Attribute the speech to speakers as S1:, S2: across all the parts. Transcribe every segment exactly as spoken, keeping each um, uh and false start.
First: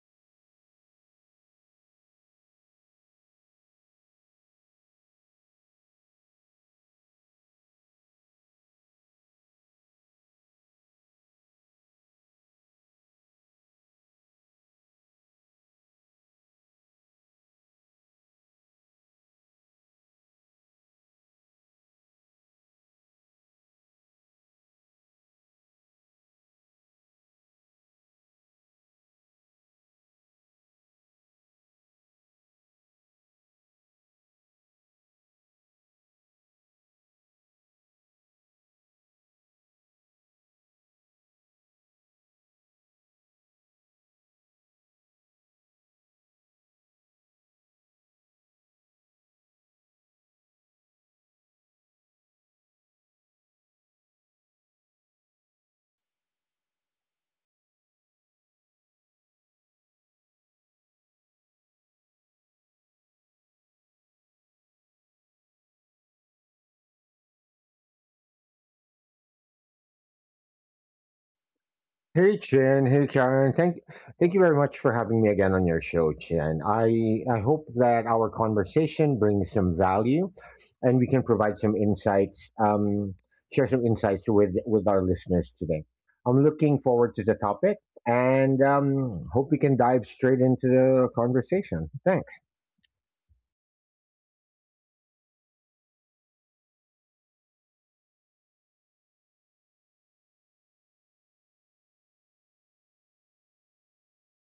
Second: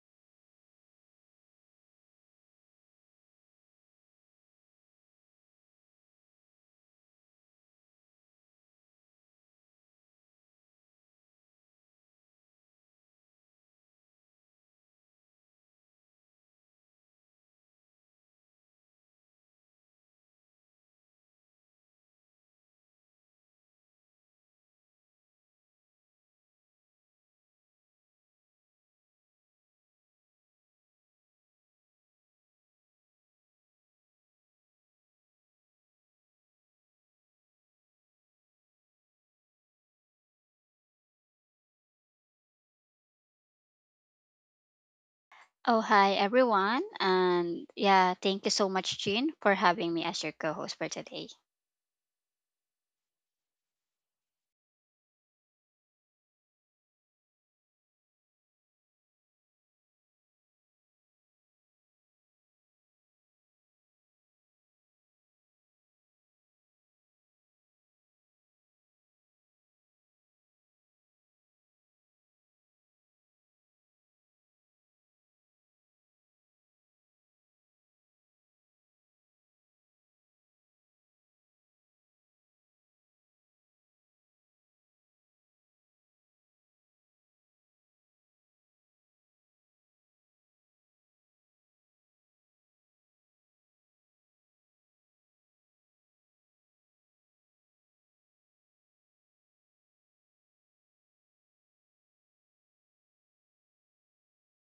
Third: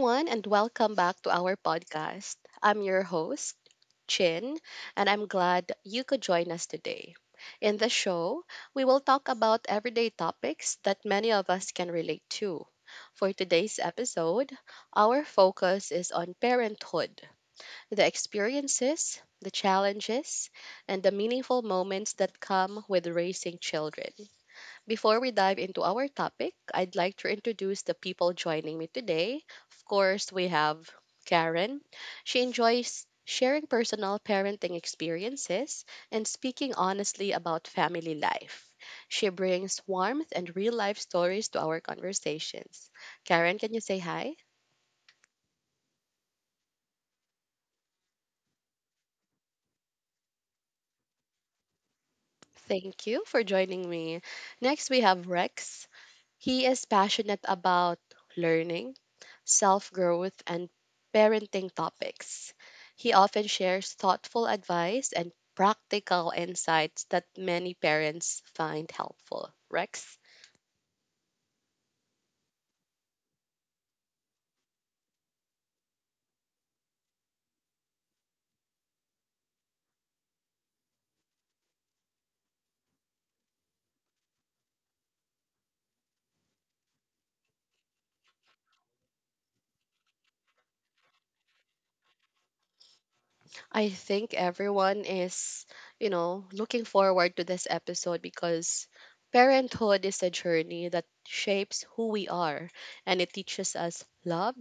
S1: everyone, and welcome back to our podcast. I'm your host, Chin, and I'm glad you could join us today. In the show, we will talk about everyday topics that many of us can relate to. For today's episode, our focus is on parenthood, the experiences, the challenges, and the meaningful moments that come with raising children. Before we dive into our topic, I'd like to introduce the people joining me today. Of course, we have Karen. She enjoys sharing personal parenting experiences and speaking honestly about family life. She brings warmth and real life stories to our conversations. Karen, can you say hi?
S2: Oh, hi everyone. And yeah, thank you so much, Jean, for having me as your co host for today.
S1: Thank you for joining me. Next, we have Rex. He is passionate about learning, self growth, and parenting topics. He often shares thoughtful advice and practical insights that many parents find helpful. Rex?
S3: Hey Chin, hey Karen. Thank thank you very much for having me again on your show, Chin. I I hope that our conversation brings some value and we can provide some insights, um, share some insights with with our listeners today. I'm looking forward to the topic and um, hope we can dive straight into the conversation. Thanks.
S1: I think everyone is, you know, looking forward to this episode because parenthood is a journey that shapes who we are and it teaches us love,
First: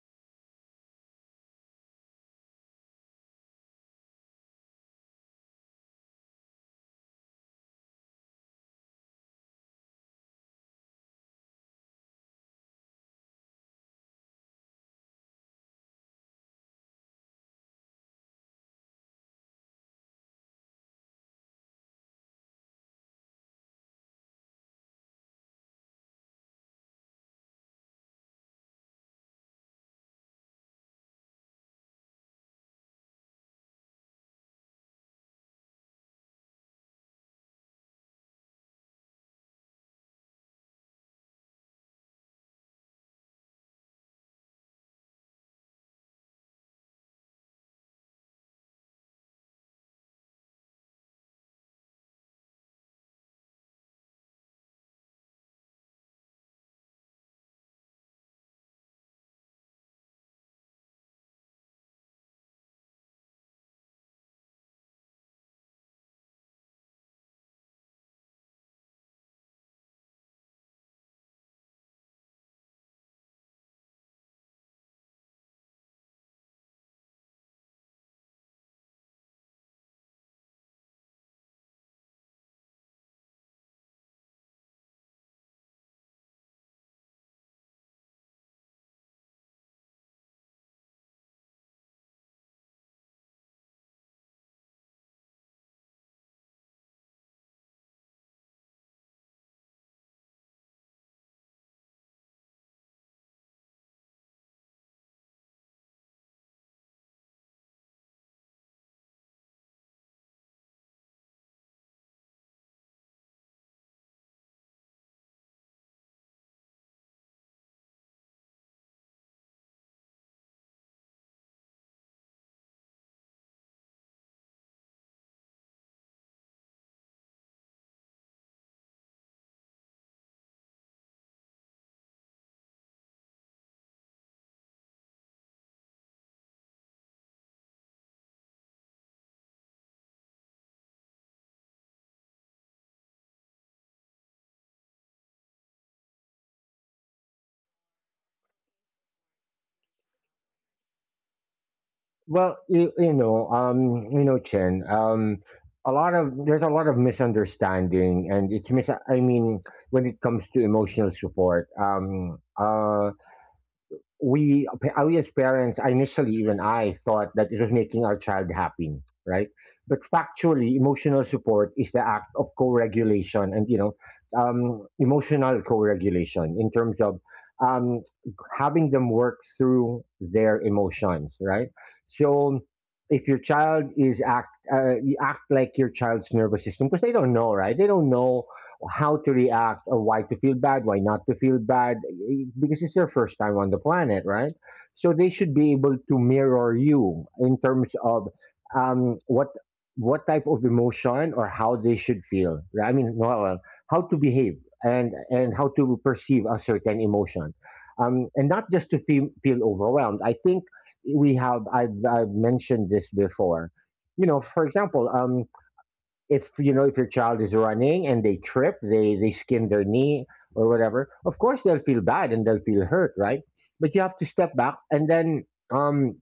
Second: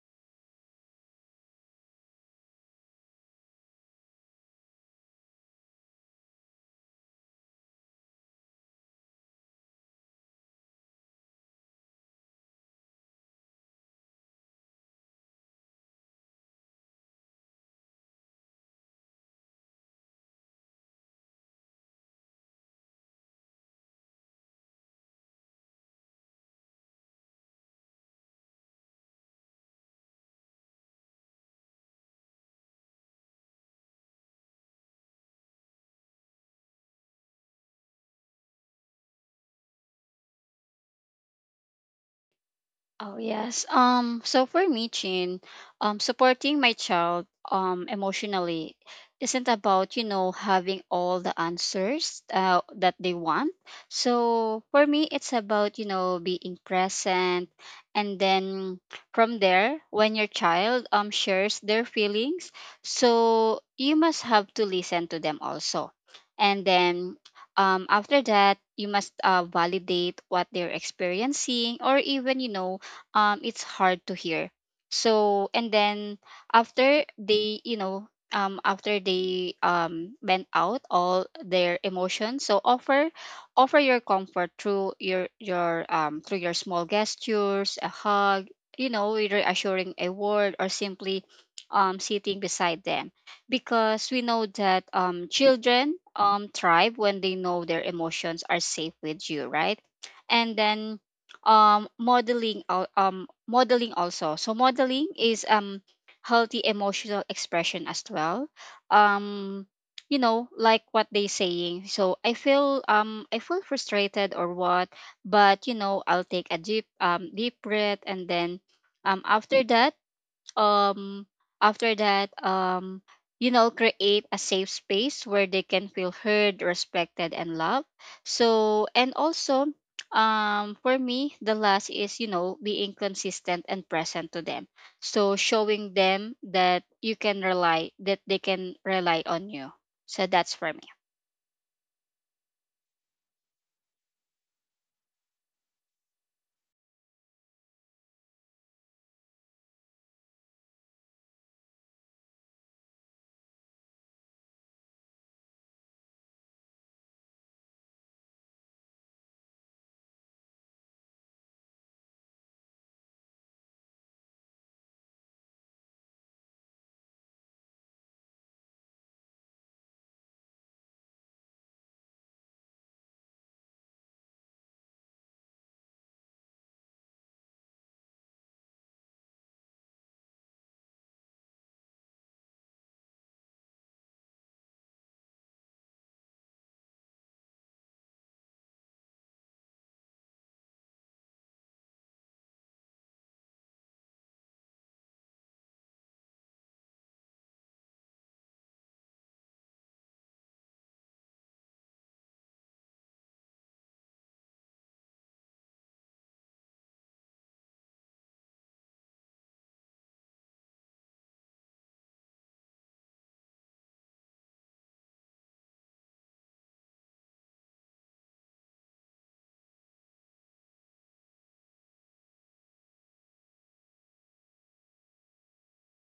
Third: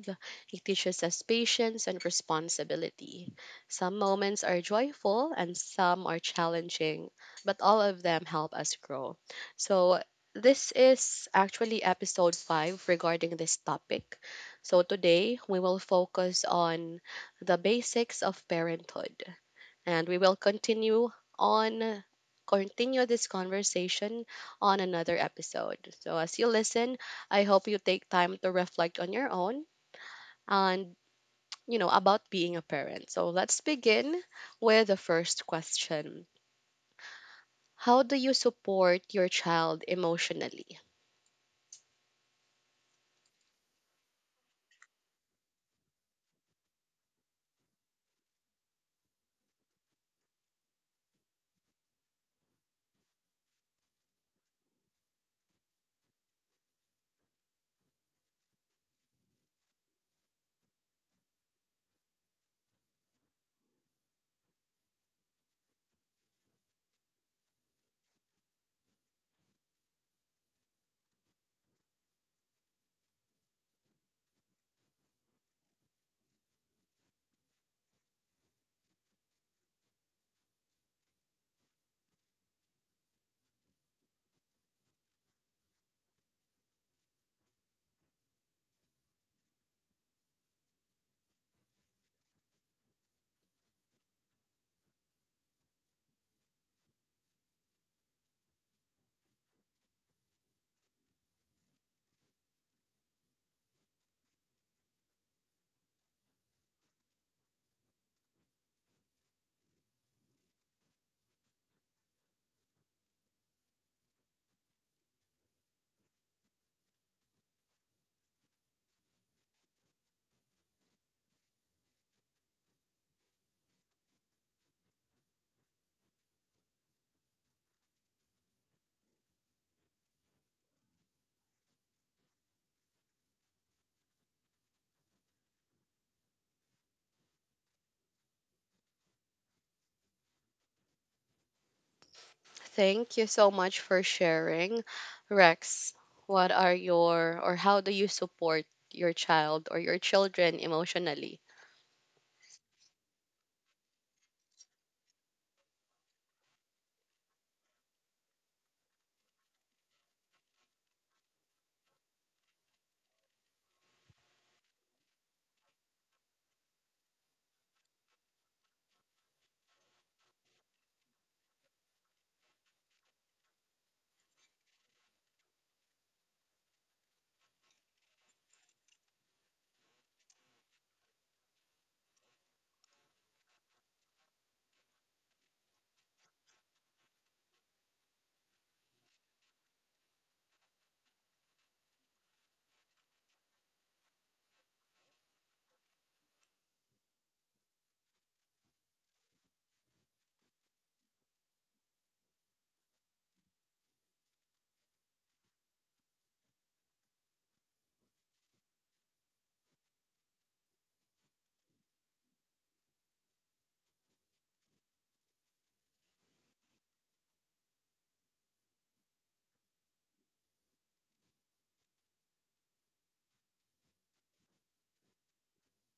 S1: it teaches us patience and responsibility. Some moments are joyful and some are challenging, but all of them help us grow. So, this is actually episode five regarding this topic. So, today we will focus on the basics of parenthood. And we will continue on continue this conversation on another episode. So as you listen, I hope you take time to reflect on your own and you know about being a parent. So let's begin with the first question. How do you support your child emotionally?
S2: Oh yes. Um so for me, Chin, um supporting my child um emotionally isn't about, you know, having all the answers uh, that they want. So for me it's about, you know, being present and then from there when your child um shares their feelings, so you must have to listen to them also. And then um, after that, you must uh, validate what they're experiencing, or even, you know, um it's hard to hear so and then after they you know um after they um vent out all their emotions, so offer offer your comfort through your your um through your small gestures, a hug, you know, reassuring a word, or simply um sitting beside them, because we know that um children um thrive when they know their emotions are safe with you, right? And then um modeling al- um modeling also so modeling is um healthy emotional expression as well. Um you know like what they saying, so I feel um I feel frustrated or what, but you know I'll take a deep um deep breath, and then um after that um after that um you know, create a safe space where they can feel heard, respected, and loved. So and also um for me, the last is, you know, being consistent and present to them, so showing them that you can rely that they can rely on you. So that's for me.
S1: Thank you so much for sharing. Rex, what are your or how do you support your child or your children emotionally?
S3: Well, you, you know, um, you know, Chen, um, a lot of there's a lot of misunderstanding, and it's mis. I mean, when it comes to emotional support, um, uh, we we as parents initially even I thought that it was making our child happy, right? But factually, emotional support is the act of co-regulation, and you know um, emotional co-regulation in terms of um, having them work through their emotions, right? So if your child is act uh, you act like your child's nervous system, because they don't know, right? They don't know how to react or why to feel bad, why not to feel bad, eh, because it's their first time on the planet, right? So they should be able to mirror you in terms of um, what what type of emotion or how they should feel. Right? I mean, well, well, how to behave, and and how to perceive a certain emotion, um, and not just to feel feel overwhelmed. I think we have I've, I've mentioned this before. You know, for example, um, if you know if your child is running and they trip, they they skin their knee or whatever, of course they'll feel bad and they'll feel hurt, right? But you have to step back and then um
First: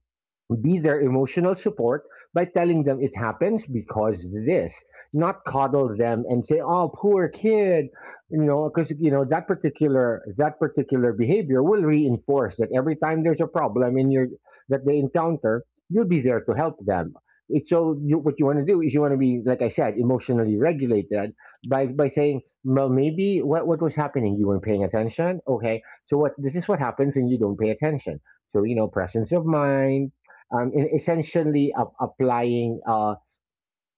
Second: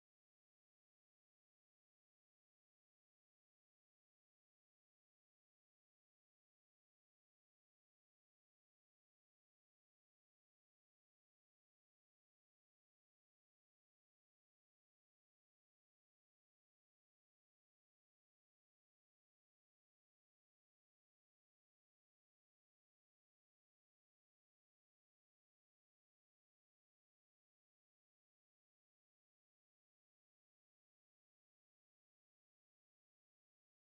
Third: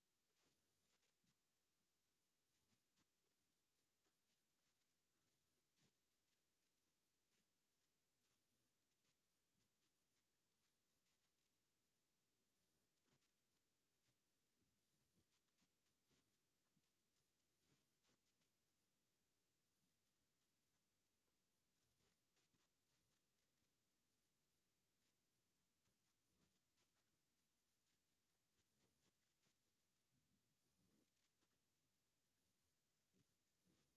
S3: be their emotional support by telling them it happens because this, not coddle them and say, "Oh, poor kid," you know, because you know that particular that particular behavior will reinforce that every time there's a problem in your that they encounter, you'll be there to help them. It's so you, what you want to do is you want to be, like I said, emotionally regulated by by saying, well, maybe what what was happening? You weren't paying attention. Okay, so what this is what happens when you don't pay attention. So you know, presence of mind um, in essentially a- applying uh,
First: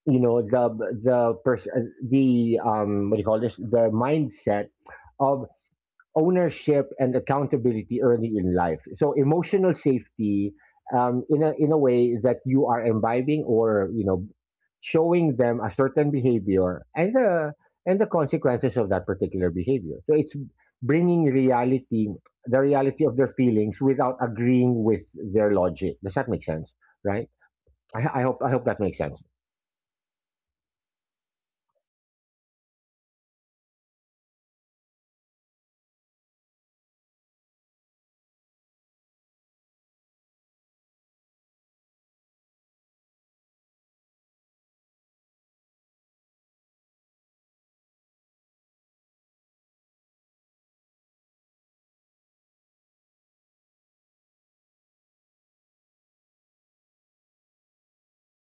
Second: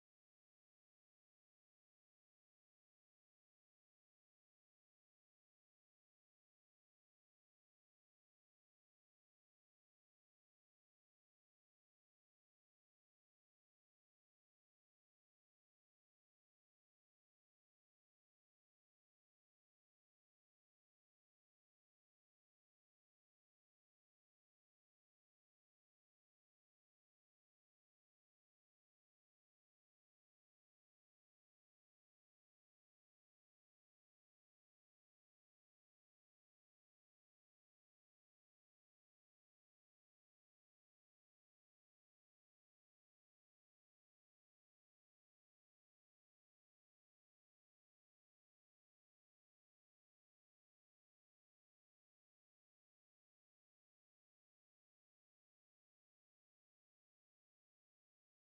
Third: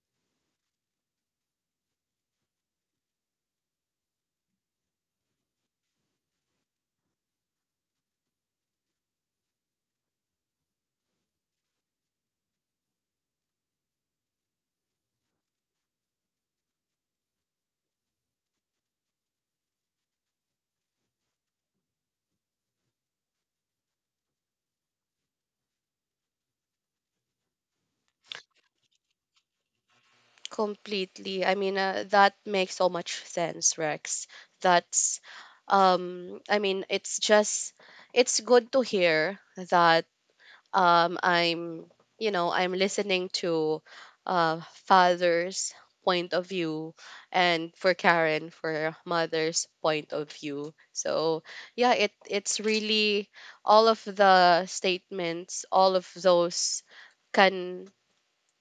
S3: you know, the the pers- uh, the um, what do you call this the mindset of ownership and accountability early in life. So emotional safety um, in a in a way that you are imbibing, or you know, showing them a certain behavior and the and the consequences of that particular behavior. So it's bringing reality, the reality of their feelings without agreeing with their logic. Does that make sense? Right? I, I hope I hope that makes sense.
S1: Completely. I mean, uh, that makes so much sense, Rex. That's, um, I mean, it's just, it's good to hear that um, I'm, you know, I'm listening to uh, father's point of view and for Karen, for mother's point of view. So, yeah, it it's really all of the statements, all of those can,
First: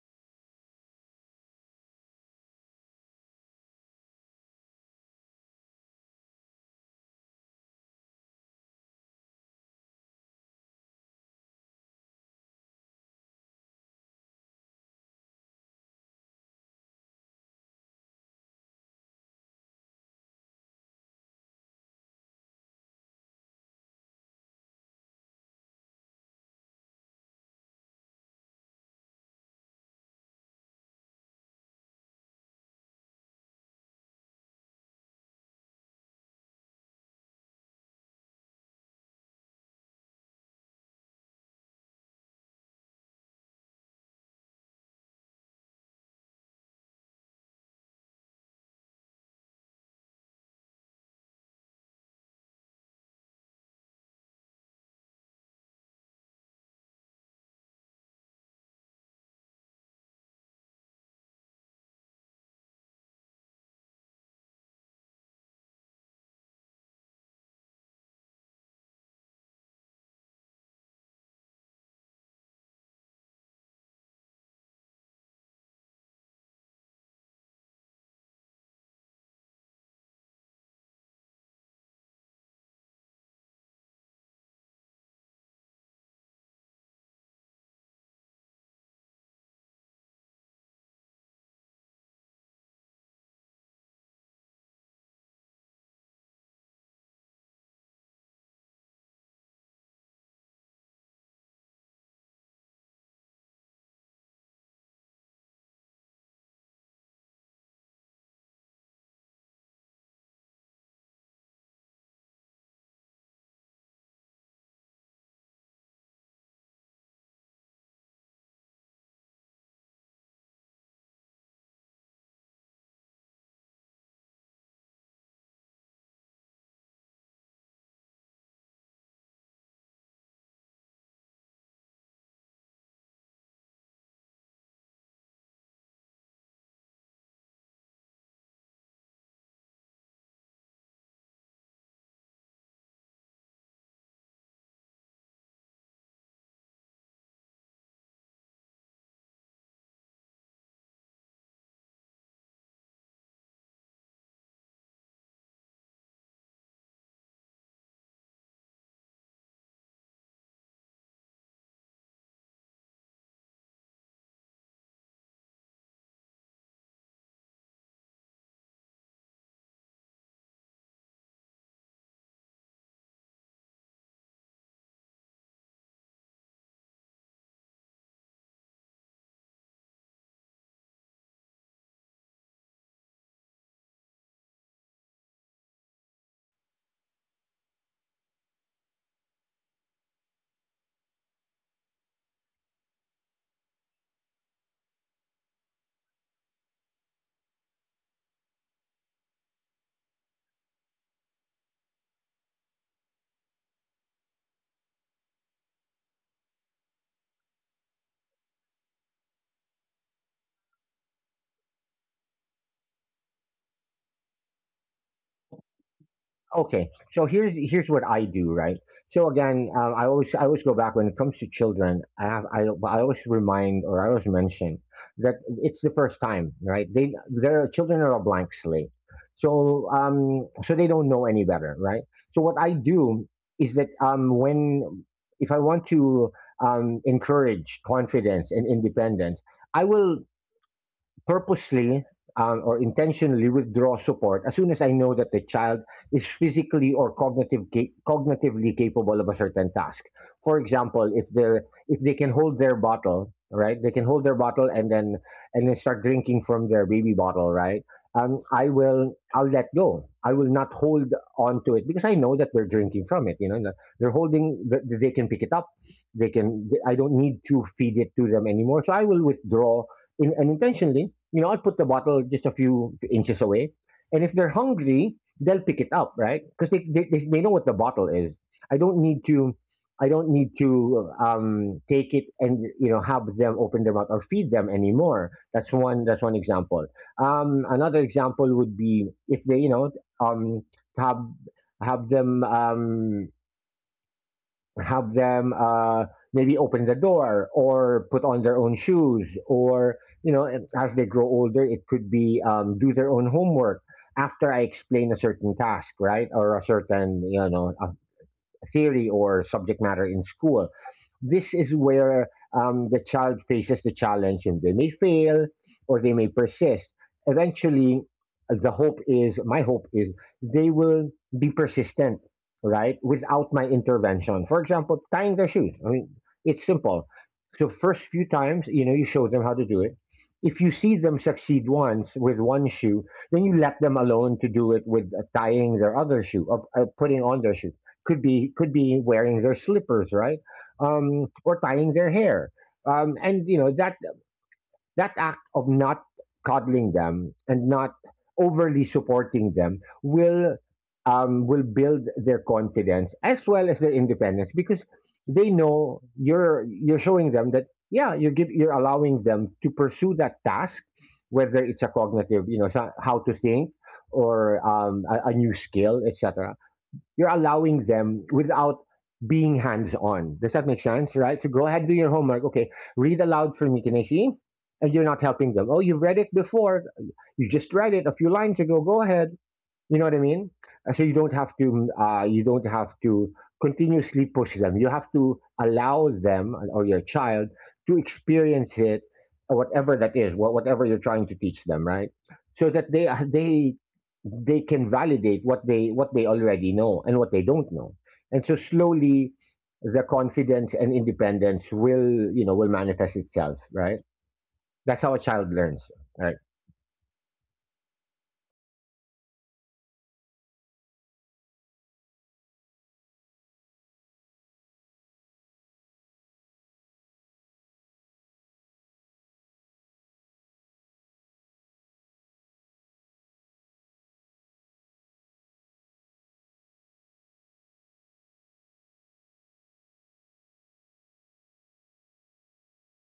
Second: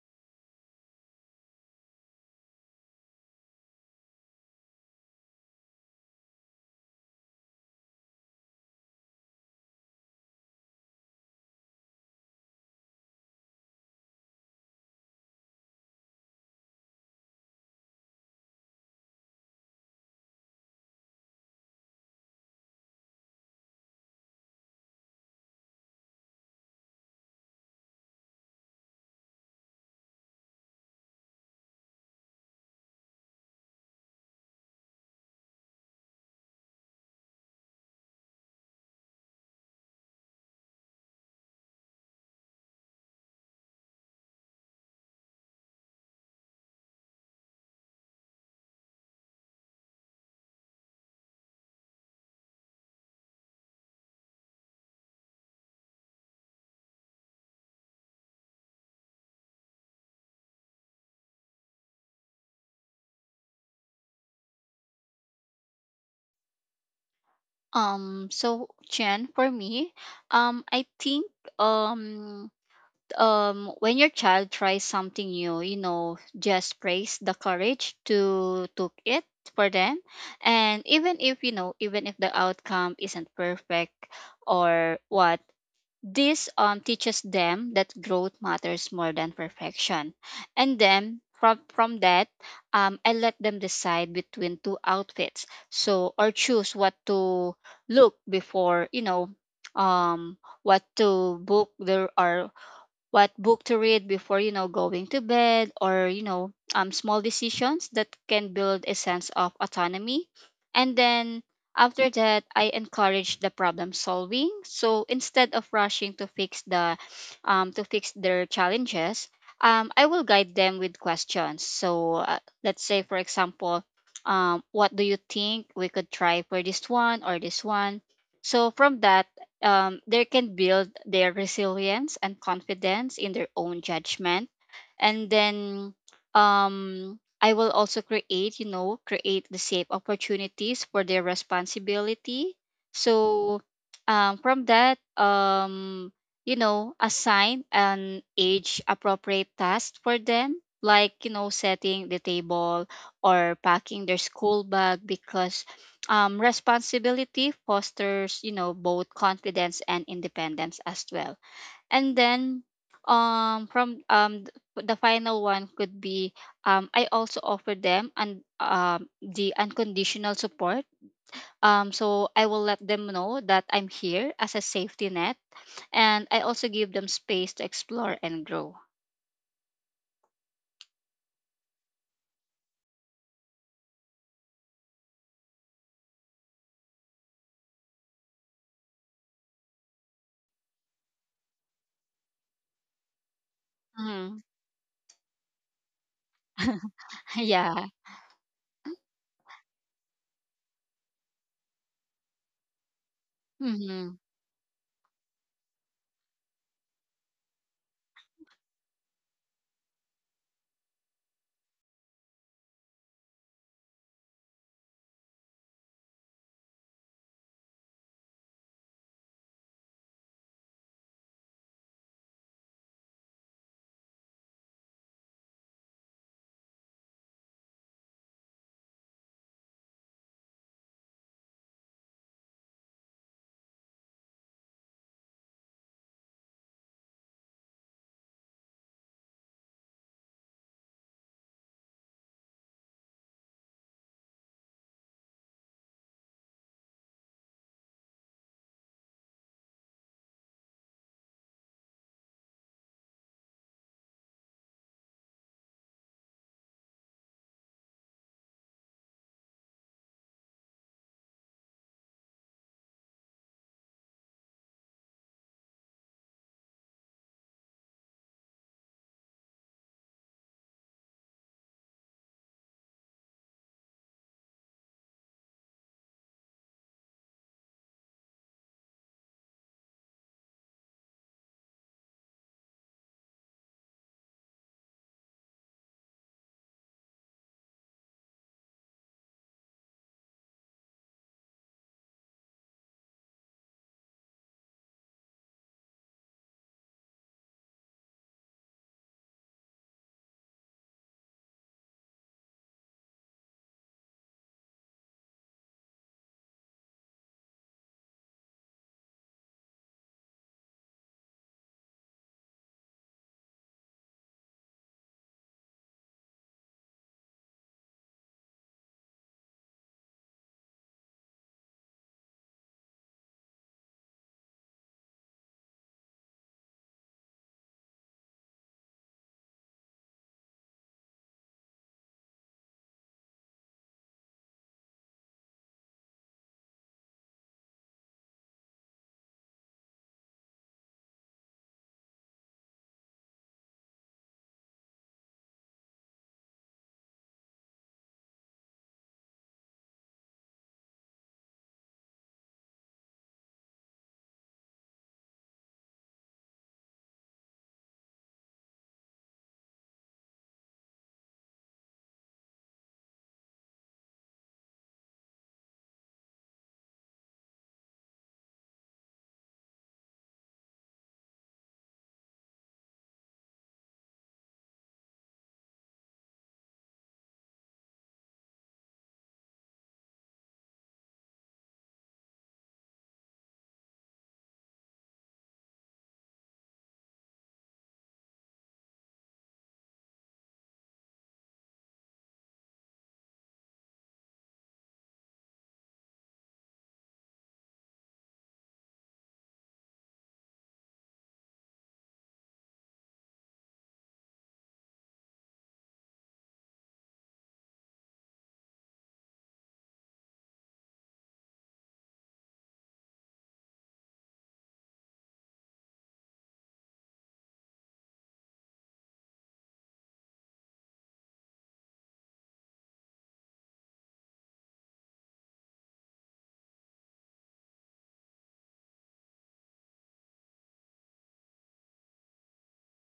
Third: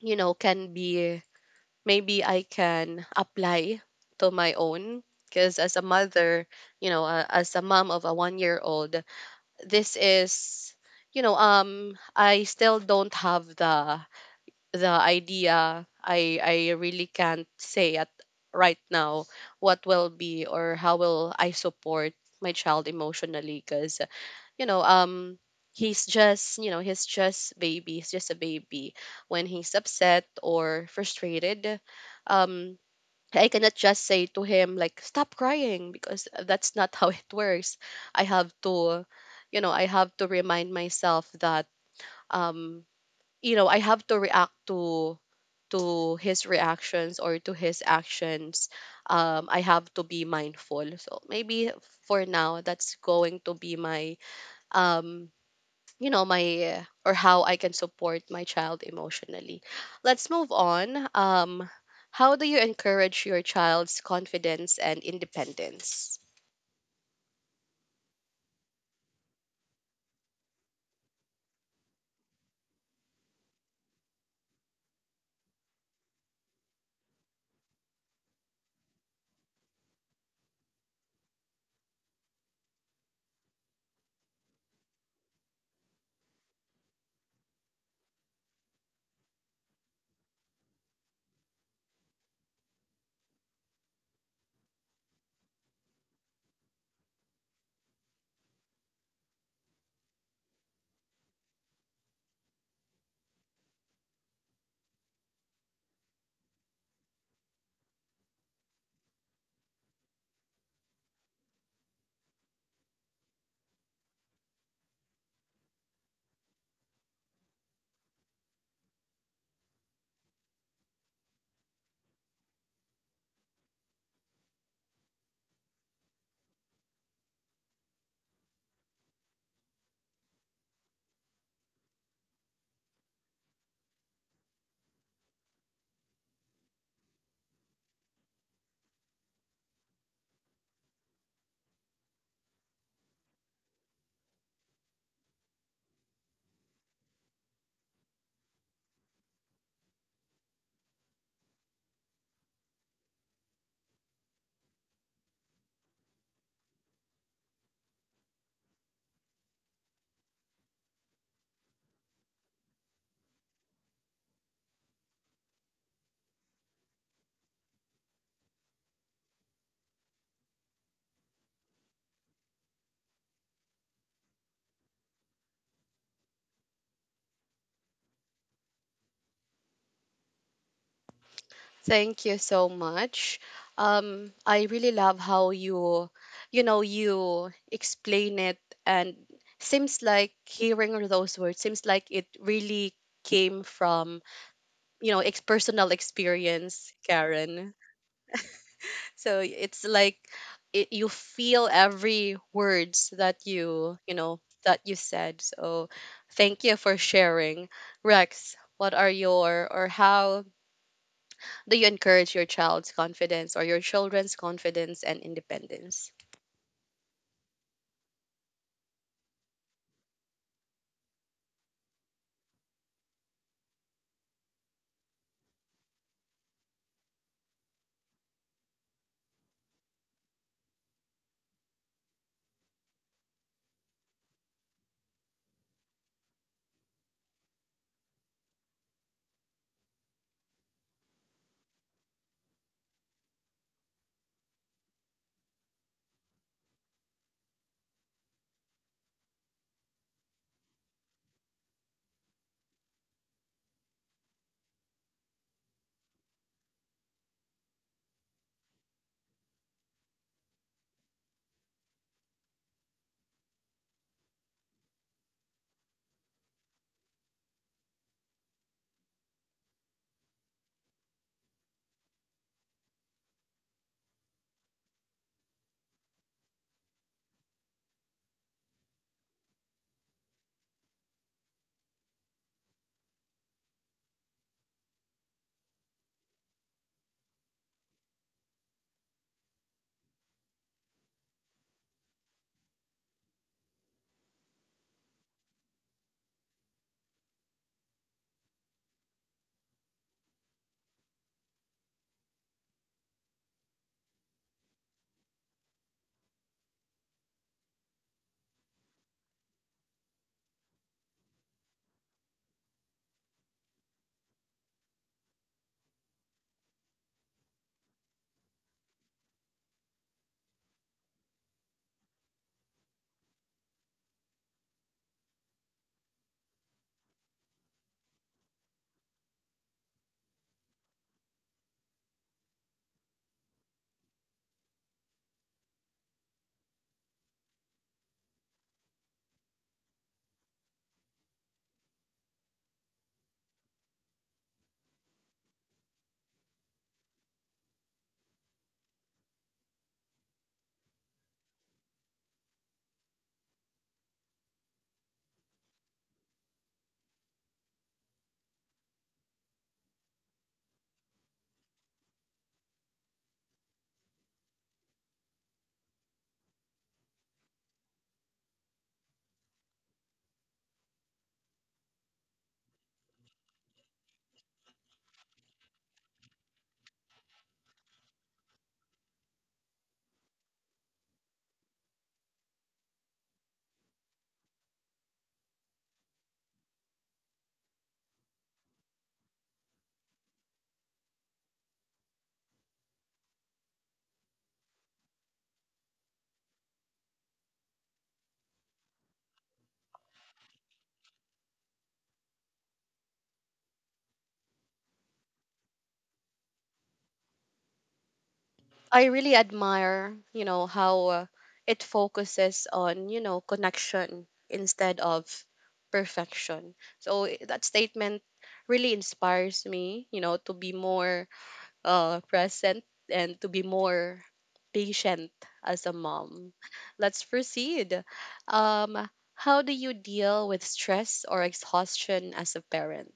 S1: you know, can be maybe I can apply to my own because as a mother, you know, uh, as a mom of a one-year-old-year-old, this is you know, um I still don't have the the idea. I I really can't say at right now what will be or how will I support my child emotionally because you know, um he's just, you know, he's just baby, he's just a baby when he's upset or frustrated. Um I cannot just say to him like stop crying because that's not how it works. I have to you know, I have to remind myself that um you know, I have to react to to his reactions or to his actions. Um I have to be mindful. So maybe for now that's going to be my um you know my or how I can support my child emotionally. Let's move on. Um, how do you encourage your child's confidence and independence?
S2: Um so Chen, for me, um i think um um when your child tries something new, you know, just praise the courage to took it for them, and even if, you know, even if the outcome isn't perfect or what, this um teaches them that growth matters more than perfection. And then from from that, um I let them decide between two outfits, so, or choose what to look before you know, um what to book there or what book to read before, you know, going to bed, or you know, um small decisions that can build a sense of autonomy. And then after that, I encourage the problem solving. So instead of rushing to fix the um to fix their challenges, um I will guide them with questions. So uh, let's say for example, um what do you think we could try for this one or this one? So from that, um, they can build their resilience and confidence in their own judgment. And then um I will also create, you know, create the safe opportunities for their responsibility. So um from that um you know, assign an age appropriate task for them, like you know, setting the table or packing their school bag, because um, responsibility fosters, you know, both confidence and independence as well. And then, um, from um, th- the final one could be, um, I also offer them and um, the unconditional support. Um, so I will let them know that I'm here as a safety net, and I also give them space to explore and grow.
S1: Thank you so much. Um, I really love how you, you know, you explain it, and seems like hearing those words seems like it really came from
S2: Mhm.
S1: you know ex- personal experience, Karen.
S2: Yeah.
S1: So it's like it, you feel every words that you, you
S2: Mhm.
S1: know, that you said. So thank you for sharing. Rex, what are your or how do you encourage your child's confidence or your children's confidence and independence?
S3: Okay, so here's here's what I do, right? So again, um, I always I always go back when it comes to children. I have I I always remind, or I always mention that it's the first time, right? They Their children are a blank slate, so um so they don't know any better, right? So what I do is that um when if I want to um encourage confidence and independence, I will purposely um, or intentionally withdraw support as soon as I know that the child is physically or cognitive ca- cognitively capable of a certain task. For example, if they if they can hold their bottle, right? They can hold their bottle and then and then start drinking from their baby bottle, right? Um, I will I'll let go. I will not hold on to it because I know that they're drinking from it. You know, they're holding. th- They can pick it up. They can. I don't need to feed it to them anymore. So I will withdraw in, and intentionally, you know, I'll put the bottle just a few inches away. And if they're hungry, they'll pick it up, right? Because they, they, they they know what the bottle is. I don't need to, I don't need to um, take it and you know have them open their mouth or feed them anymore. That's one. That's one example. Um, another example would be if they, you know, um, have have them. Um, have them uh, Maybe open the door or put on their own shoes, or you know, and as they grow older, it could be um, do their own homework after I explain a certain task, right? Or a certain, you know, a theory or subject matter in school. This is where um, the child faces the challenge and they may fail or they may persist. Eventually, uh, the hope is my hope is they will be persistent, right? Without my intervention. For example, tying their shoes. I mean, it's simple. So first few times, you know, you show them how to do it. If you see them succeed once with one shoe, then you let them alone to do it with uh, tying their other shoe or uh, putting on their shoe. Could be could be wearing their slippers, right? Um, or tying their hair. Um, and you know that that act of not coddling them and not overly supporting them will um, will build their confidence as well as their independence, because they know you're you're showing them that, yeah, you give you're allowing them to pursue that task, whether it's a cognitive, you know, so- how to think, or um, a, a new skill, etc. You're allowing them without being hands on. Does that make sense? Right? So go ahead, do your homework. Okay, read aloud for me. Can I see? And you're not helping them. Oh, you've read it before. You just read it a few lines ago. Go ahead. You know what I mean? Uh, So you don't have to mm, uh, you don't have to continuously push them. You have to allow them uh, or your child to experience it, or whatever that is, wha- whatever you're trying to teach them, right? So that they uh, they they can validate what they what they already know and what they don't know, and so slowly the confidence and independence will, you know, will manifest itself, right? That's how a child learns, right?
S1: I really admire, you know, how uh, it focuses on, you know, connection instead of perfection. So i- that statement really inspires me, you know, to be more uh, present and to be more patient as a mom. Let's proceed. Um, how do you deal with stress or exhaustion as a parent?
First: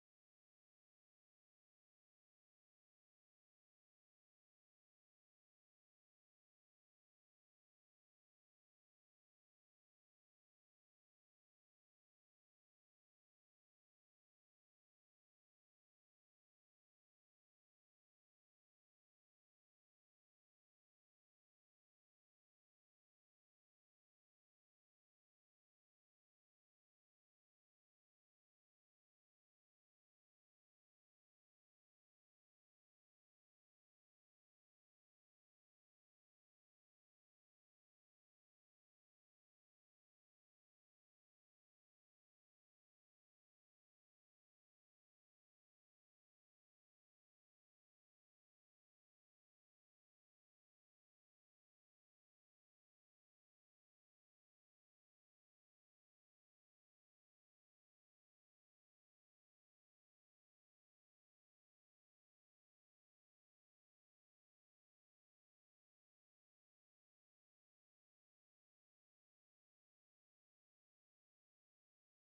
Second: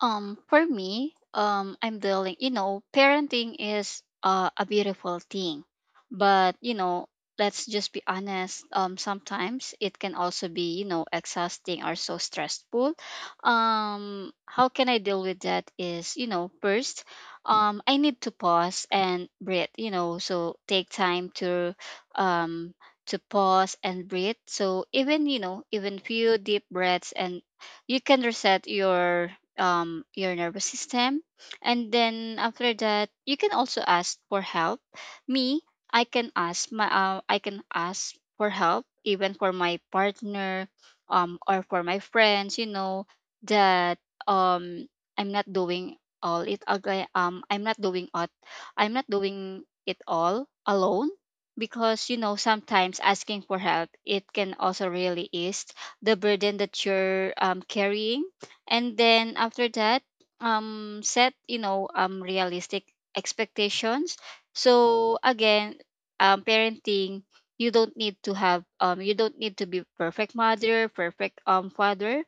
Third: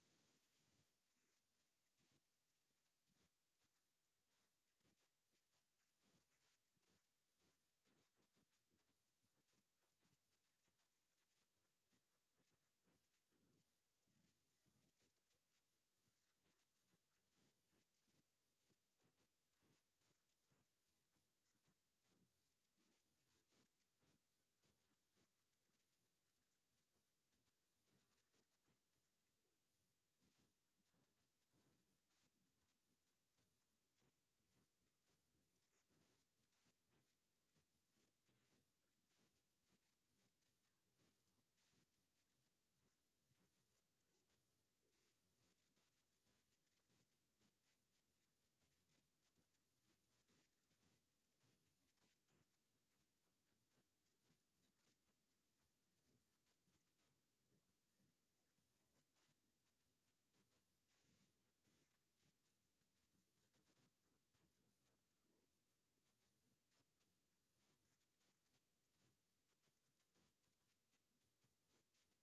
S2: Um, for me, um, I'm dealing, you know, parenting is uh, a beautiful thing. But, you know, let's just be honest, um, sometimes it can also be, you know, exhausting or so stressful. Um, how can I deal with that is, you know, first, um, I need to pause and breathe, you know, so take time to, um, to pause and breathe. So even, you know, even few deep breaths and you can reset your um your nervous system. And then after that, you can also ask for help. Me, I can ask my uh, I can ask for help, even for my partner um or for my friends, you know, that um I'm not doing all it ag- uh, um I'm not doing it I'm not doing it all alone, because you know, sometimes asking for help it can also really ease the burden that you're um, carrying. And then after that, um set, you know, um realistic expectations. So again, um parenting, you don't need to have um you don't need to be perfect mother, perfect um father.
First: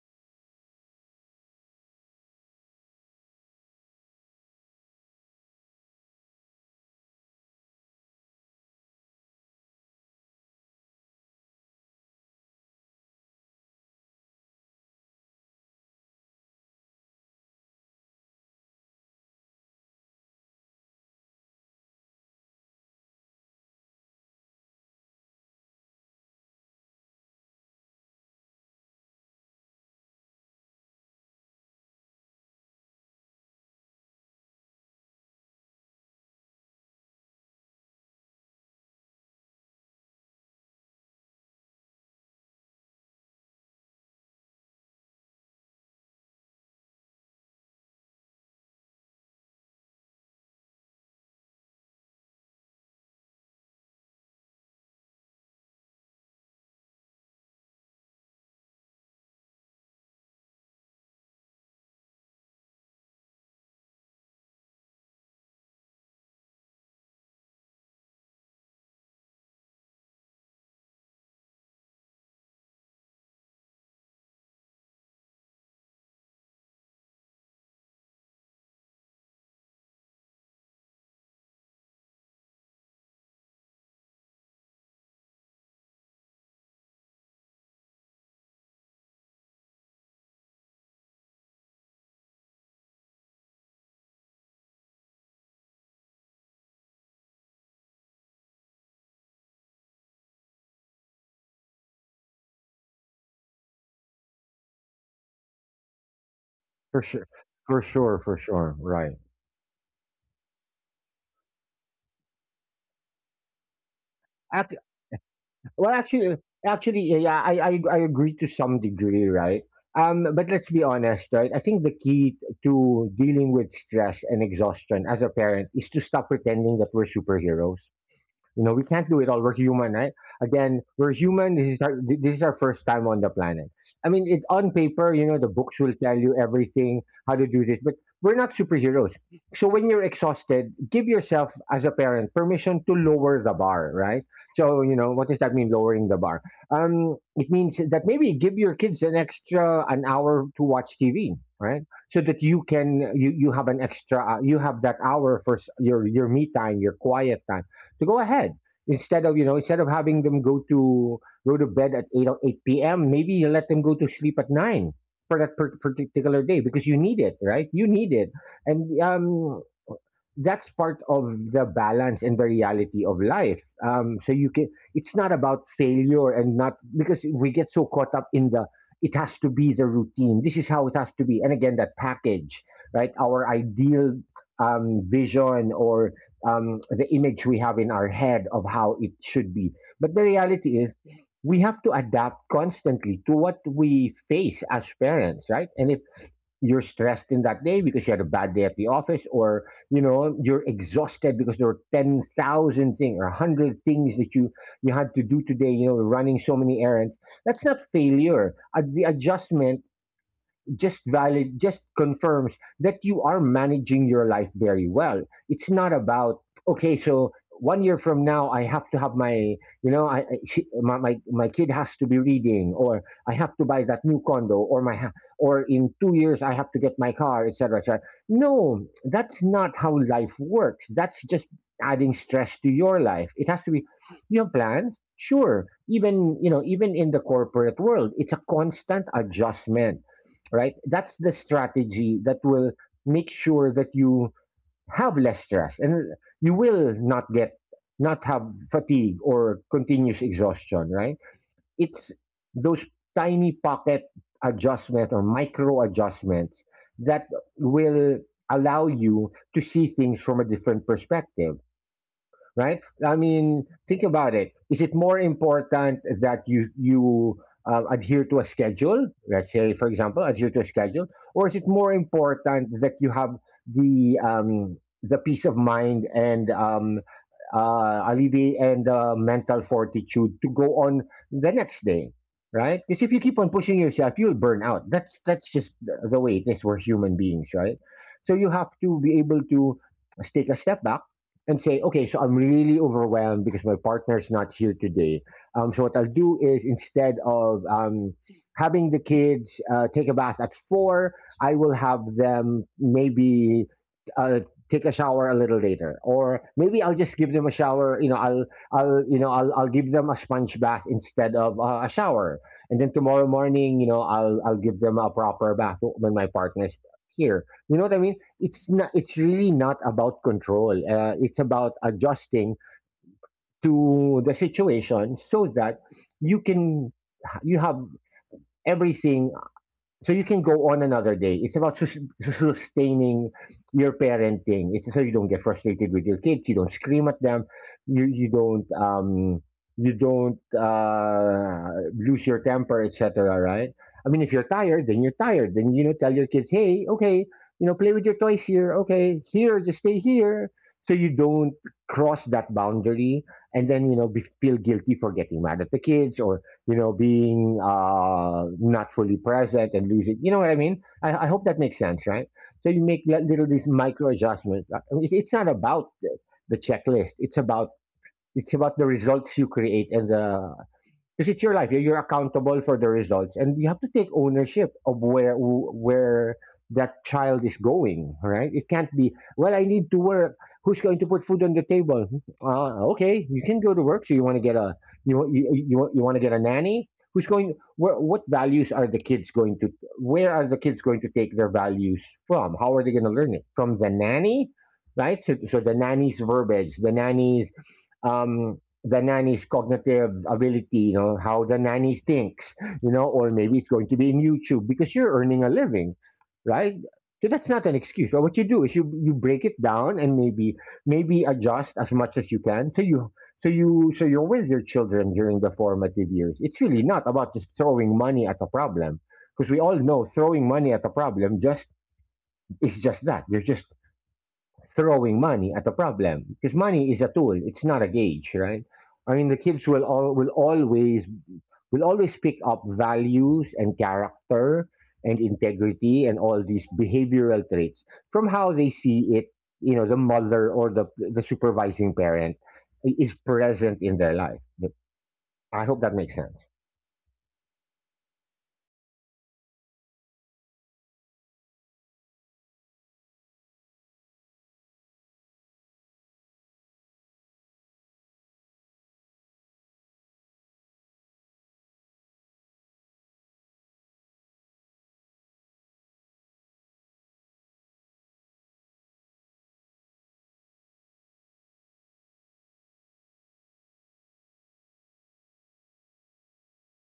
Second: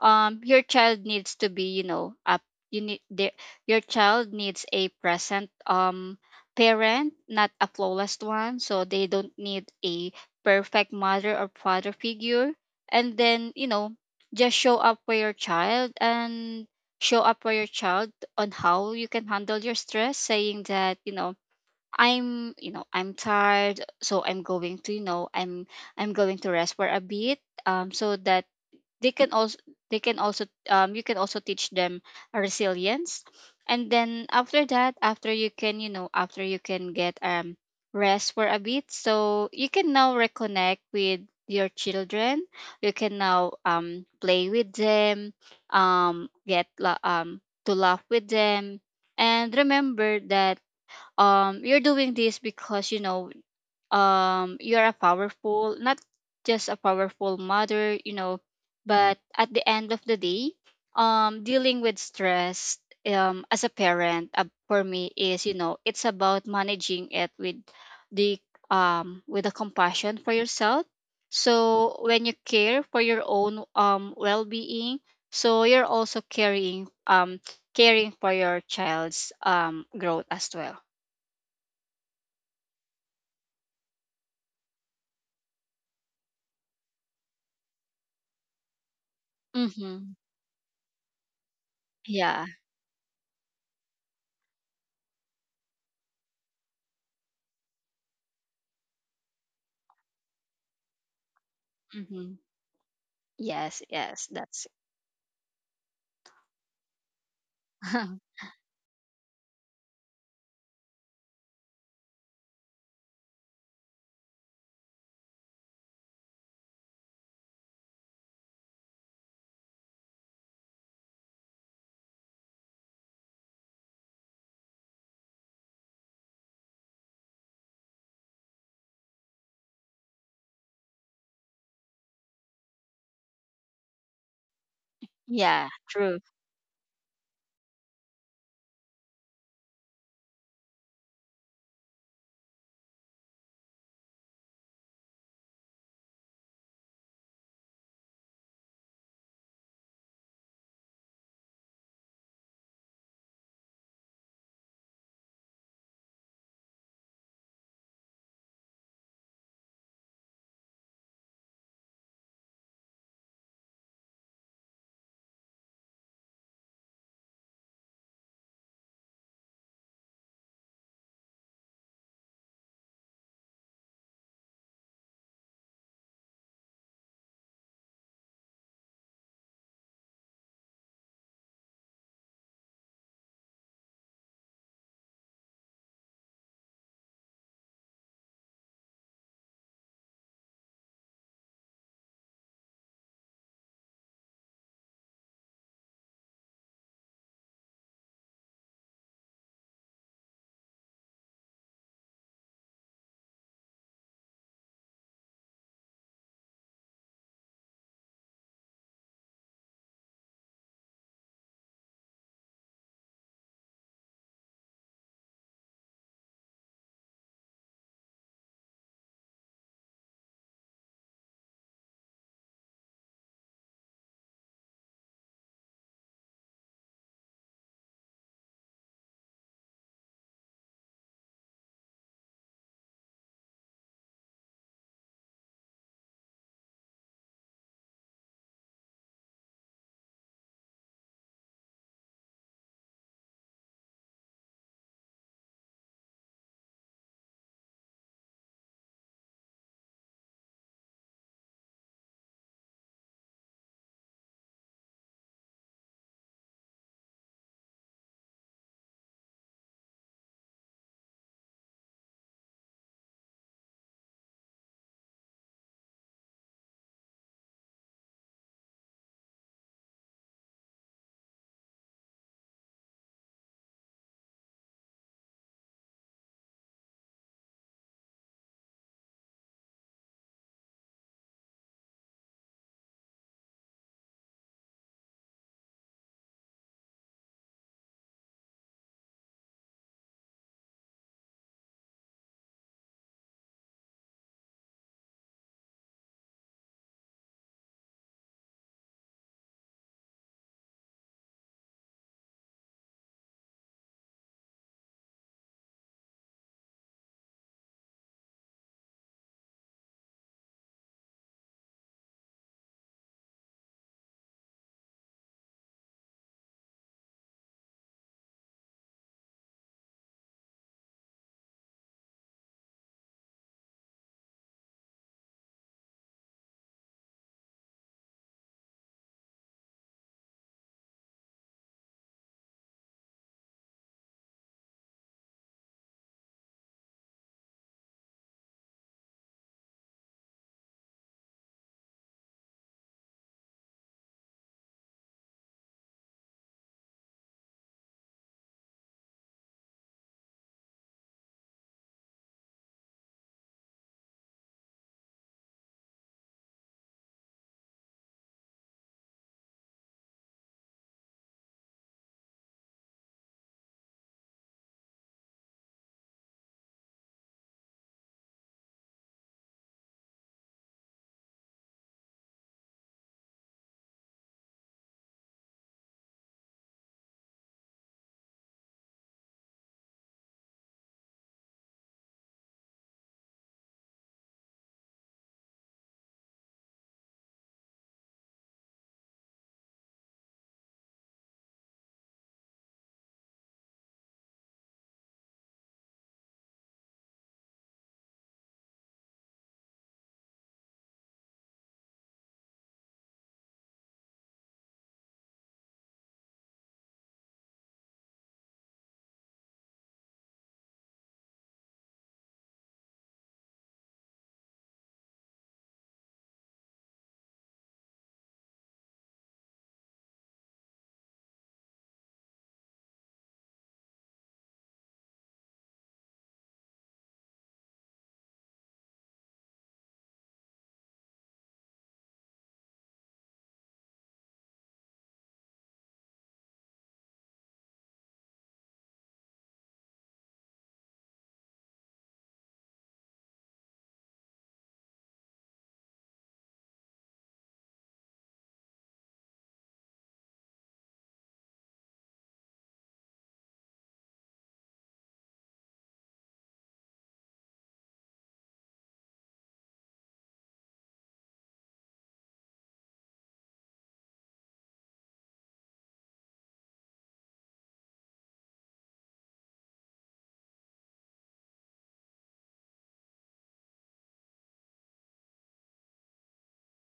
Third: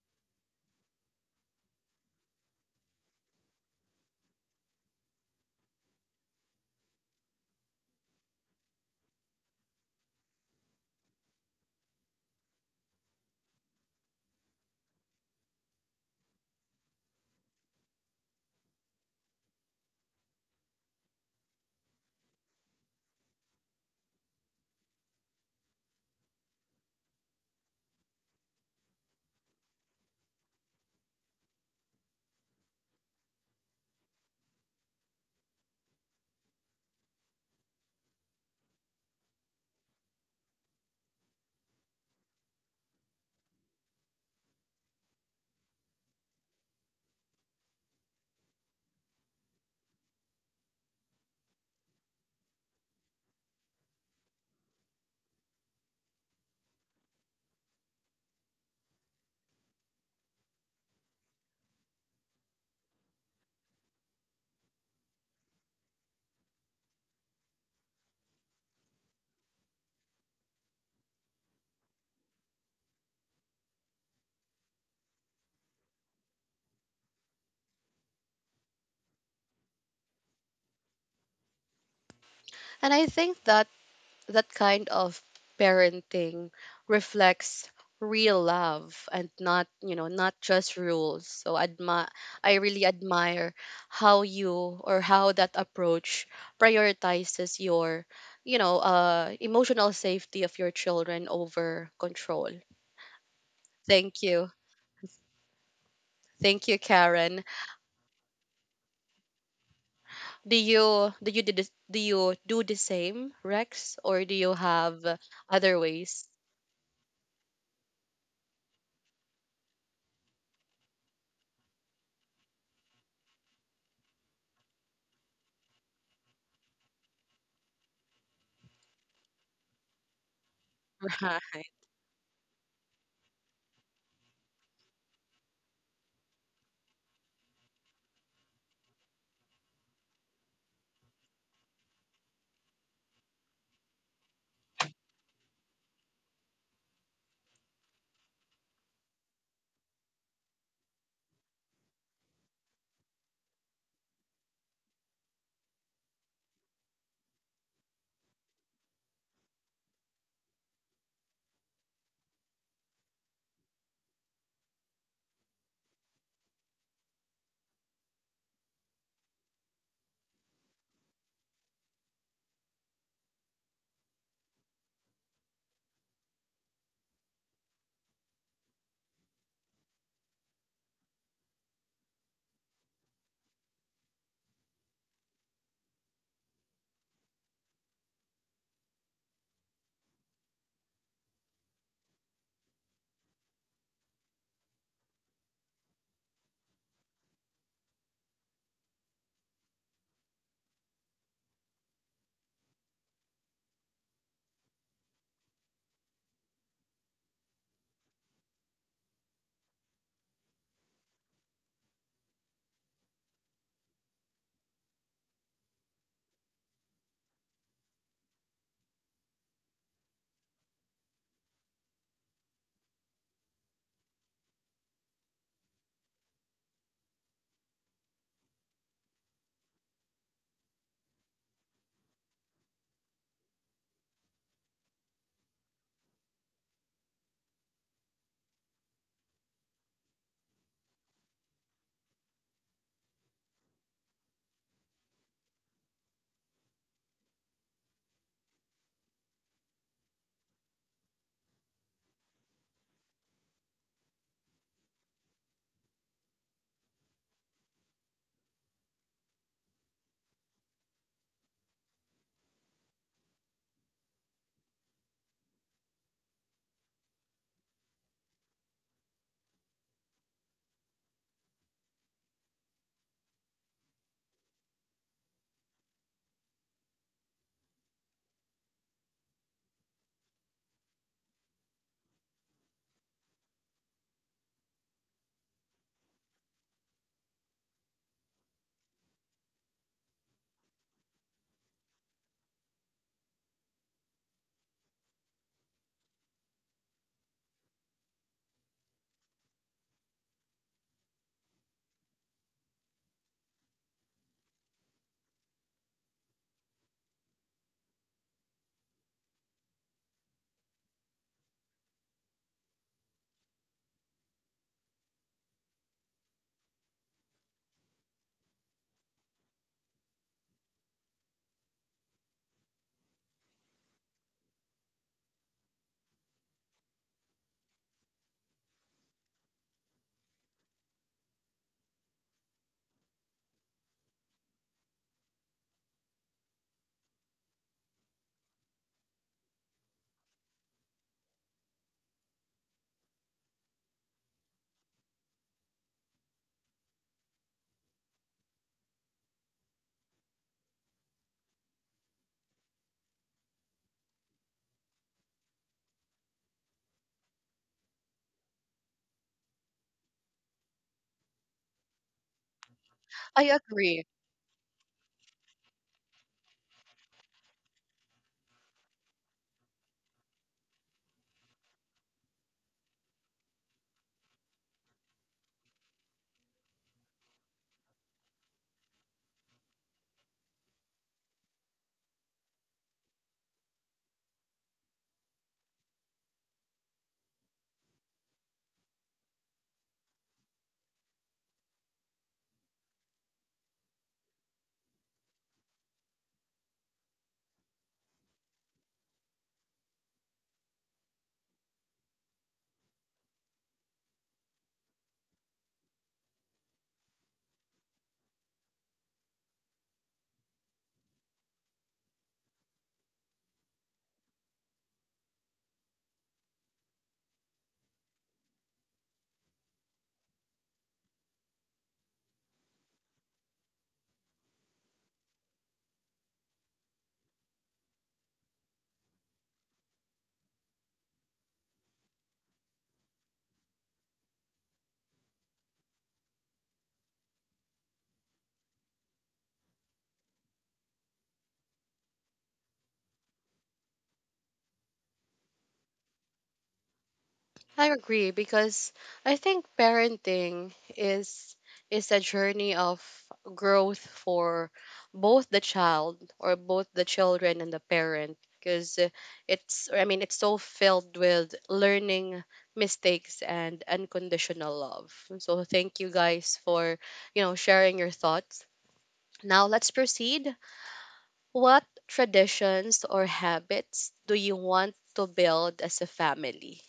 S2: Um your child needs to be, you know, up you need the, your child needs a present um parent, not a flawless one. So they don't need a perfect mother or father figure. And then you know, just show up for your child, and show up for your child on how you can handle your stress, saying that you know, I'm you know, I'm tired so I'm going to you know i'm i'm going to rest for a bit. Um so that they can also they can also um you can also teach them a resilience. And then after that, after you can you know after you can get um rest for a bit, so you can now reconnect with your children. You can now um play with them, um get la- um to laugh with them. And remember that um you're doing this because you know, um you're a powerful, not just a powerful mother, you know. But at the end of the day, um dealing with stress um as a parent, uh, for me, is, you know, it's about managing it with the um with a compassion for yourself. So when you care for your own um well-being, so you're also caring um caring for your child's um growth as well.
S1: And I think that that kind of parenting reflects real love and not you know
S2: Mm-hmm.
S1: not just rules. So admi-
S2: Yeah.
S1: i really admire how you or how that approach prioritizes your you know uh emotional safety of your children over
S2: Mm-hmm.
S1: control.
S2: Yes,
S1: Thank
S2: yes,
S1: you.
S2: that's
S1: Thank you,
S3: For sure,
S1: Karen.
S3: for sure, for sure, right?
S1: Do you do you do, this, do you do the same, Rex, or do you have other
S3: Well,
S1: ways?
S3: actually, uh, actually, yeah, yeah, I, I, I agree to some degree, right? Um, but let's be honest, right? I think the key to dealing with stress and exhaustion as a parent is to stop pretending that we're superheroes. You know, we can't do it all. We're human, right? Again, we're human.
S1: Right,
S3: This is our, this is our first time on the planet. I mean, it on paper, you know, the
S2: yeah,
S3: books will tell
S2: true.
S3: you everything how to do this, but we're not superheroes. So when you're exhausted, give yourself as a parent permission to lower the bar, right? So you know, what does that mean? Lowering the bar. Um, it means that maybe give your kids an extra an hour to watch T V, right? So that you can you you have an extra uh, you have that hour for s- your your me time, your quiet time, to go ahead. Instead of, you know instead of having them go to go to bed at eight or eight p m, maybe you let them go to sleep at nine for that per- particular day, because you need it, right? You need it. And um, that's part of the balance and the reality of life. Um, so you can, it's not about failure, and not because we get so caught up in the, it has to be the routine. This is how it has to be. And again, that package, right? Our ideal um, vision or um, the image we have in our head of how it should be. But the reality is, we have to adapt constantly to what we face as parents, right? And if you're stressed in that day because you had a bad day at the office, or you know you're exhausted because there were ten thousand things or one hundred things that you you had to do today, you know, running so many errands, that's not failure. Uh, the adjustment just valid just confirms that you are managing your life very well. It's not about, okay, so one year from now I have to have my, you know, I, I she, my, my my kid has to be reading, or I have to buy that new condo, or my ha- or in two years I have to get my car, etc, etc. No, that's not how life works. That's just adding stress to your life. It has to be, you have plans, sure. Even you know, even in the corporate world, it's a constant adjustment, right? That's the strategy that will make sure that you have less stress and you will not get not have fatigue or continuous exhaustion, right? It's those tiny pocket adjustment or micro adjustments that will allow you to see things from a different perspective, right? I mean, think about it. Is it more important that you you um, adhere to a schedule? Let's say, for example, adhere to a schedule, or is it more important that you have the um, the peace of mind and um, uh, alleviate and uh, mental fortitude to go on the next day, right? Because if you keep on pushing yourself, you'll burn out. That's that's just the the way it is. We're human beings, right? So you have to be able to take a step back and say, okay, so I'm really overwhelmed because my partner's not here today. Um, so what I'll do is instead of um, having the kids uh, take a bath at four, I will have them maybe uh, take a shower a little later, or maybe I'll just give them a shower. You know, I'll I'll you know I'll I'll give them a sponge bath instead of uh, a shower, and then tomorrow morning, you know, I'll I'll give them a proper bath when my partner's here. You know what I mean? It's not. It's really not about control. Uh, it's about adjusting to the situation so that you can you have everything so you can go on another day. It's about sus- sustaining your parenting. It's so you don't get frustrated with your kids. You don't scream at them. You you don't um you don't uh, lose your temper, et cetera. Right? I mean, if you're tired, then you're tired. Then, you know, tell your kids, hey, okay, you know, play with your toys here. Okay, here, just stay here. So you don't cross that boundary, and then, you know, be, feel guilty for getting mad at the kids or, you know, being uh, not fully present and losing. You know what I mean? I, I hope that makes sense, right? So you make li- little
S1: i
S3: these
S1: agree
S3: micro adjustments. I mean, It's, it's not about the, the checklist. It's about, it's about the results you create and the, because it's your life. You're, you're accountable for the results, and you have to take ownership of where where that child is going. Right? It can't be, well, I need to work. Who's going to put food on the table? Uh, okay, you can go to work. So you want to get a, you you you, you want to get a nanny? Who's going? Where, what values are the kids going to? Where are the kids going to take their values from? How are they going to learn it from the nanny? Right, so, so the nanny's verbiage, the nanny's um, the nanny's cognitive ability, you know, how the nanny thinks, you know, or maybe it's going to be in YouTube because you're earning a living, right? So that's not an excuse. But what you do is you you break it down and maybe maybe adjust as much as you can so you so you so you're with your children during the formative years. It's really not about just throwing money at a problem because we all know throwing money at a problem just is just that. You're just throwing money at a problem because money is a tool, it's not a gauge, right? I mean, the kids will all will always will always pick up values and character and integrity and all these behavioral traits from how they see it, you know, the mother or the the supervising parent is present in their life. I hope that makes sense.
S1: I agree because I think parenting is is a journey of growth for both the child or both the children and the parent because it's I mean it's so filled with learning mistakes and unconditional love. So thank you guys for, you know, sharing your thoughts. Now let's proceed. What traditions or habits do you want to build as a family?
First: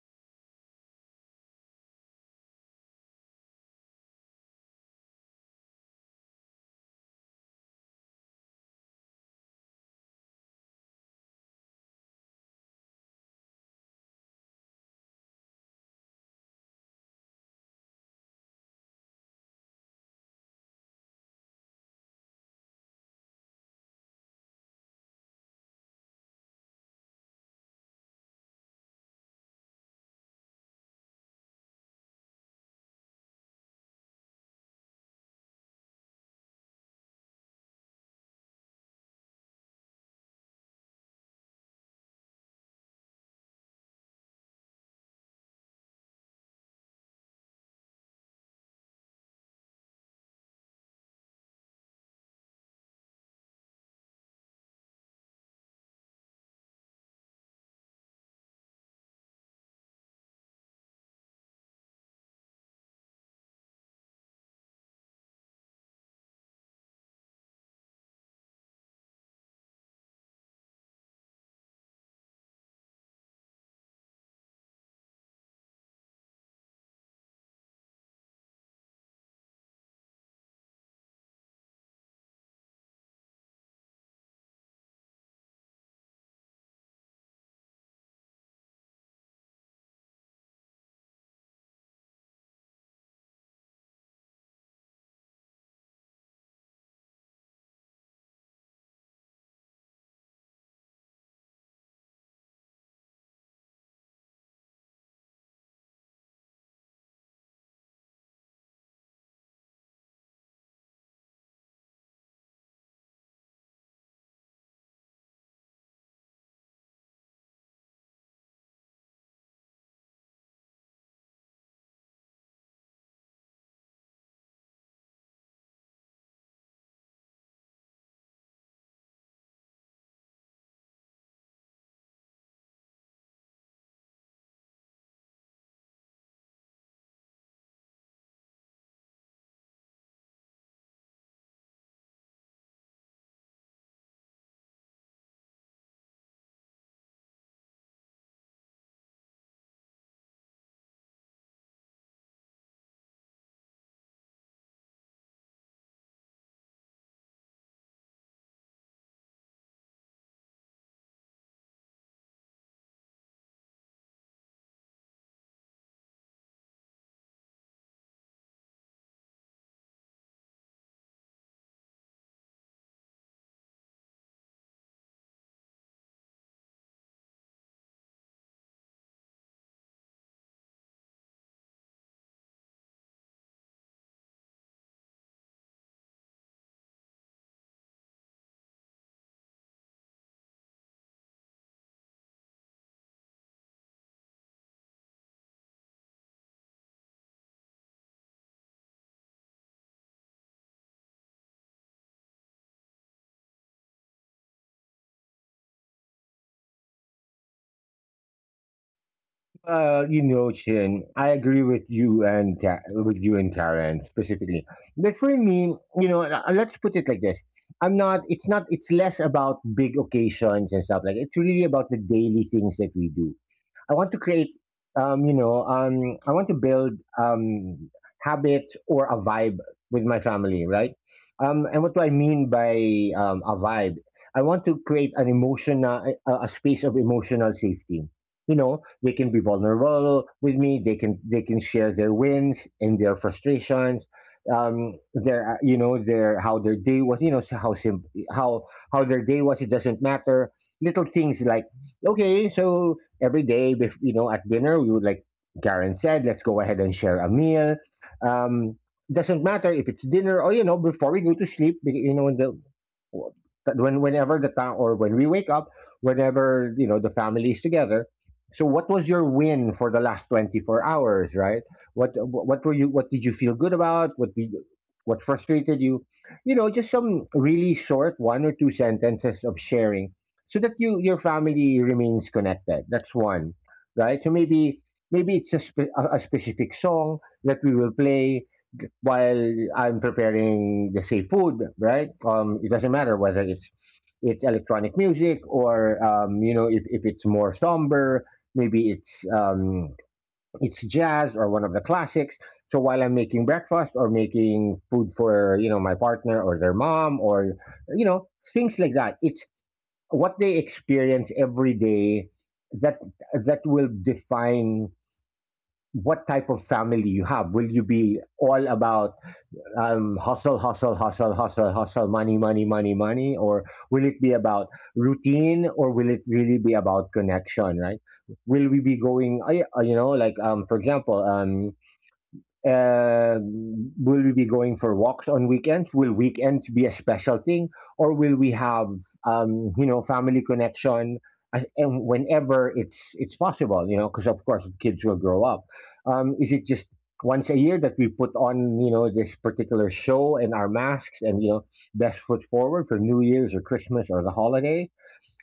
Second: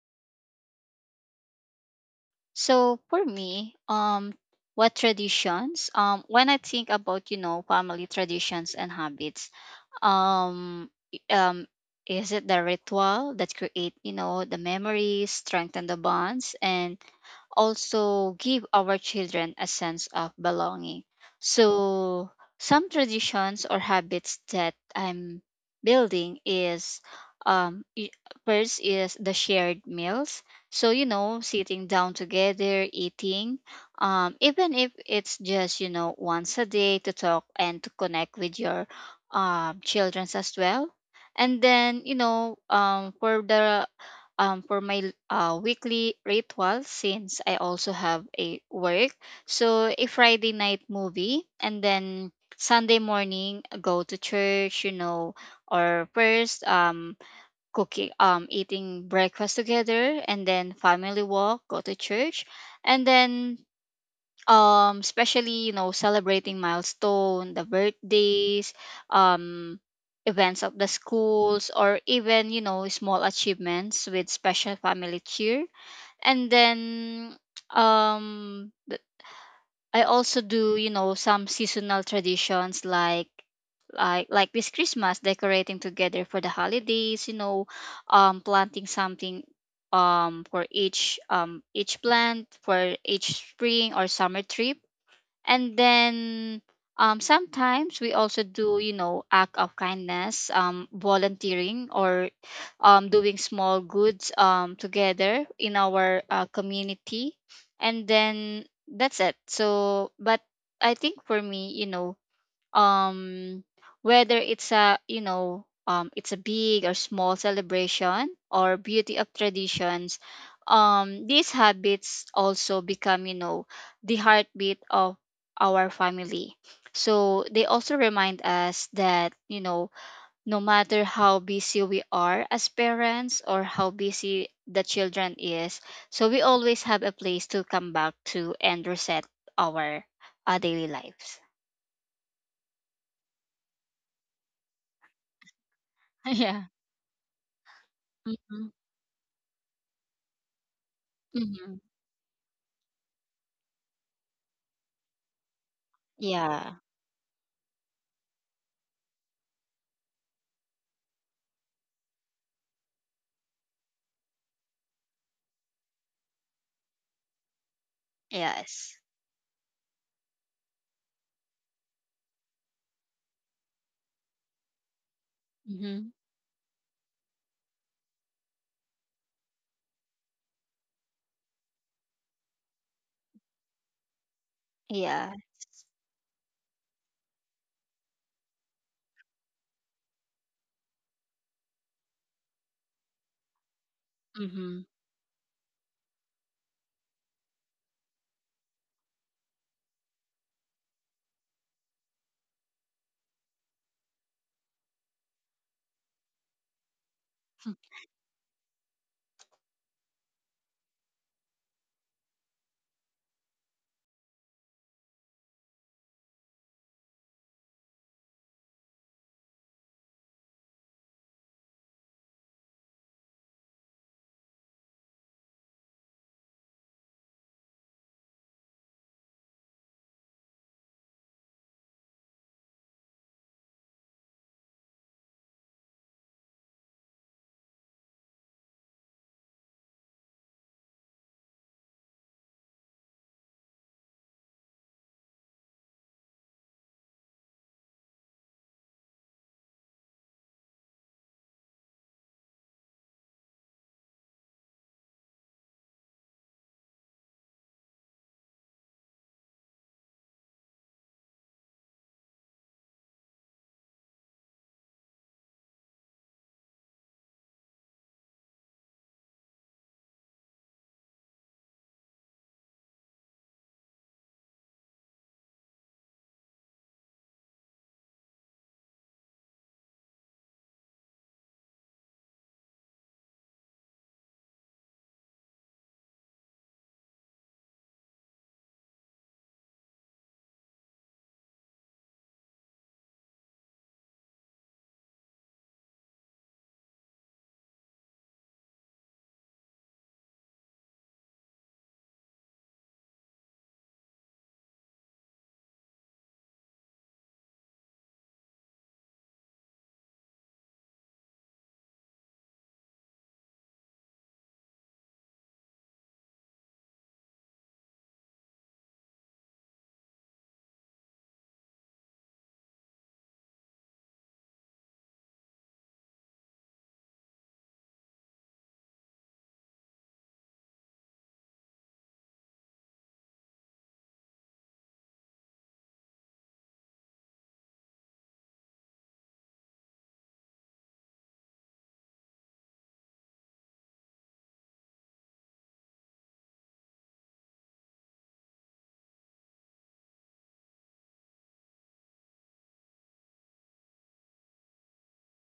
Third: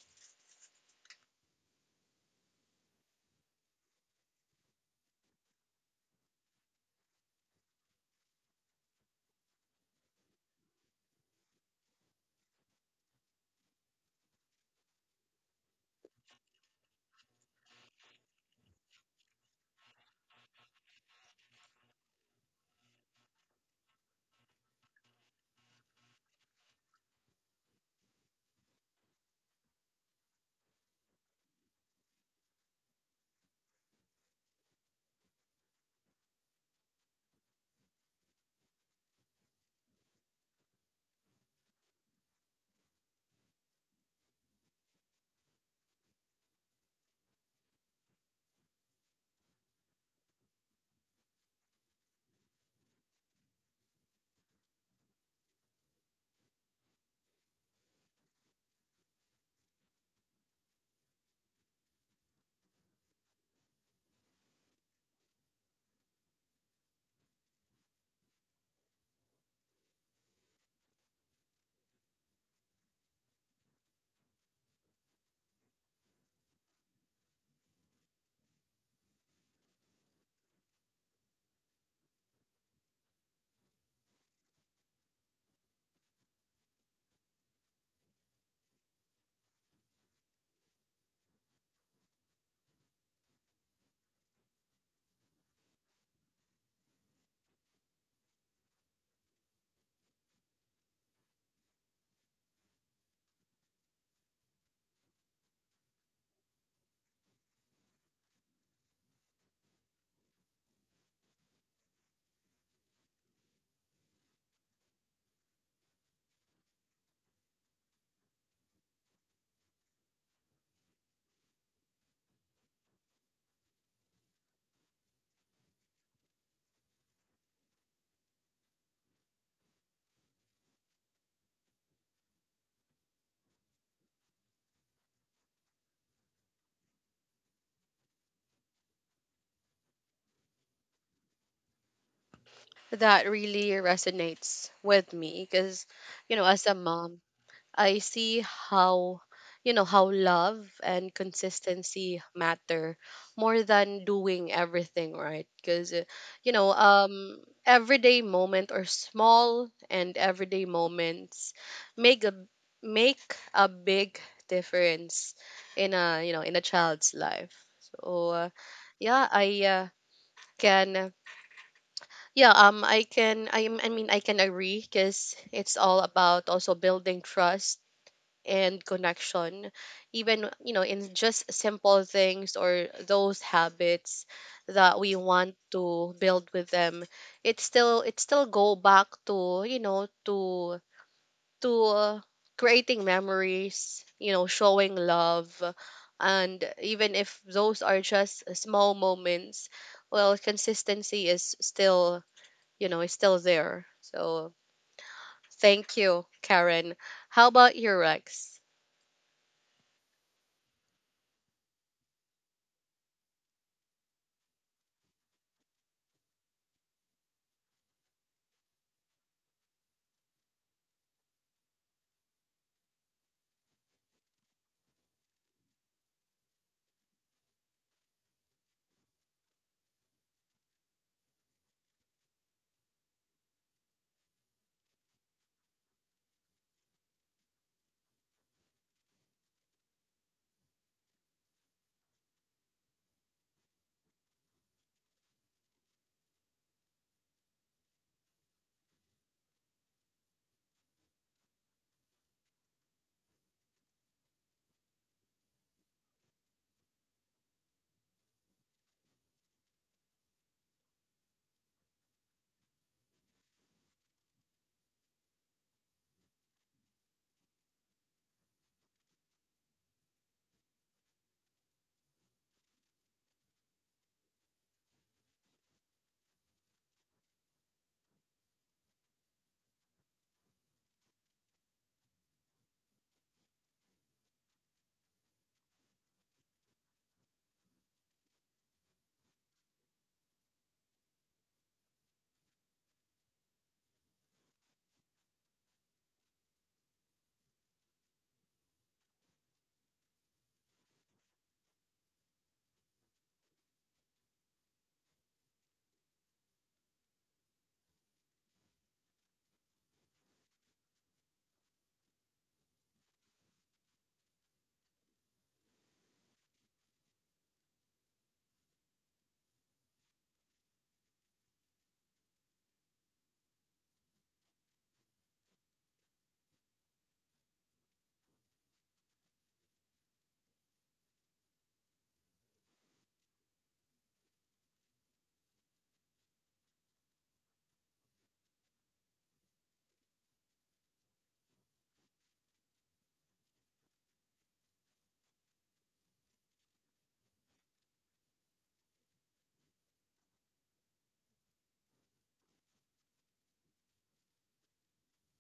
S2: So for me, um, what traditions? Um, when I think about, you know, family traditions and habits, um i- um is it the ritual that create, you know, the memories, strengthen the bonds, and also give our children a sense of belonging. So some traditions or habits that I'm building is um i- first is the shared meals. So you know, sitting down together, eating, um even if it's just, you know, once a day, to talk and to connect with your um, children's as well. And then you know, um, for the um, for my uh, weekly ritual, since I also have a work, so a Friday night movie, and then Sunday morning go to church, you know, or first um cooking, um eating breakfast together, and then family walk, go to church. And then um especially, you know, celebrating milestone, the birthdays, um events of the schools, or even, you know, small achievements with special family cheer. And then um th- I also do, you know, some seasonal traditions like like like this Christmas, decorating together for the holidays, you know, um planting something, um for each um each plant for each spring or summer trip. And then um sometimes we also do, you know, act of kindness, um volunteering, or um doing small goods um together in our uh, community. And then that's it. So but I think for me, you know, um whether it's a, you know, um it's a big or small celebration, or beauty of traditions, um these habits also become, you know, the heartbeat of our family. So they also remind us that, you know, no matter how busy we are as parents, or how busy the children is, so we always have a place to come back to and reset our uh, daily lives.
S1: That really resonates with me because you know
S2: Yeah.
S1: as a mom I see
S2: Mm-hmm.
S1: how you know how love and
S2: Mhm.
S1: consistency matter more than doing everything right because you know
S2: Yeah.
S1: um everyday moment or small and everyday moments make a make a big difference in a you know in a child's life, so uh,
S2: Yes.
S1: yeah. I uh, can Yeah, um, I can, I am, I mean, I can agree because it's all
S2: Mhm.
S1: about also building trust and connection, even you know, in just simple things or those habits that we
S2: Yeah.
S1: want to build with them. It still, it still go back to you know to to uh, creating memories, you know,
S2: Mhm.
S1: showing love, and even if those are just small moments, well, consistency is still you know, is still there. So thank you, Karen. How about your, Rex?
S3: Uh, you know, Chin, I agree with you and Ka- with you and Karen specifically. But for me, you know, uh, let's put it like this: I'm not. It's not. It's less about big occasions and stuff like. It's really about the daily things that we do. I want to create, um, you know, um, I want to build um, habits or a vibe with my family, right? Um, and what do I mean by um, a vibe? I want to create an emotion, uh, a, a space of emotional safety. You know, they can be vulnerable with me. They can they can share their wins and their frustrations, um, their uh, you know, their how their day was. You know, how simple, how how their day was. It doesn't matter. Little things like, okay, so every day, bef- you know, at dinner, we would, like Karen said, let's go ahead and share a meal. Um, doesn't matter if it's dinner or, you know, before we go to sleep, be- you know, in the that when, whenever the town or when we wake up, whenever, you know, the family is together. So, what was your win for the last twenty four hours? Right? What what were you? What did you feel good about? What did, what frustrated you? You know, just some really short one or two sentences of sharing, so that you, your family remains connected. That's one, right? So maybe maybe it's a, spe- a a specific song that we will play while I'm preparing the same food, right? Um, it doesn't matter whether it's it's electronic music or um, you know, if, if it's more somber, maybe it's um, it's jazz or one of the classics. So while I'm making breakfast or making food for, you know, my partner or their mom or, you know, things like that, it's what they experience every day that that will define what type of family you have. Will you be all about um, hustle, hustle, hustle, hustle, hustle, money, money, money, money? Or will it be about routine, or will it really be about connection, right? Will we be going, uh, yeah, uh, you know, like, um, for example, um, uh, will we be going for walks on weekends? Will weekends be a special thing, or will we have um, you know, family connection as- and whenever it's it's possible? You know, because of course kids will grow up. Um, is it just once a year that we put on, you know, this particular show and our masks and, you know, best foot forward for New Year's or Christmas or the holiday,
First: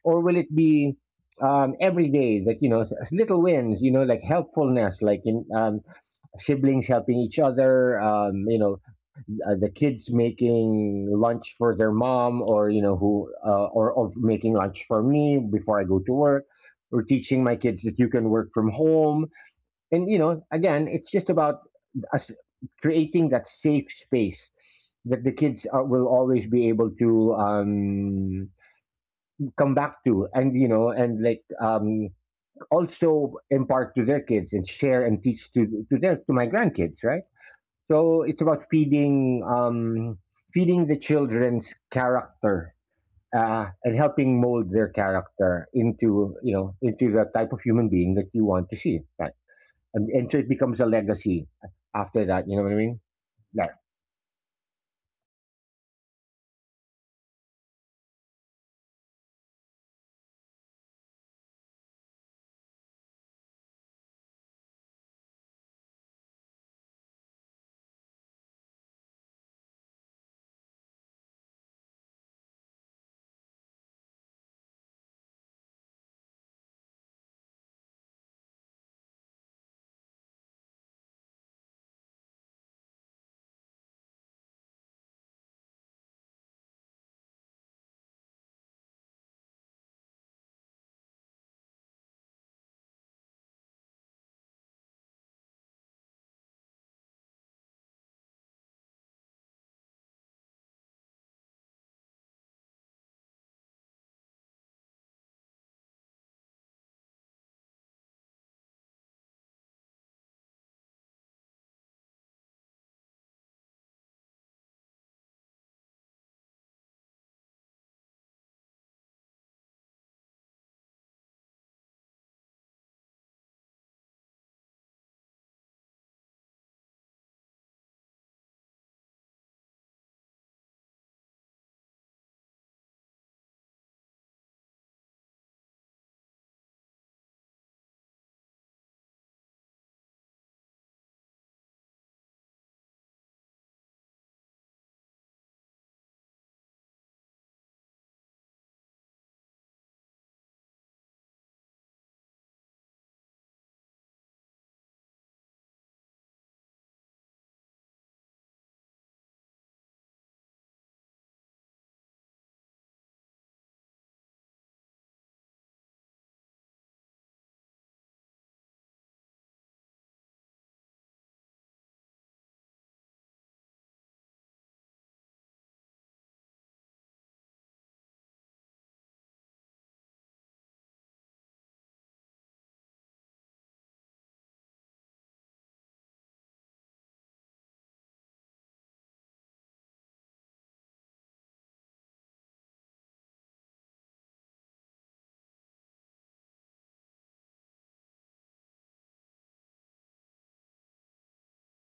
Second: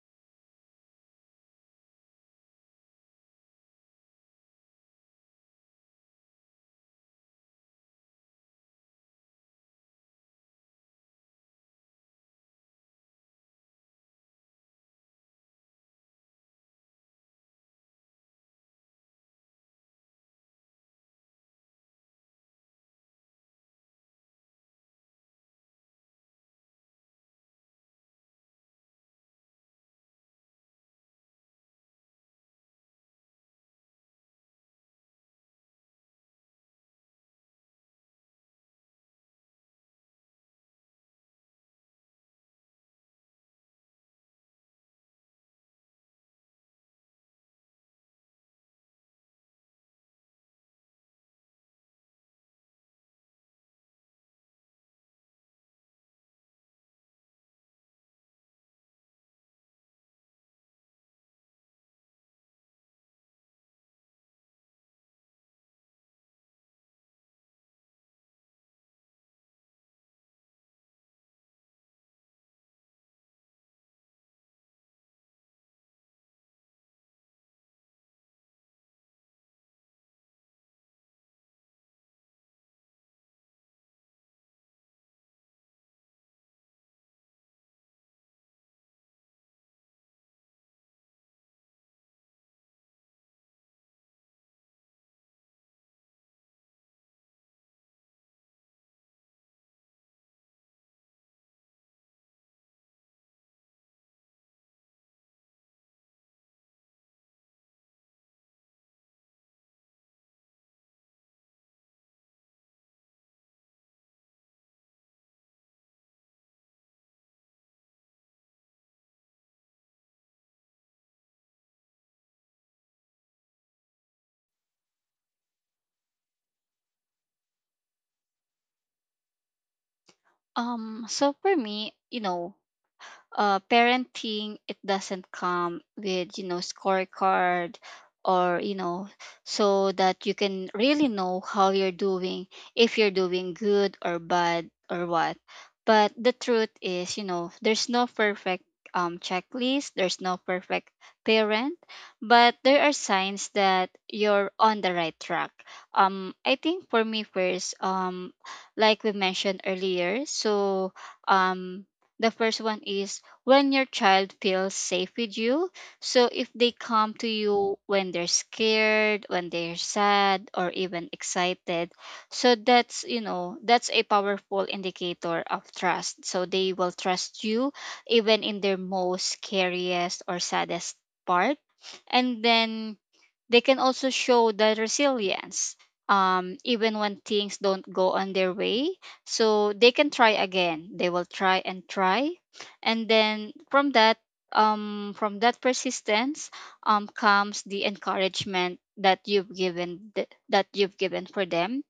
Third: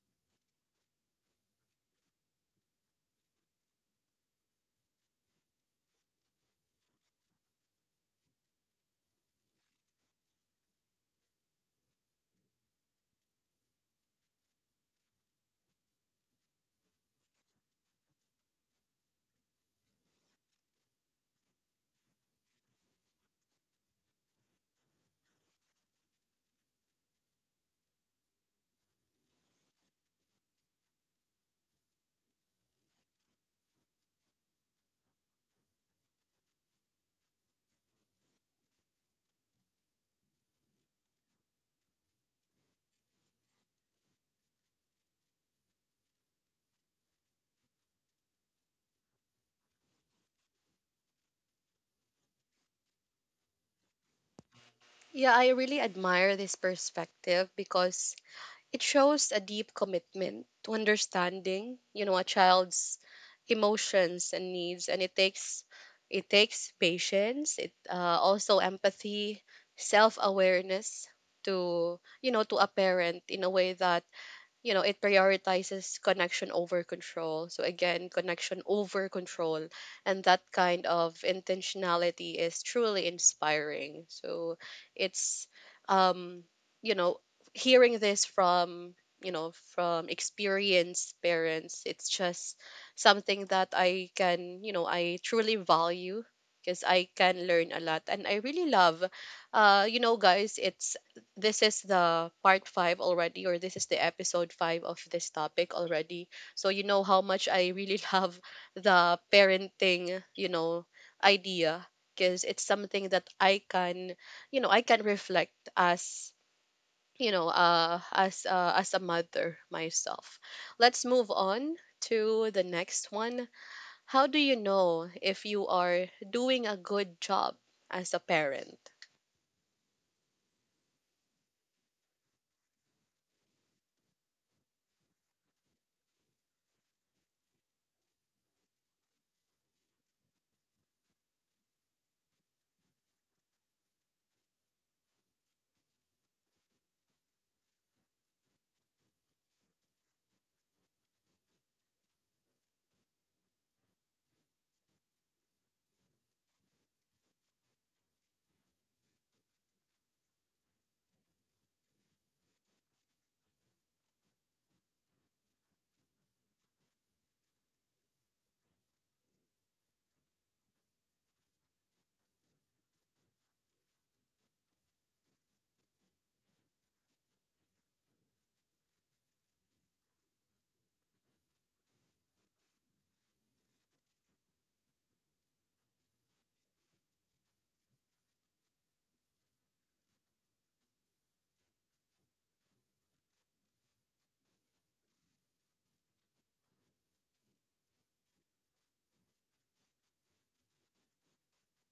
S3: or will it be um, every day that, you know, s- little wins, you know, like helpfulness, like in um, siblings helping each other, um, you know, uh, the kids making lunch for their mom or, you know, who uh, or of making lunch for me before I go to work, or teaching my kids that you can work from home, and, you know, again, it's just about us creating that safe space that the kids are, will always be able to um, come back to, and, you know, and like, um, also impart to their kids and share and teach to to their, to my grandkids, right? So it's about feeding um, feeding the children's character, uh, and helping mold their character into, you know, into the type of human being that you want to see, right? And, and so it becomes a legacy after that. You know what I mean? Like,
S1: Yeah, I really admire this perspective because it shows a deep commitment to understanding, you know, a child's emotions and needs, and it takes it takes patience. It uh, also empathy, self awareness to you know to a parent in a way that you know it prioritizes connection over control, so again, connection over control, and that kind of intentionality is truly inspiring. So it's um you know hearing this from you know from experienced parents, it's just something that i can you know i truly value because I can learn a lot. And I really love, uh you know guys, it's this is the part five already, or this is the episode five of this topic already. So you know how much I really love the parenting, you know, idea because it's something that I can, you know, I can reflect as you know, uh, as uh, as a mother myself. Let's move on to the next one. How do you know if you are doing a good job as a parent?
S2: Um so for me, you know, uh, parenting, it doesn't come with, you know, scorecard, or you know, so that you can really know how you're doing, if you're doing good or bad or what. But the truth is, you know, there's no perfect um, checklist, there's no perfect parent. But there are signs that you're on the right track. Um i think for me first, um like we mentioned earlier, so um the first one is when your child feels safe with you. So if they come to you when they're scared, when they're sad, or even excited, so that's, you know, that's a powerful indicator of trust. So they will trust you even in their most scariest or saddest part. And then they can also show the resilience um even when things don't go on their way, so they can try again, they will try and try. And then from that, um from that persistence um comes the encouragement that you've given th- that you've given for them.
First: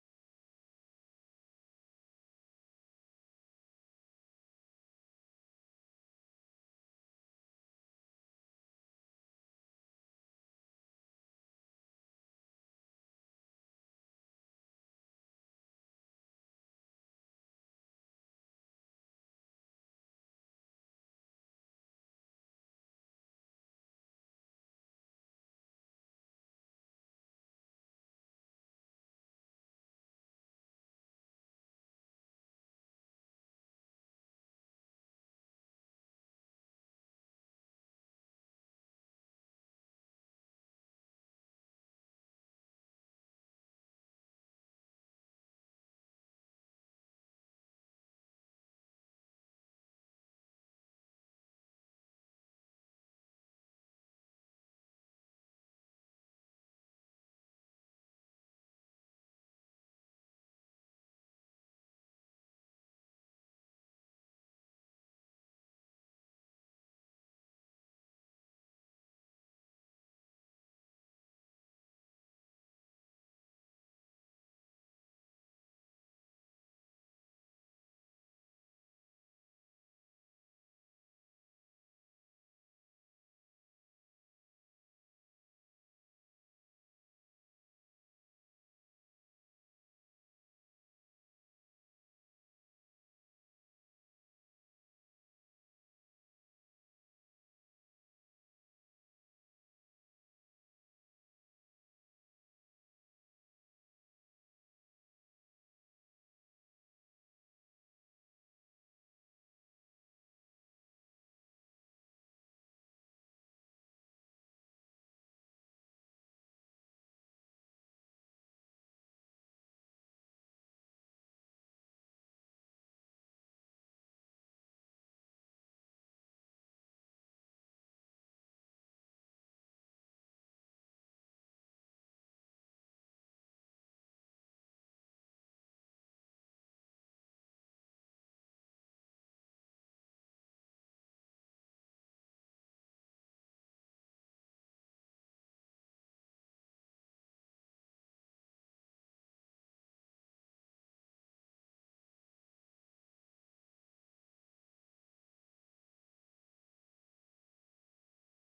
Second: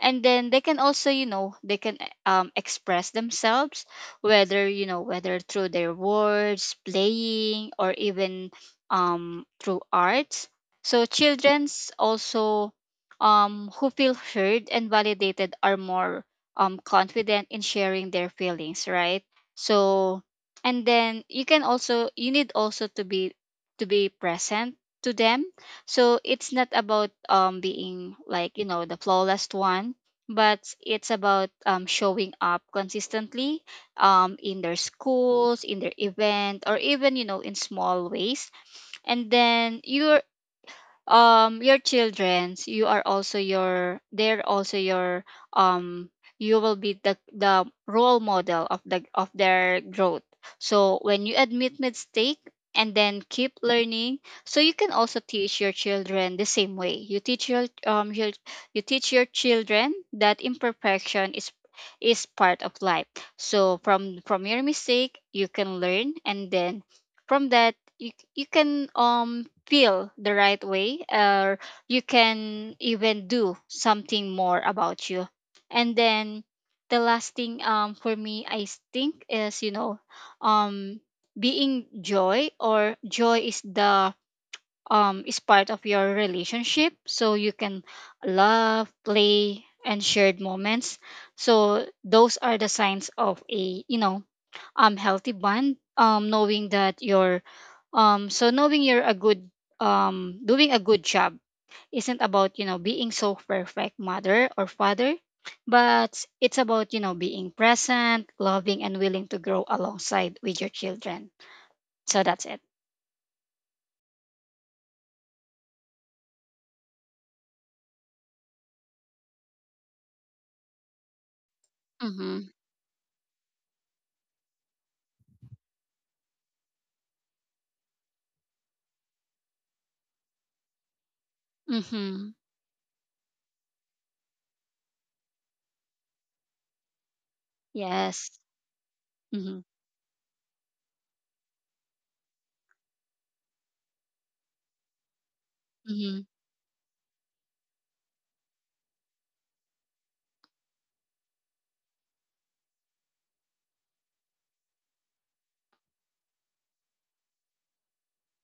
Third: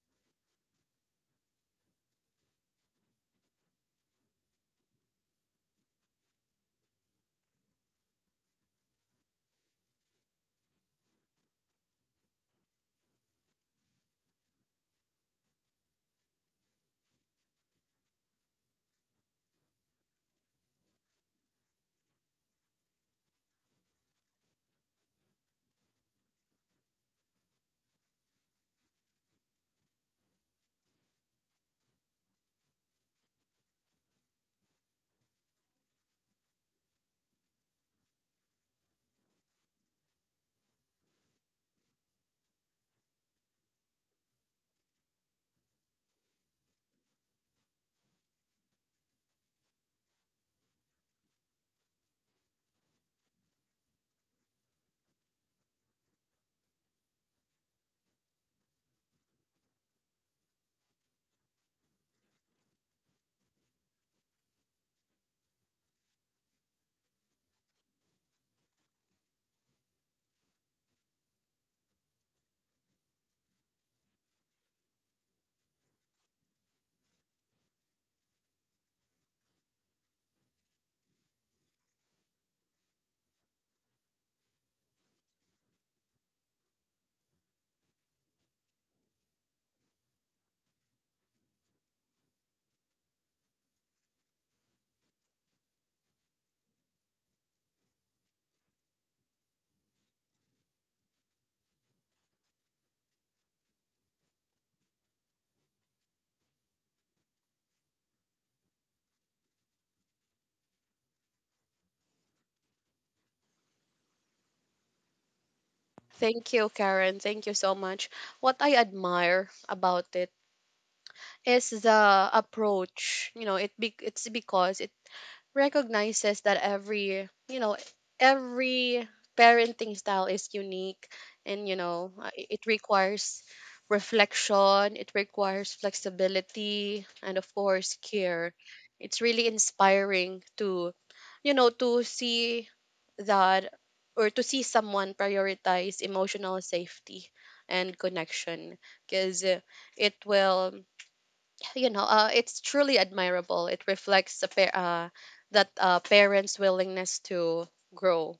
S2: And then they can also, you know, they can um, express themselves, whether, you know, whether through their words, playing, or even um, through arts. So children's also um, who feel heard and validated are more um, confident in sharing their feelings, right? So and then you can also, you need also to be to be present to them. So it's not about um being like, you know, the flawless one, but it's about um showing up consistently um in their schools, in their event, or even, you know, in small ways. And then you um your childrens you are also your they're also your um you will be the the role model of the of their growth. So when you admit mistake and then keep learning, so you can also teach your children the same way you teach your um your, you teach your children that imperfection is is part of life. So from from your mistake you can learn, and then from that you, you can um feel the right way, or you can even do something more about you. And then the last thing, um for me I think is, you know um being joy or joy is the, um is part of your relationship, so you can love, play, and shared moments. So those are the signs of a, you know um healthy bond, um knowing that you're um so knowing you're a good, um doing a good job isn't about, you know, being so perfect mother or father, but it's about, you know, being present, loving, and willing to grow alongside with your children. So that's it.
S1: Thank you, Karen. Thank you so much. What I admire about it is the
S2: Mm-hmm.
S1: approach. You know, it be, it's because it recognizes that every, you know, every parenting style is unique and you know,
S2: Mm-hmm.
S1: uh, i- it requires reflection, it requires flexibility and of course
S2: Yes.
S1: care. It's really
S2: Mm-hmm.
S1: inspiring to you know to see that or to see someone prioritize
S2: Mm-hmm.
S1: emotional safety and connection because it will you know uh, it's truly admirable. It reflects the pa- uh, that uh, parents willingness to grow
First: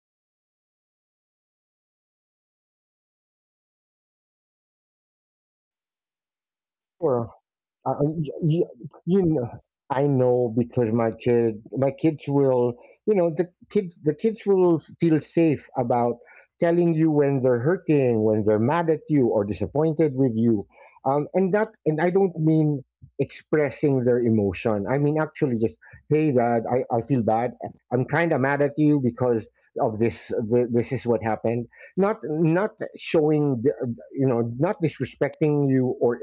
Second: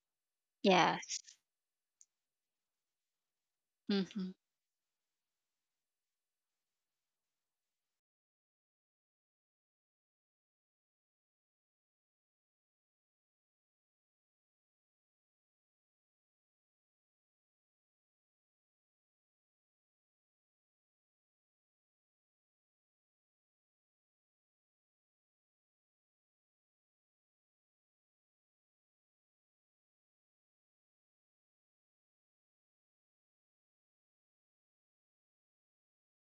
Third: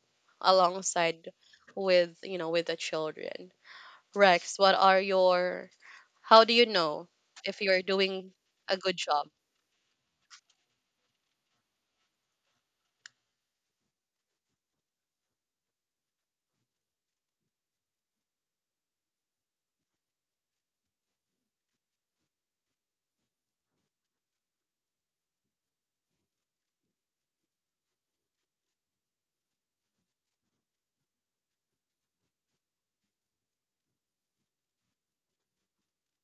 S2: Yes.
S1: alongside with you know with the children.
S2: Mm-hmm.
S1: Rex, what are your how do you know
S3: sure.
S1: if you're
S3: Uh,
S1: doing
S3: you,
S1: a good
S3: you,
S1: job?
S3: know, I know because my kid, my kids will, you know, the kids, the kids will feel safe about telling you when they're hurting, when they're mad at you or disappointed with you, um, and that, and I don't mean expressing their emotion. I mean actually just, hey, dad, I, I feel bad. I'm kind of mad at you because of this. th- This is what happened. Not, not showing, the- you know, not disrespecting you or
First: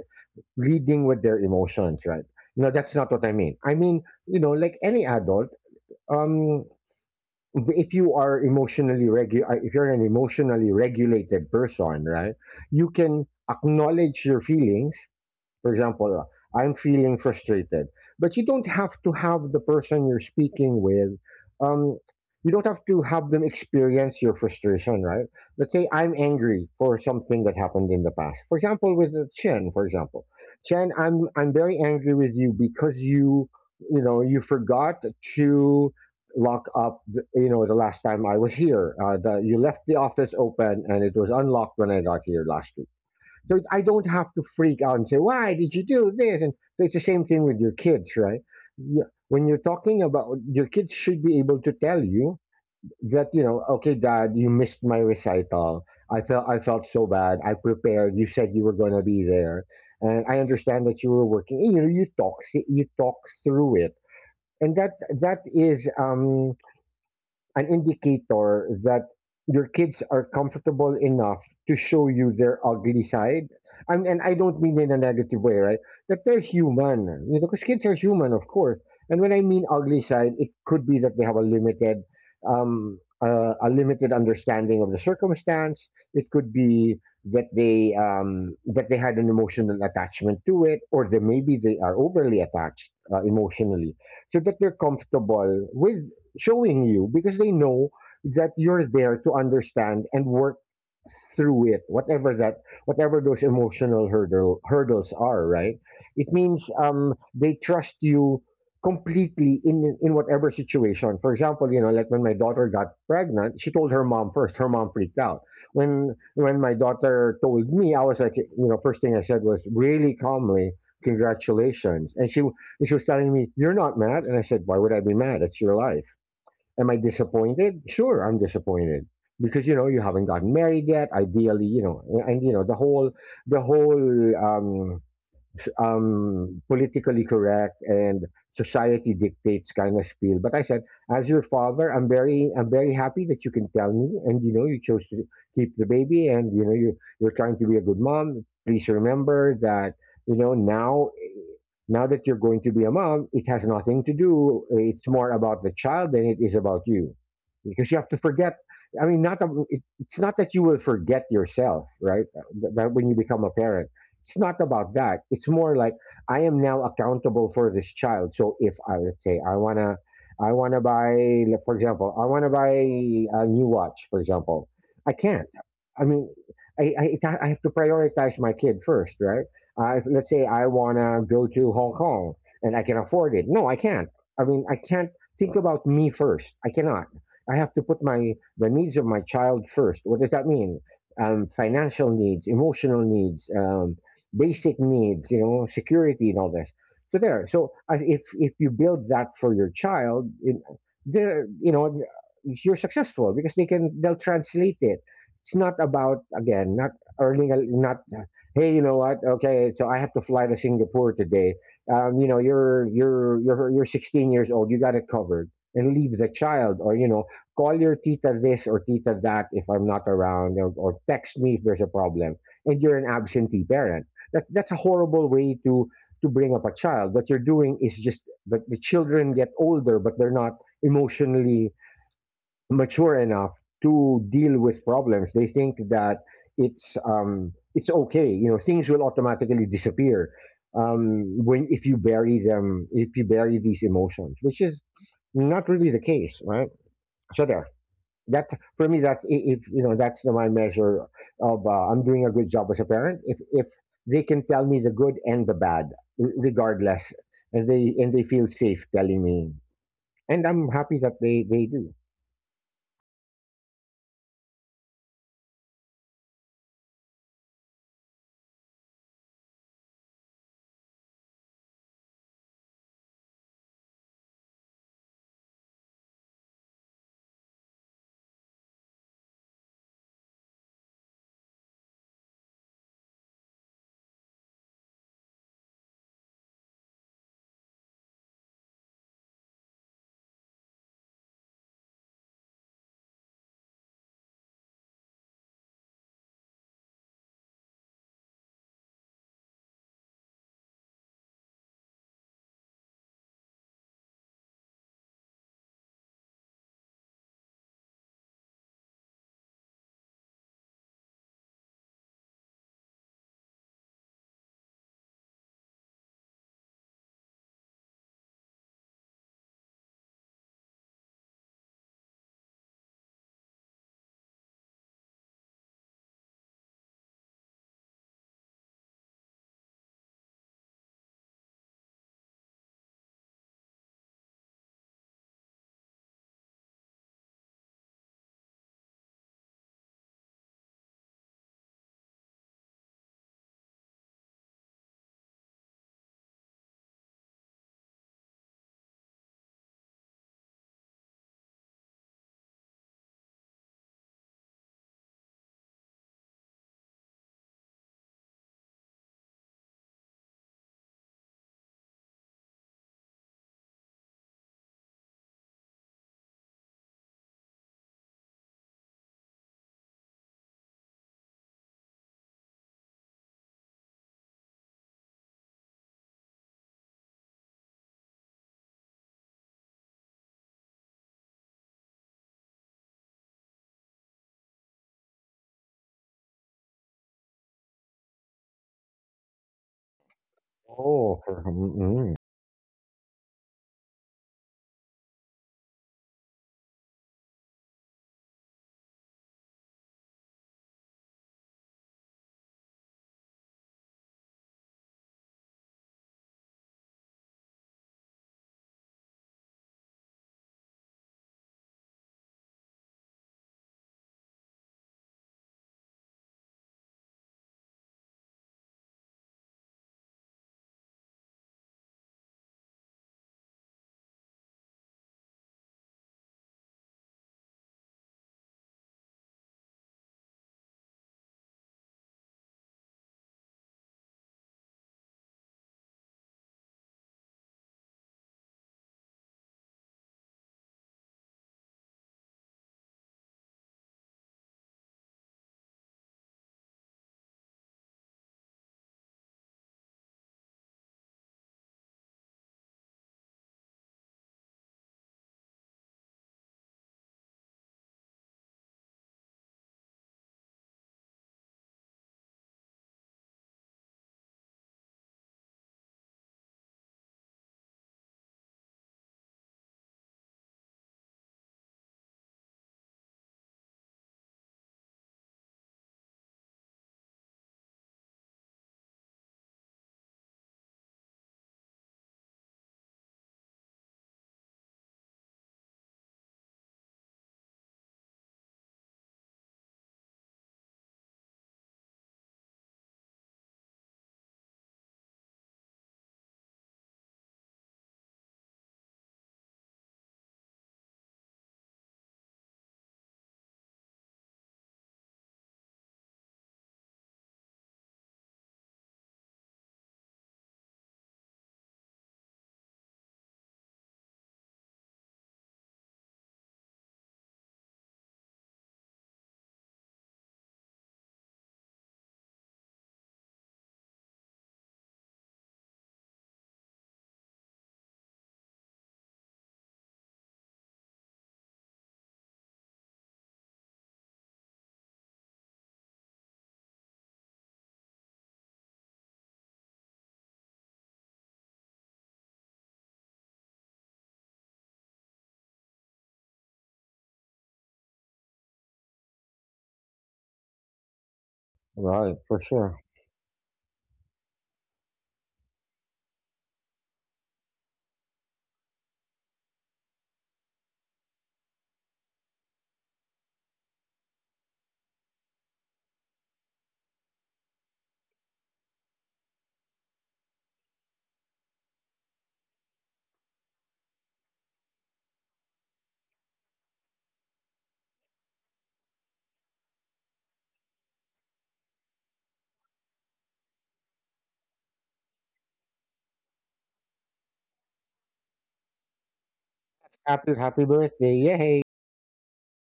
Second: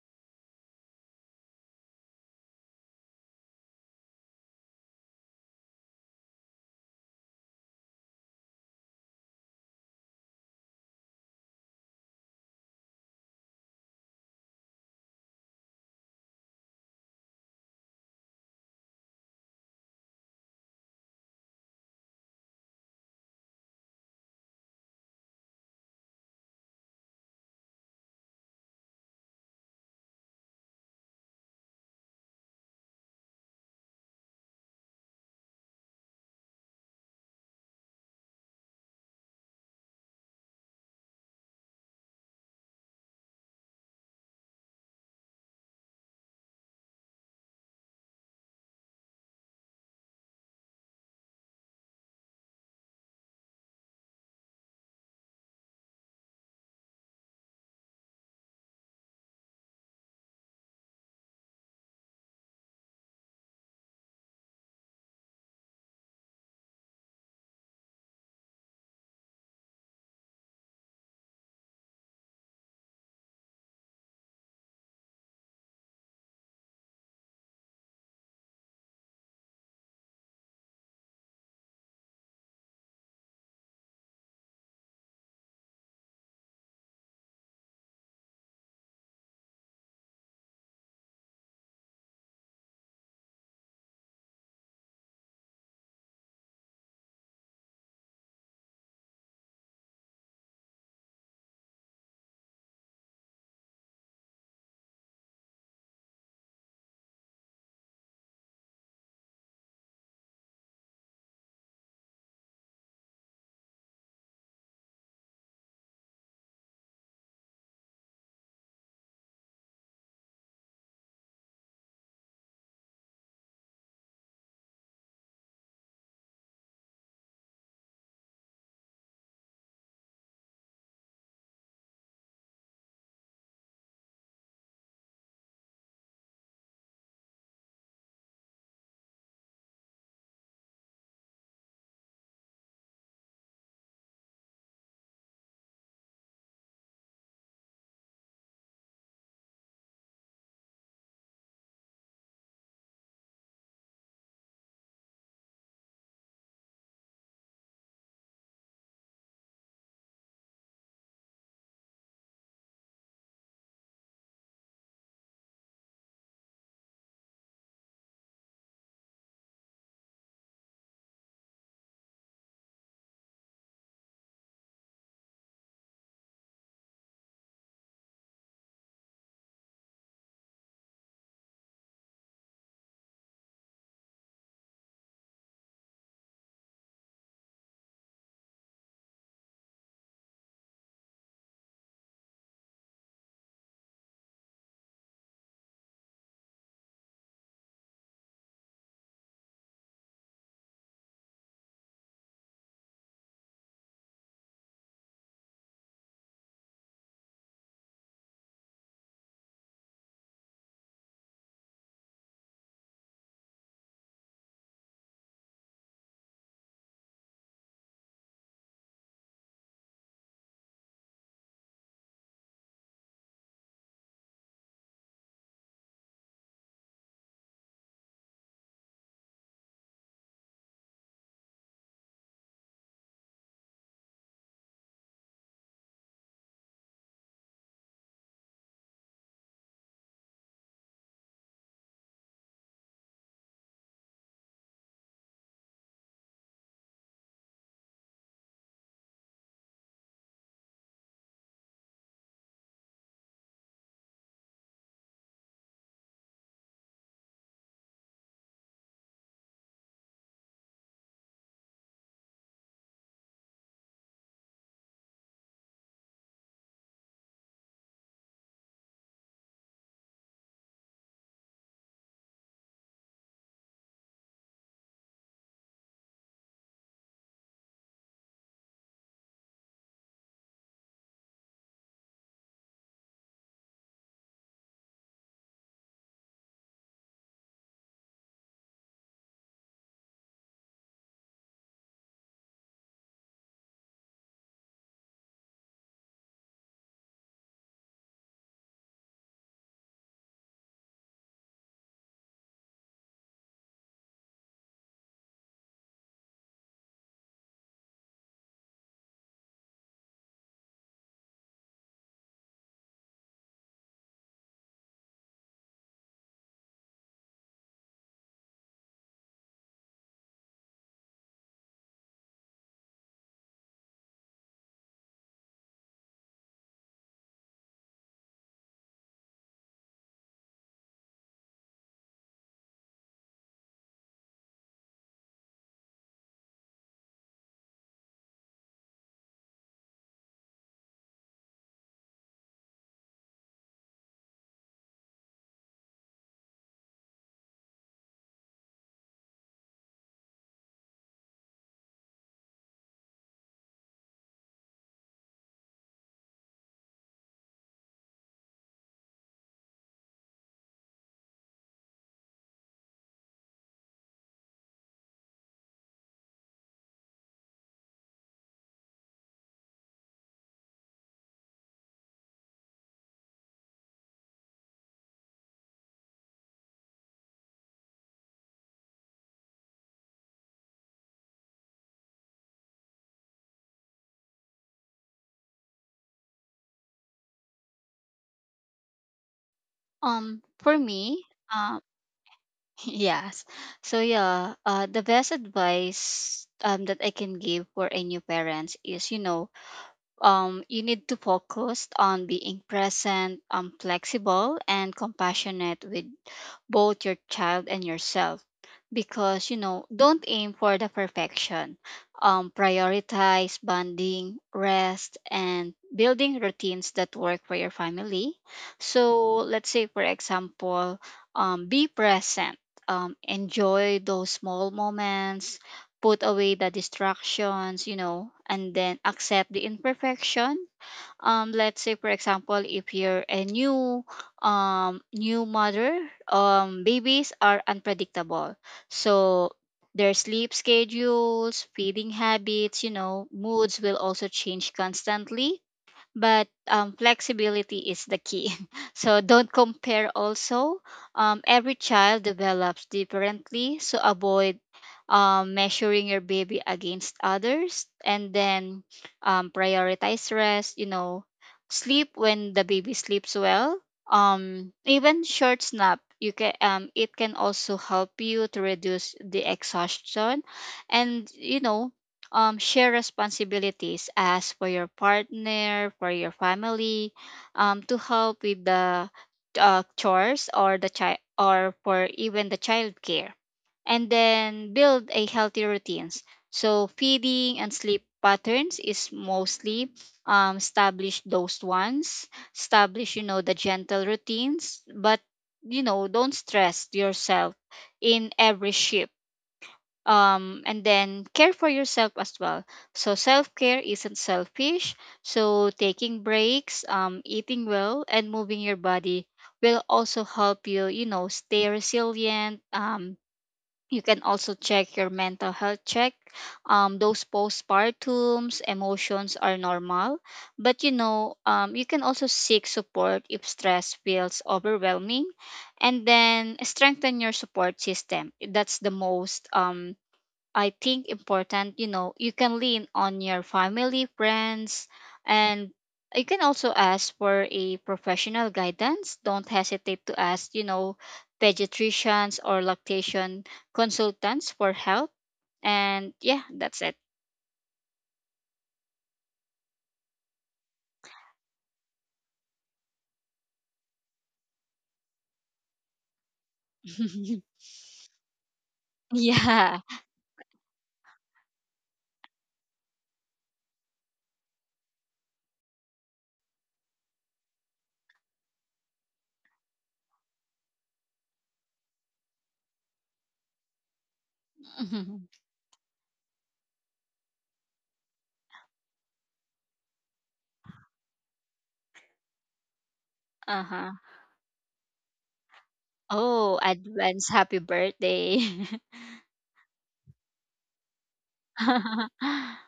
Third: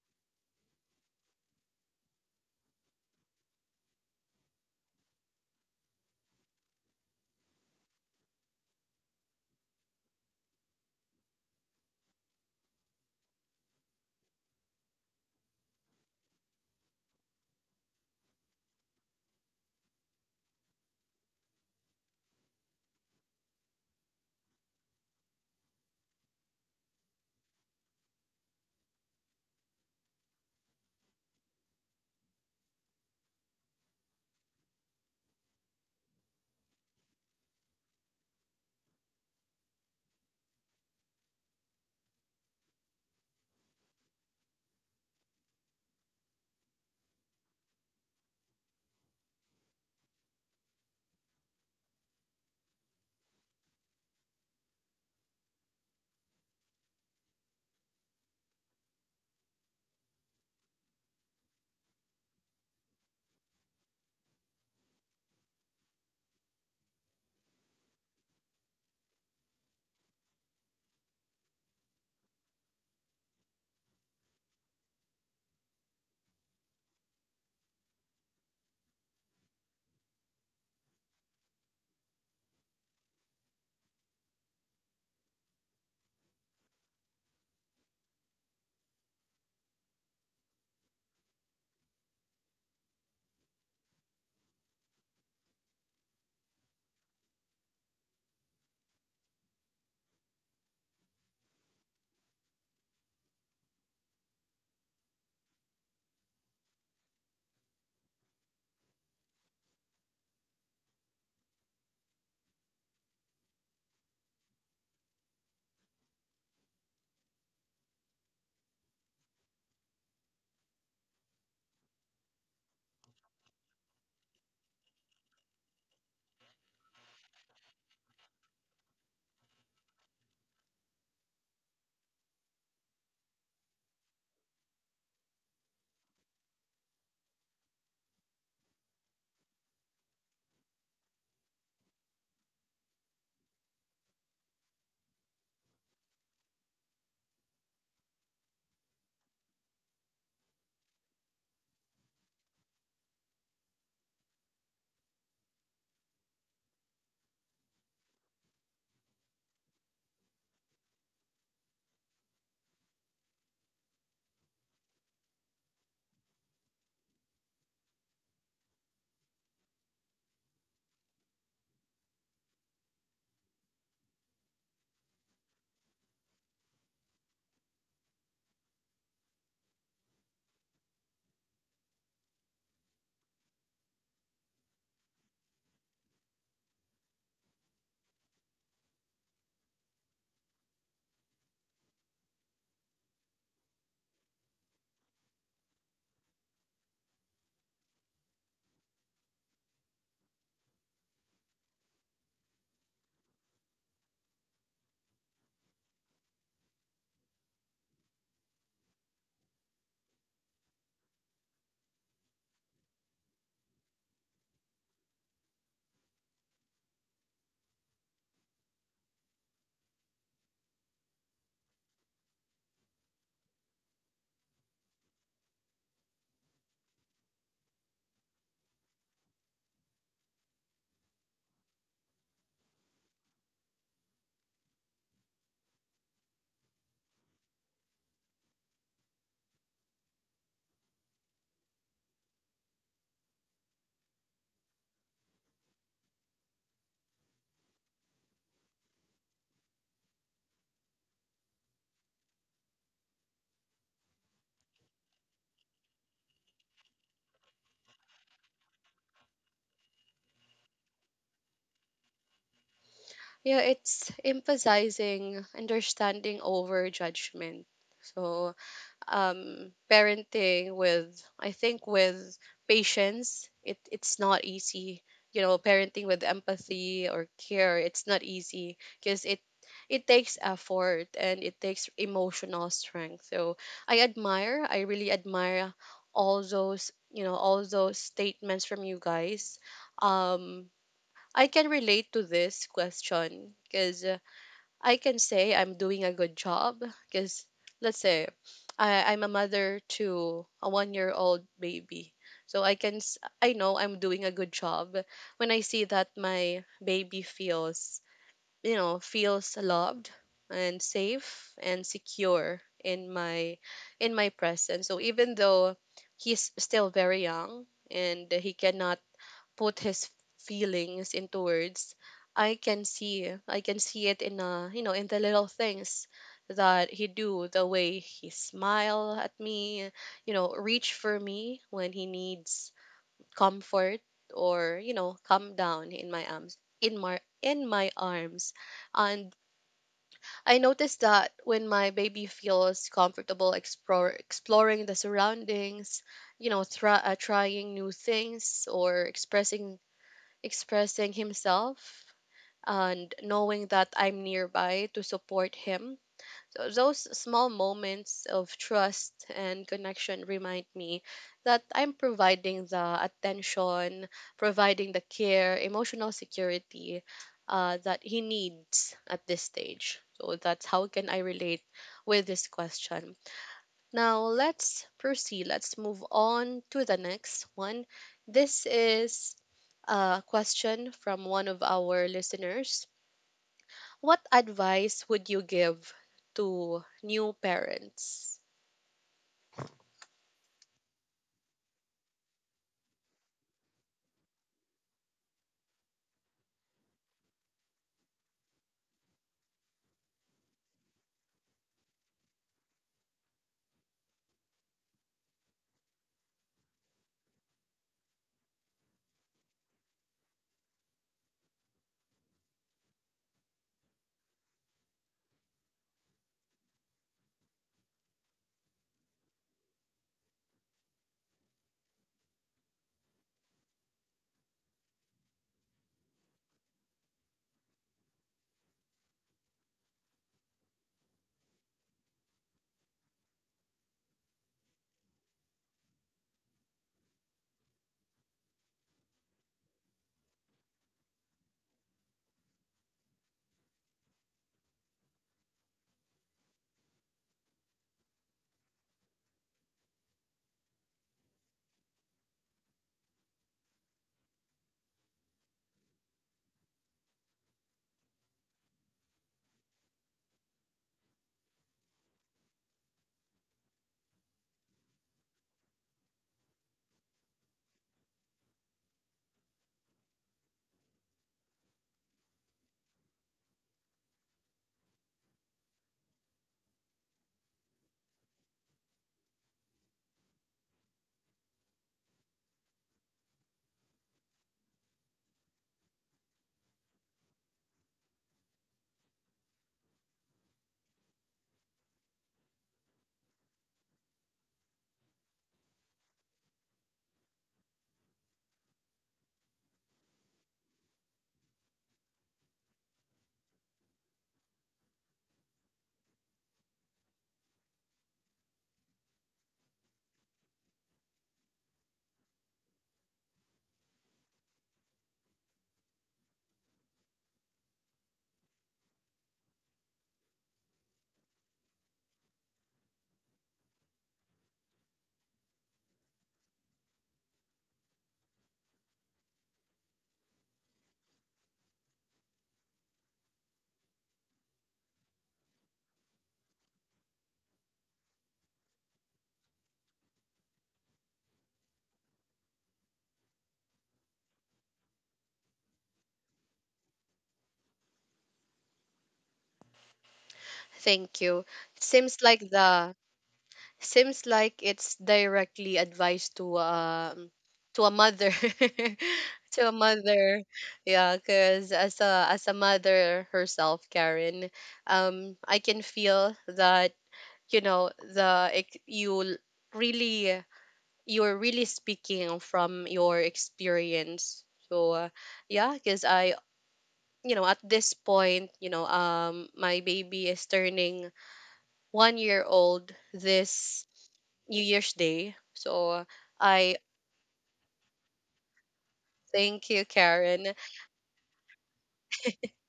S3: leading with their emotions, right? No, that's not what I mean. I mean, you know, like any adult, um, if you are emotionally regu- uh, if you're an emotionally regulated person, right, you can acknowledge your feelings, for example, uh, I'm feeling frustrated, but you don't have to have the person you're speaking with. Um, you don't have to have them experience your frustration, right? Let's say I'm angry for something that happened in the past. For example, with uh, Chen, for example, Chen, I'm I'm very angry with you because you you know, you forgot to lock up the, you know, the last time I was here, uh, the, you left the office open and it was unlocked when I got here last week, so I don't have to freak out and say, why did you do this? And so it's the same thing with your kids, right? Yeah, when you're talking about, your kids should be able to tell you that, you know, okay, dad, you missed my recital. I felt I felt so bad. I prepared. You said you were gonna be there. And I understand that you were working. You know, you talk you talk through it. And that that is um an indicator that your kids are comfortable enough to show you their ugly side. And, and I don't mean in a negative way, right? That they're human, you know, because kids are human, of course. And when I mean ugly side, it could be that they have a limited, um, uh, a limited understanding of the circumstance. It could be that they um, that they had an emotional attachment to it, or that maybe they are overly attached uh, emotionally, so that they're comfortable with showing you because they know that you're there to understand and work through it, whatever that, whatever those emotional hurdle hurdles are, right? It means um they trust you completely in in whatever situation. For example, you know, like when my daughter got pregnant, she told her mom first. Her mom freaked out. When when my daughter told me, I was like, you know, first thing I said was really calmly, congratulations. And she and she was telling me, "You're not mad?" And I said, "Why would I be mad? It's your life." Am I disappointed? Sure, I'm disappointed because you know you haven't gotten married yet. Ideally, you know, a- and you know the whole the whole um, s- um, politically correct and society dictates kind of spiel. But I said, as your father, I'm very I'm very happy that you can tell me, and you know you chose to keep the baby, and you know you you're trying to be a good mom. Please remember that you know now now that you're going to be a mom, it has nothing to do. It's more about the child than it is about you, because you have to forget. I mean, not ab- it, it's not that you will forget yourself, right? Th- That when you become a parent, it's not about that. It's more like I am now accountable for this child. So if I, let say I wanna, I wanna buy, like, for example, I wanna buy a new watch, for example, I can't. I mean, I I, it ha- I have to prioritize my kid first, right? I, let's say I want to go to Hong Kong and I can afford it. No, I can't. I mean, I can't think about me first. I cannot. I have to put my the needs of my child first. What does that mean? Um, financial needs, emotional needs, um, basic needs. You know, security and all this. So there. So I- if if you build that for your child, it, there, you know, you're successful because they can they'll translate it. It's not about, again, not earning a, not, hey, you know what? Okay, so I have to fly to Singapore today. Um, you know, you're you're you're you're sixteen years old. You got it covered, and leave the child, or you know, call your tita this or tita that if I'm not around, or, or text me if there's a problem. And you're an absentee parent. That that's a horrible way to to bring up a child. What you're doing is just that the children get older, but they're not emotionally mature enough to deal with problems. They think that it's um, it's okay. You know, things will automatically disappear um, when, if you bury them, if you bury these emotions, which is not really the case, right? So there. That for me, that's i- if you know that's the, my measure of uh, I'm doing a good job as a parent. If if they can tell me the good and the bad, r- regardless, and they and they feel safe telling me, and I'm happy that they they do.
S1: Yeah, it's emphasizing understanding over judgment. So um, parenting with, I think, with patience, it it's not easy. You know, parenting with empathy or care, it's not easy because it it takes effort and it takes emotional strength. So I admire I really admire all those you know all those statements from you guys. um I can relate to this question because I can say I'm doing a good job because, let's say, I, I'm a mother to a one year old baby. So I can s- I know I'm doing a good job when I see that my baby feels you know feels loved and safe and secure in my in my presence. So even though he's still very young and he cannot put his feelings into words, i can see i can see it in uh you know in the little things that he do, the way he smile at me, you know reach for me when he needs comfort, or you know calm down in my arms in my in my arms And I noticed that when my baby feels comfortable explore, exploring the surroundings, you know try, uh, trying new things or expressing expressing himself, and knowing that I'm nearby to support him. So those small moments of trust and connection remind me that I'm providing the attention, providing the care, emotional security uh, that he needs at this stage. So that's how can I relate with this question. Now let's proceed. Let's move on to the next one. This is a question from one of our listeners. What advice would you give to new parents?
S2: um for
S3: Oh,
S2: me
S3: for,
S2: Uh,
S3: mm,
S2: yes. So yeah, uh, the best advice um, that I can give for a new parents is, you know, um, you need to focus on being present, um, flexible, and compassionate with both your child and yourself, because you know, don't aim for the perfection. Um prioritize bonding, rest, and building routines that work for your family. So let's say, for example, um be present, um enjoy those small moments, put away the distractions, you know, and then accept the imperfection. Um let's say, for example, if you're a new, um new mother, um babies are unpredictable. So their sleep schedules, feeding habits, you know, moods will also change constantly. But um, flexibility is the key. So don't compare also. Um, every child develops differently, so avoid um, measuring your baby against others, and then um, prioritize rest, you know, sleep when the baby sleeps well. Um, even short nap, you can, um, it can also help you to reduce the exhaustion, and you know, um, share responsibilities as for your partner, for your family, um, to help with the uh, chores or the child, or for even the child care. And then build a healthy routines. So feeding and sleep patterns is mostly, um, establish those ones, establish, you know, the gentle routines, but you know, don't stress yourself in every shift. Um and then care for yourself as well. So self-care isn't selfish. So taking breaks, um eating well, and moving your body will also help you, you know, stay resilient. Um you can also check your mental health check. Um those postpartums emotions are normal, but you know, um you can also seek support if stress feels overwhelming. And then strengthen your support system. That's the most, um I think, important. You know, you can lean on your family, friends, and you can also ask for a professional guidance. Don't hesitate to ask, you know, pediatricians or lactation consultants for help. And yeah, that's it.
S1: Thank you.
S3: right,
S1: Seems
S3: for
S1: like
S3: sure.
S1: the seems like it's directly advice to, um to a mother. To a
S2: Yeah.
S1: mother. Yeah, because as a as a mother herself, Karen, um, I can feel that you know the ex- you really you're really speaking from your experience. So, uh, yeah, because I, you know, at this point, you know, um my baby is turning one year old
S2: Uh
S1: this
S2: huh.
S1: New Year's Day. So, uh,
S2: Oh,
S1: I
S2: advance happy birthday.
S1: thank you,
S3: Happy
S1: Karen.
S3: happy birthday, yay!
S2: Mm-hmm.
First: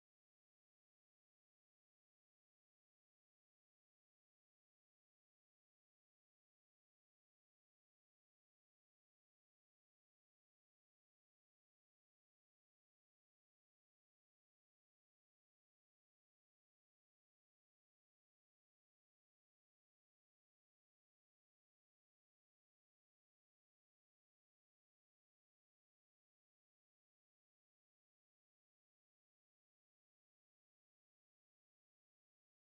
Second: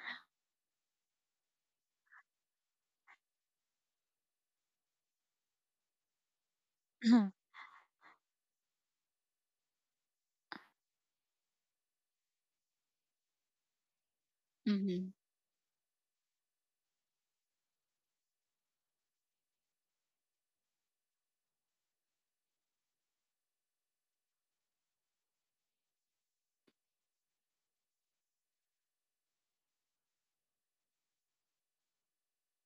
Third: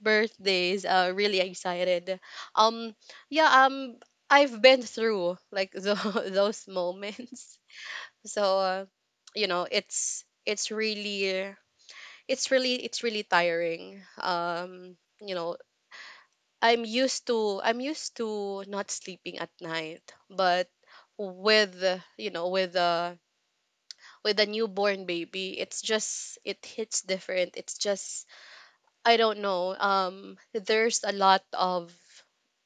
S1: Birthdays, uh really excited. um yeah. um I've been through like tho- those moments. So, uh, you know, it's it's really, it's really it's really tiring um
S2: Mm-hmm.
S1: you know i'm used to i'm used to not sleeping at night, but with uh, you know, with a with a newborn baby, it's just, it hits different. It's just, I don't know. Um, there's a lot of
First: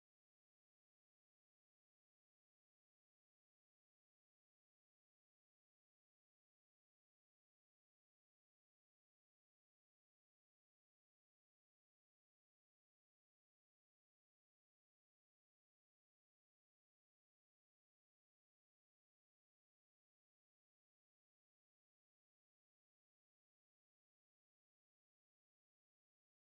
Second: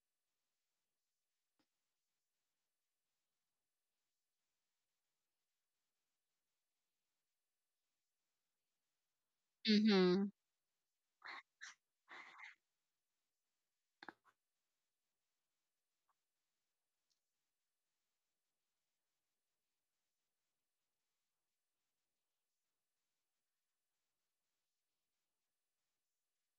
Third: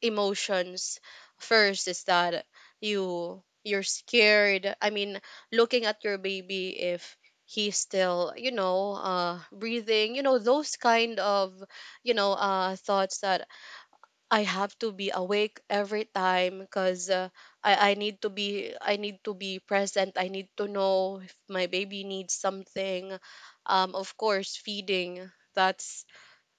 S1: emotions. First is that you you're scared. I mean, looking at your baby if he's still, you know, uh, breathing. You know, those kind of, you know, uh, thoughts that I have to be awake every time because uh, I I need to be I need to be present. I need to know if my baby needs something. Um, of course, feeding. That's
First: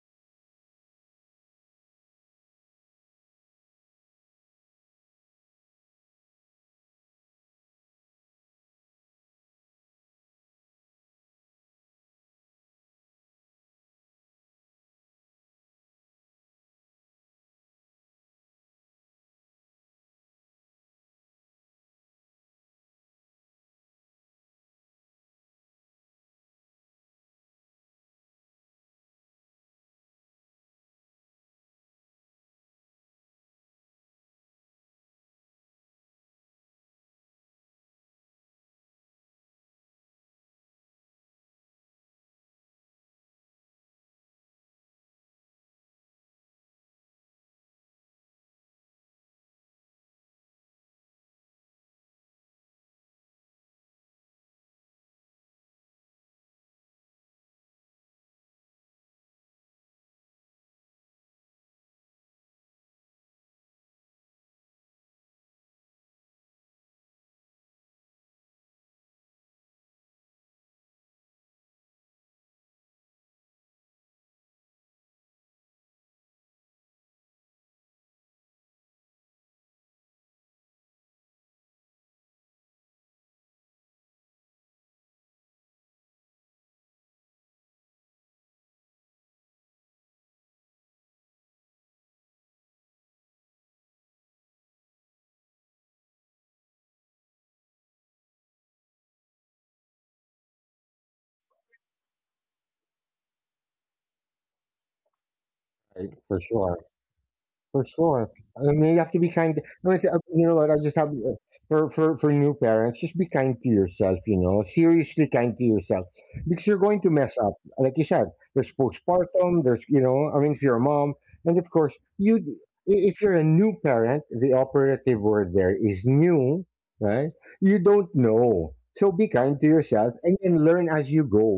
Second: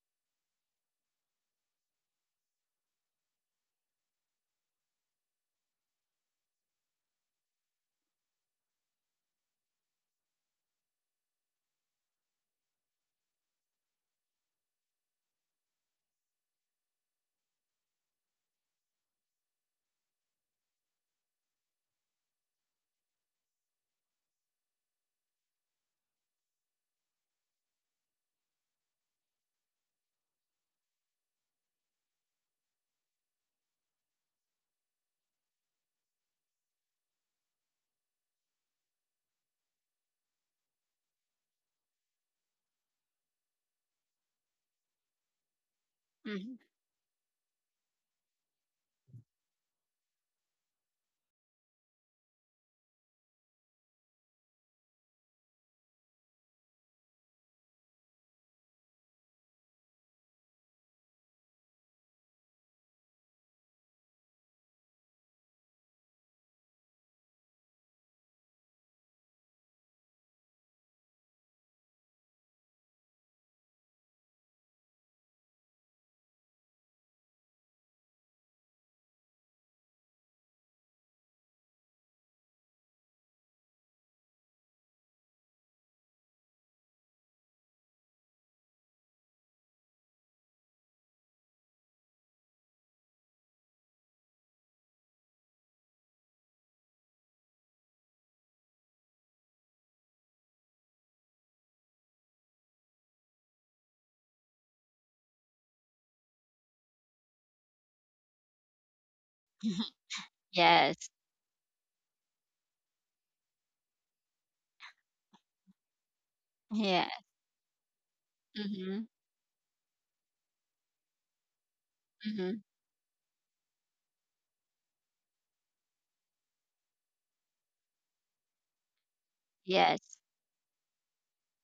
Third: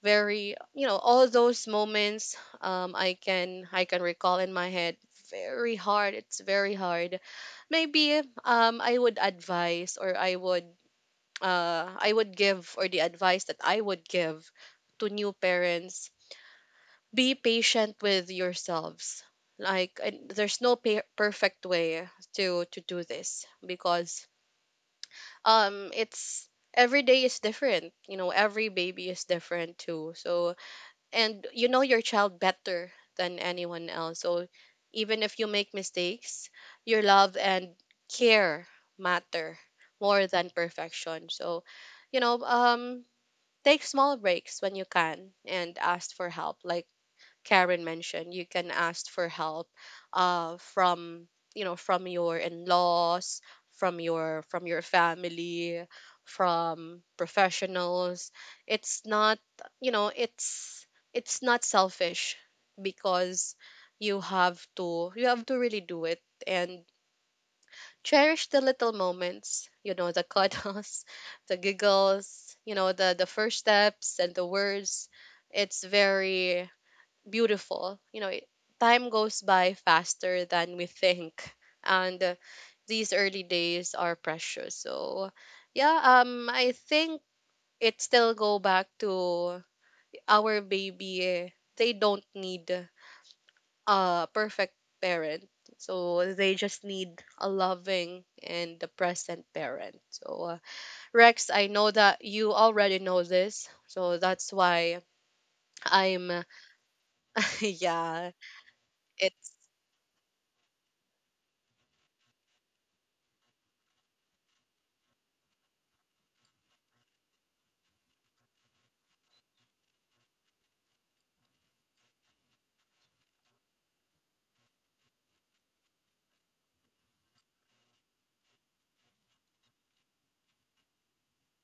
S1: very, you know, all those moments, um i can i can recall in my head. Very hard, it's very hard. Maybe, um I would advise, or I would, uh I would give, or the advice that I would give to new parents: be patient with yourselves, like, and there's no per- perfect way to to do this, because, um it's every day is different. You know, every baby is different too. So, and you know your child better than anyone else. So even if you make mistakes, your love and care matter more than perfection. So, you know, um, take small breaks when you can and ask for
S2: Mm-hmm.
S1: help. Like Karen mentioned, you can ask for help uh from you know from your in-laws, from your from your family, from professionals. It's not you know it's it's not selfish, because you have to you have to really do it and cherish the little moments, you know, the cuddles, the giggles, you know, the the first steps and the words. It's very beautiful. You know, it, time goes by faster than we think, and uh, these early days are precious. So, yeah, um, I think it still go back to our baby. They don't need a perfect parent. So they just need a loving and a present parent. So, uh, Rex, I know that you already know this. So that's why
S3: Right,
S1: I'm
S3: for sure. For sure.
S1: yeah,
S3: And you have to be
S1: it's...
S3: kind. No, it's, uh, you know what? I just have
S2: Yes.
S3: uh, for for for new parents, just be kind to yourself. You know, seriously kind to yourself because you're going
S2: Yeah.
S3: to mess up. Like you said, there's
S2: Mm-hmm.
S3: postpartum. There's, you know, I mean, if you're a mom, and of course you.
S2: Mm-hmm.
S3: i- If you're a new parent, the operative word there is new, right? You don't know, so be kind to
S2: Yes.
S3: yourself and then learn as you go,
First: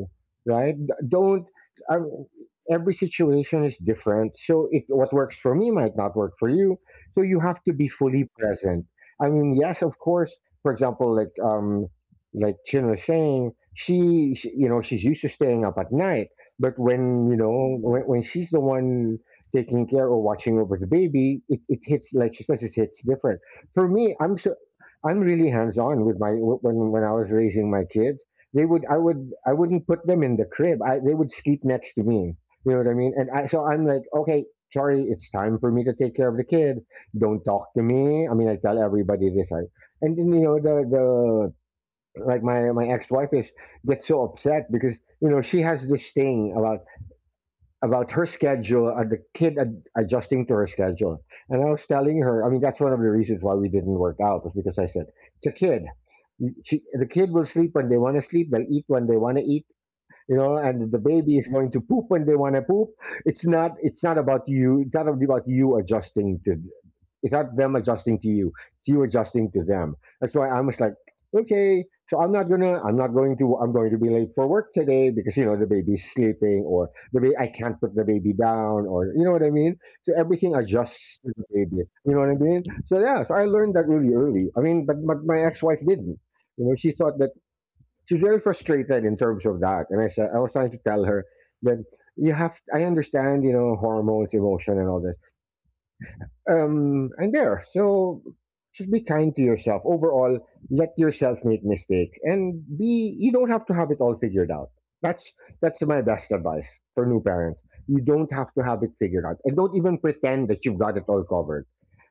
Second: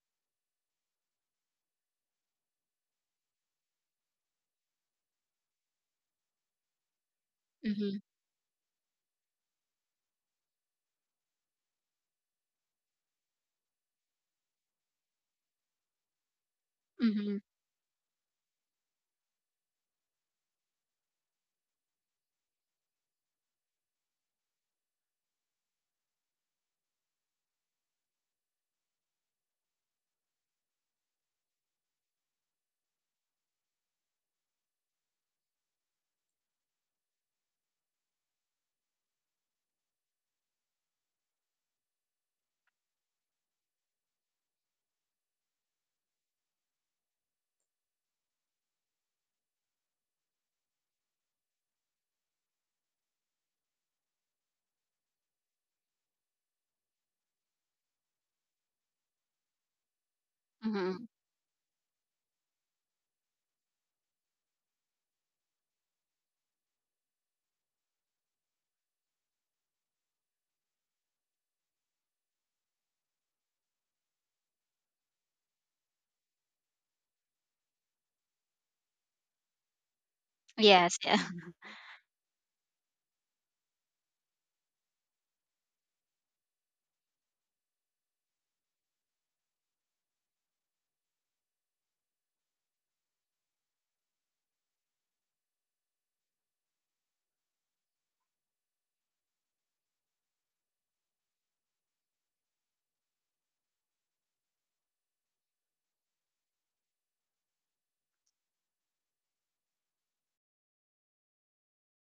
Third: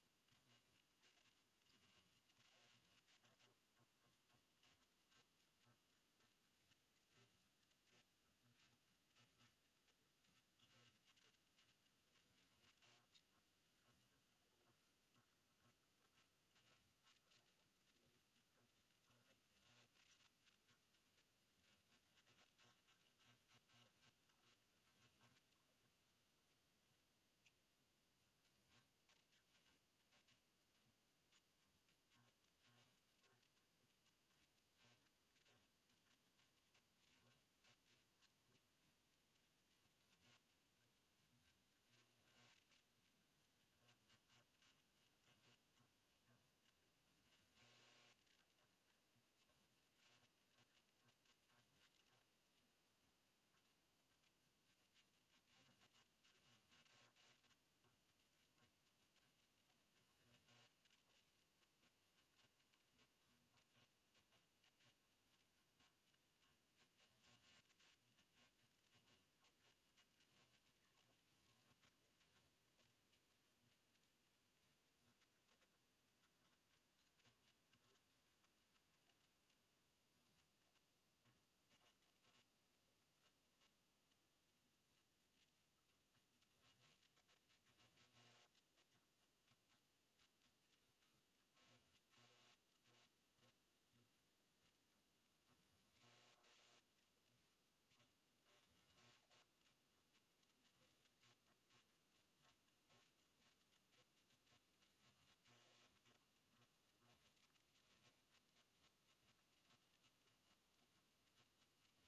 S3: right? D- Don't. um, every situation is different. So it, what works for me might not work for you. So you have to be
S2: Mhm.
S3: fully present. I mean, yes, of course. For example, like um, like Chin was saying, she, she you know she's used to staying up at night. But when you
S2: Mhm.
S3: know when, when she's the one taking care or watching over the baby, it, it hits, like she says, it hits different. For me, I'm so I'm really hands on with my when when I was raising my kids. They would I would, I wouldn't put them in the crib. I, they would sleep next to me, you know what I mean? And I, so I'm like, okay, sorry, it's time for me to take care of the kid. Don't talk to me. I mean, I tell everybody this. Like, and then you know the the, like my my ex wife is, gets so upset because you know she has this thing about about her schedule and the kid ad- adjusting to her schedule. And I was telling her, I mean, that's one of the reasons why we didn't work out, was because I said it's a kid. She, the kid will sleep when they want to sleep. They'll eat when they want to eat, you know, and the
S2: Mhm.
S3: baby is going to poop when they want to poop. It's not, it's not about you. It's not about you adjusting to, it's not them adjusting to you. It's you adjusting to them. That's why I'm just like, okay, so I'm not gonna, I'm not going to, I'm going to be late for work today because you know the baby's sleeping or the baby I can't put the baby down, or you know what I mean? So everything
S2: Yes.
S3: adjusts
S2: Yeah.
S3: to the baby, you know what I mean? So yeah, so I learned that really early. I mean, but, but my ex-wife didn't, you know, she thought that she's very frustrated in terms of that. And I said, I was trying to tell her that you have, I understand, you know, hormones, emotion, and all this. um, I'm there. So just be kind to yourself. Overall, let yourself make mistakes, and be, you don't have to have it all figured out. That's that's my best advice for new parents. You don't have to have it figured out. And don't even pretend that you've got it all covered.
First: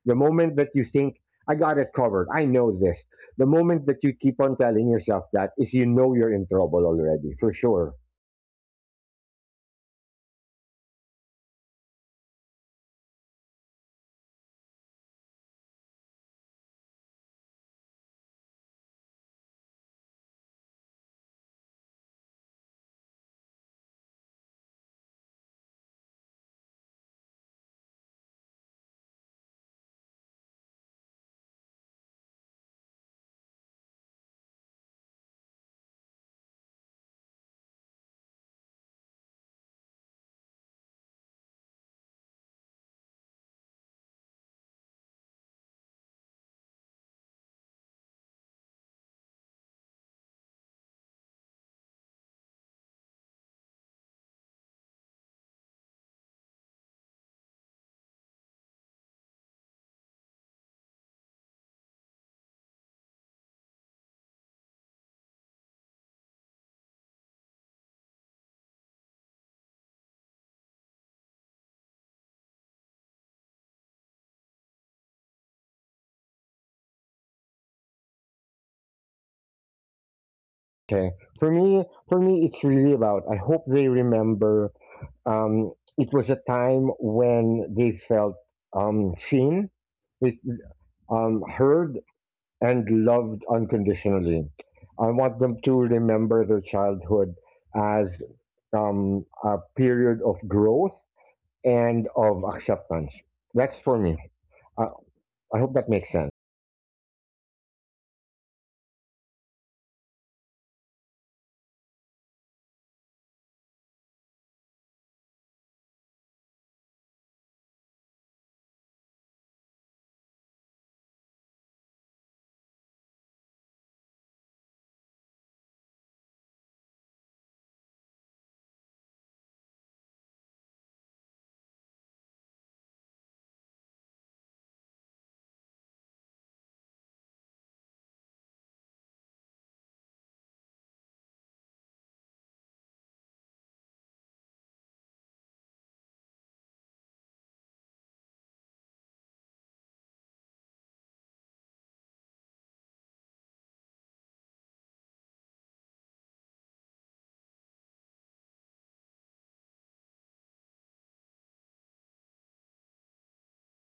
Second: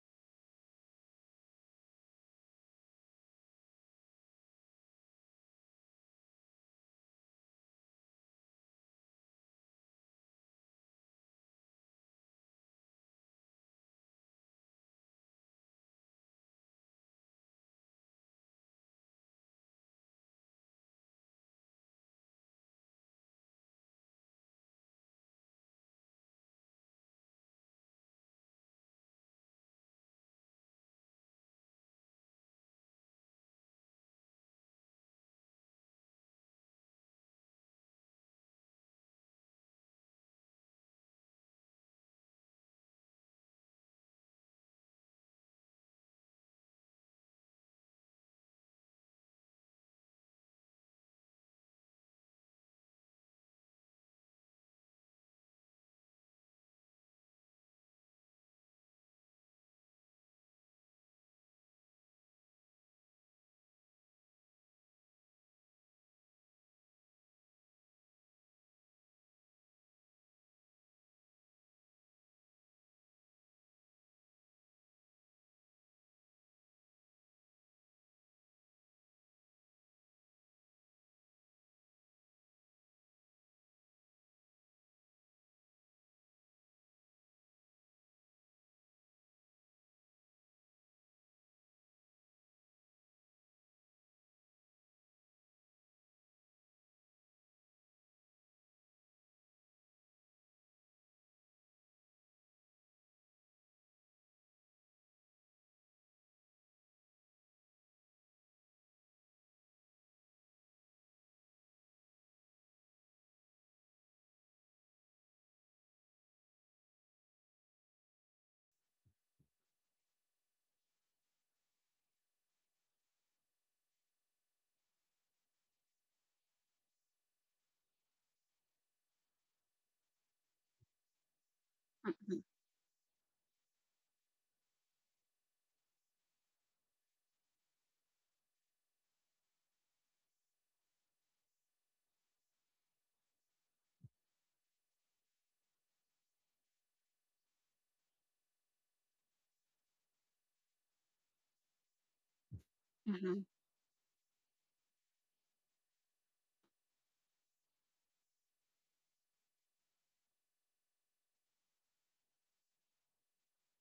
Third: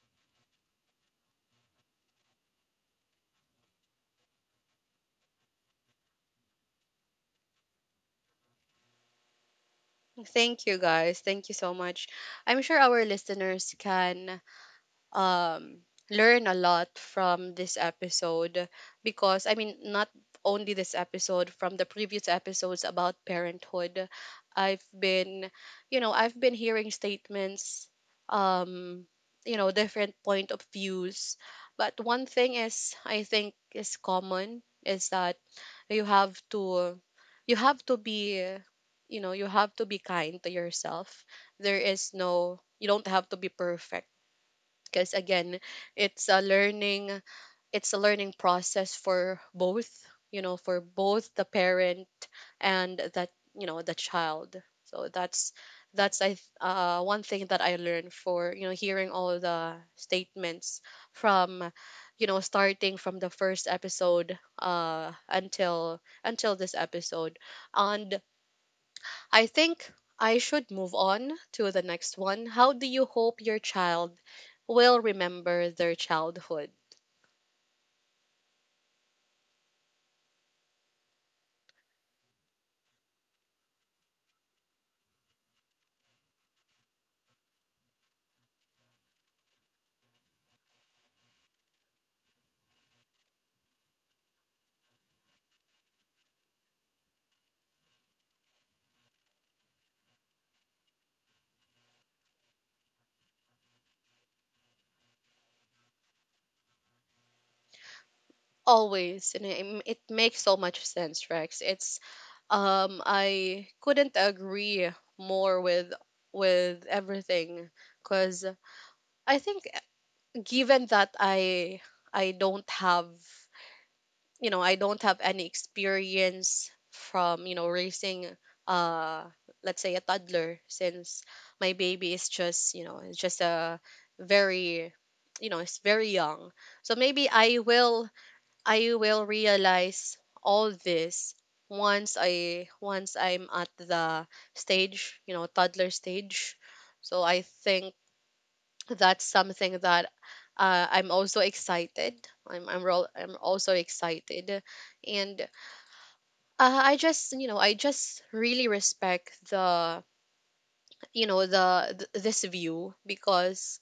S3: The moment that you think I got it covered, I know this, the moment that you keep on telling yourself that, is you know you're in trouble already, for sure.
S1: Thank you guys. Thank you so much. I'm sure our listeners can um learn a lot from this episode because, I mean, not only this episode, from the previous episodes about parenthood. I've been, you know, I've been hearing statements, um you know, different point of views. But one thing is I think is common is that you have to you have to be you know you have to be kind to yourself. There is no, you don't have to be perfect, because again it's a learning it's a learning process for both, you know, for both the parent and, that you know, the child. So that's that's i th- uh, one thing that I learned, for you know hearing all the statements from, you know starting from the first episode, uh until until this episode. And I think I should move on to the next one. How do you hope your child will remember their childhood?
S3: Okay. For me, for me, it's really about, I hope they remember. Um, it was a time when they felt um, seen, they um, heard, and loved unconditionally. I want them to remember their childhood as um, a period of growth and of acceptance. That's for me. I, I hope that makes sense.
S1: Always, and it, it makes so much sense, Rex. It's, um I couldn't agree more with with everything, because I think, uh, given that I I don't have you know I don't have any experience from, you know, raising, uh let's say a toddler, since my baby is
S2: Mhm.
S1: just, you know it's just a very, you know it's very young. So maybe I will I will realize all this once I once I'm at the stage, you know, toddler stage. So I think that's something that, uh, I'm also excited. I'm I'm ro- I'm
S2: Mhm.
S1: also excited, and uh, I just, you know, I just really respect the you know the th- this view, because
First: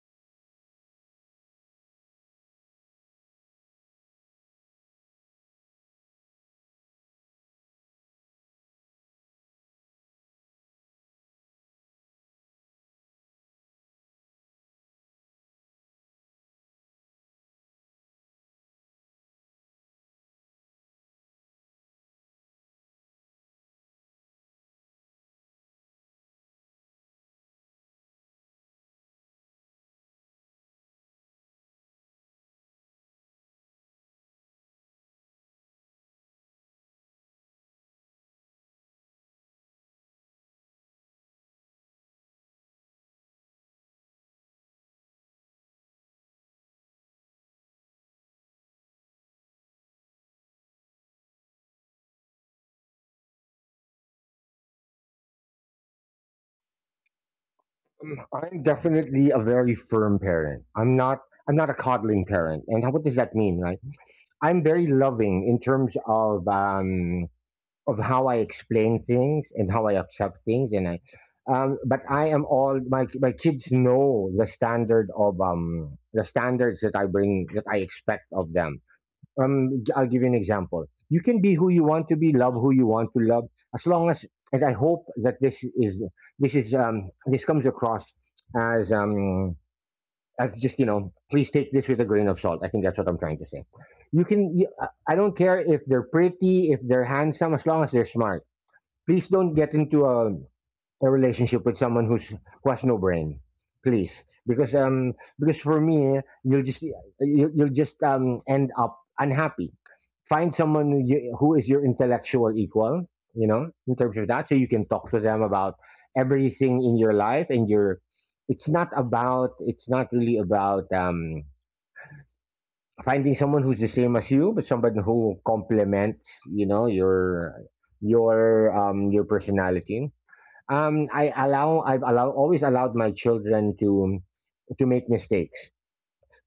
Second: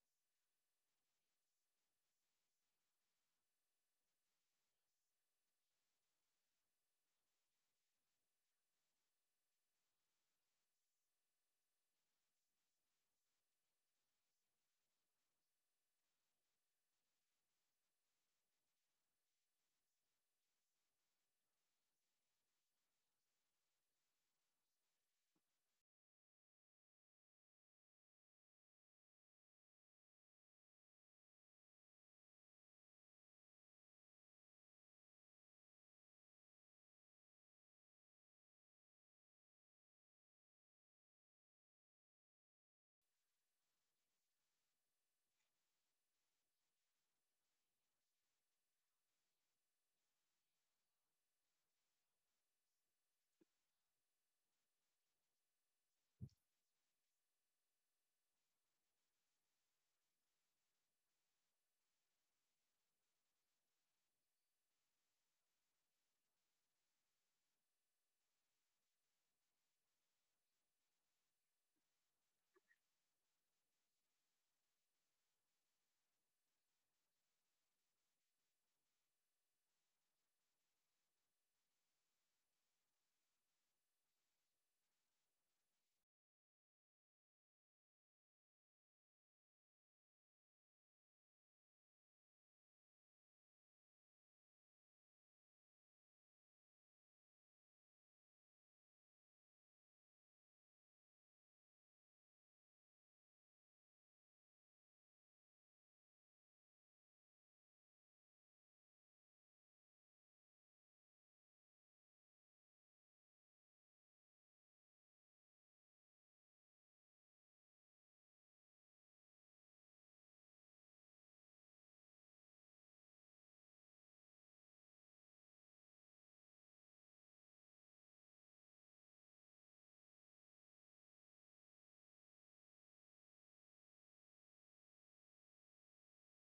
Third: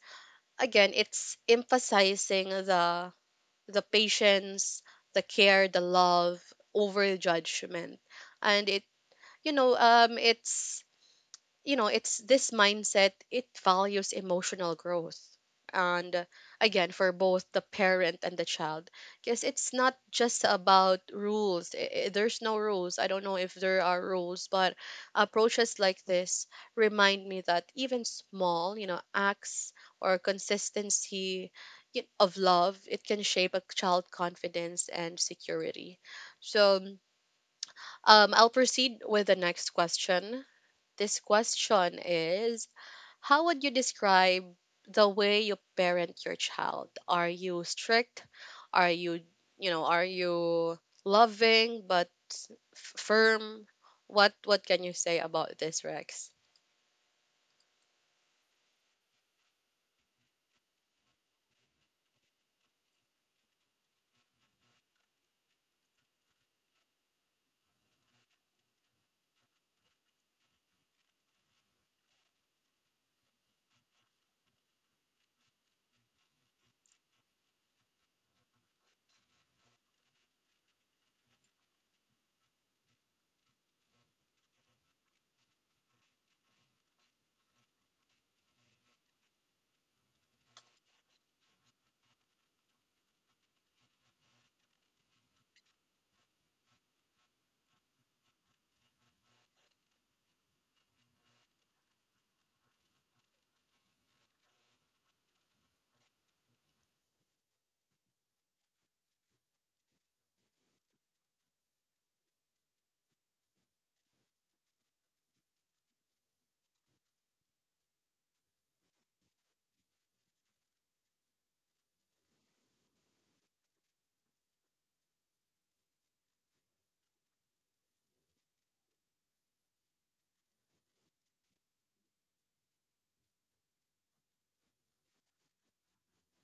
S1: again it's emphasizing the the patience, the care, the love over judgment. And it, you know, um, it's you know it's this mindset. It values emotional growth and, uh, again, for both the parent and the child, because it's not just about rules. I- I- there's no rules. I don't know if there are rules, but approaches like this remind me that even small, you know acts or consistency y- of love, it can shape a child confidence and security. So, um, I'll proceed with the next question. This question is: how would you describe the way you parent your child? Are you strict? Are you, you know, are you loving but f- firm? What what can you say about this, Rex?
S3: I'm definitely a very firm parent. I'm not. I'm not a coddling parent. And how, what does that mean, right? I'm very loving in terms of um, of how I explain things and how I accept things, and I. Um, but I am, all my my kids know the standard of um the standards that I bring that I expect of them. Um, g- I'll give you an example. You can be who you want to be, love who you want to love, as long as. And I hope that this is this is um this comes across as um as just, you know, please take this with a grain of salt, I think that's what I'm trying to say. you can you, I- I don't care if they're pretty, if they're handsome, as long as they're smart. Please don't get into a a relationship with someone who's, who has no brain, please, because um because for me you'll just, you'll, you'll just um end up unhappy. Find someone who you- who is your intellectual equal, you know, in terms of that, so you can talk to them about everything in your life and your, it's not about, it's not really about um finding someone who's the same as you, but somebody who complements, you know, your your um your personality. um, I allow I've, allow, always allowed my children to to make mistakes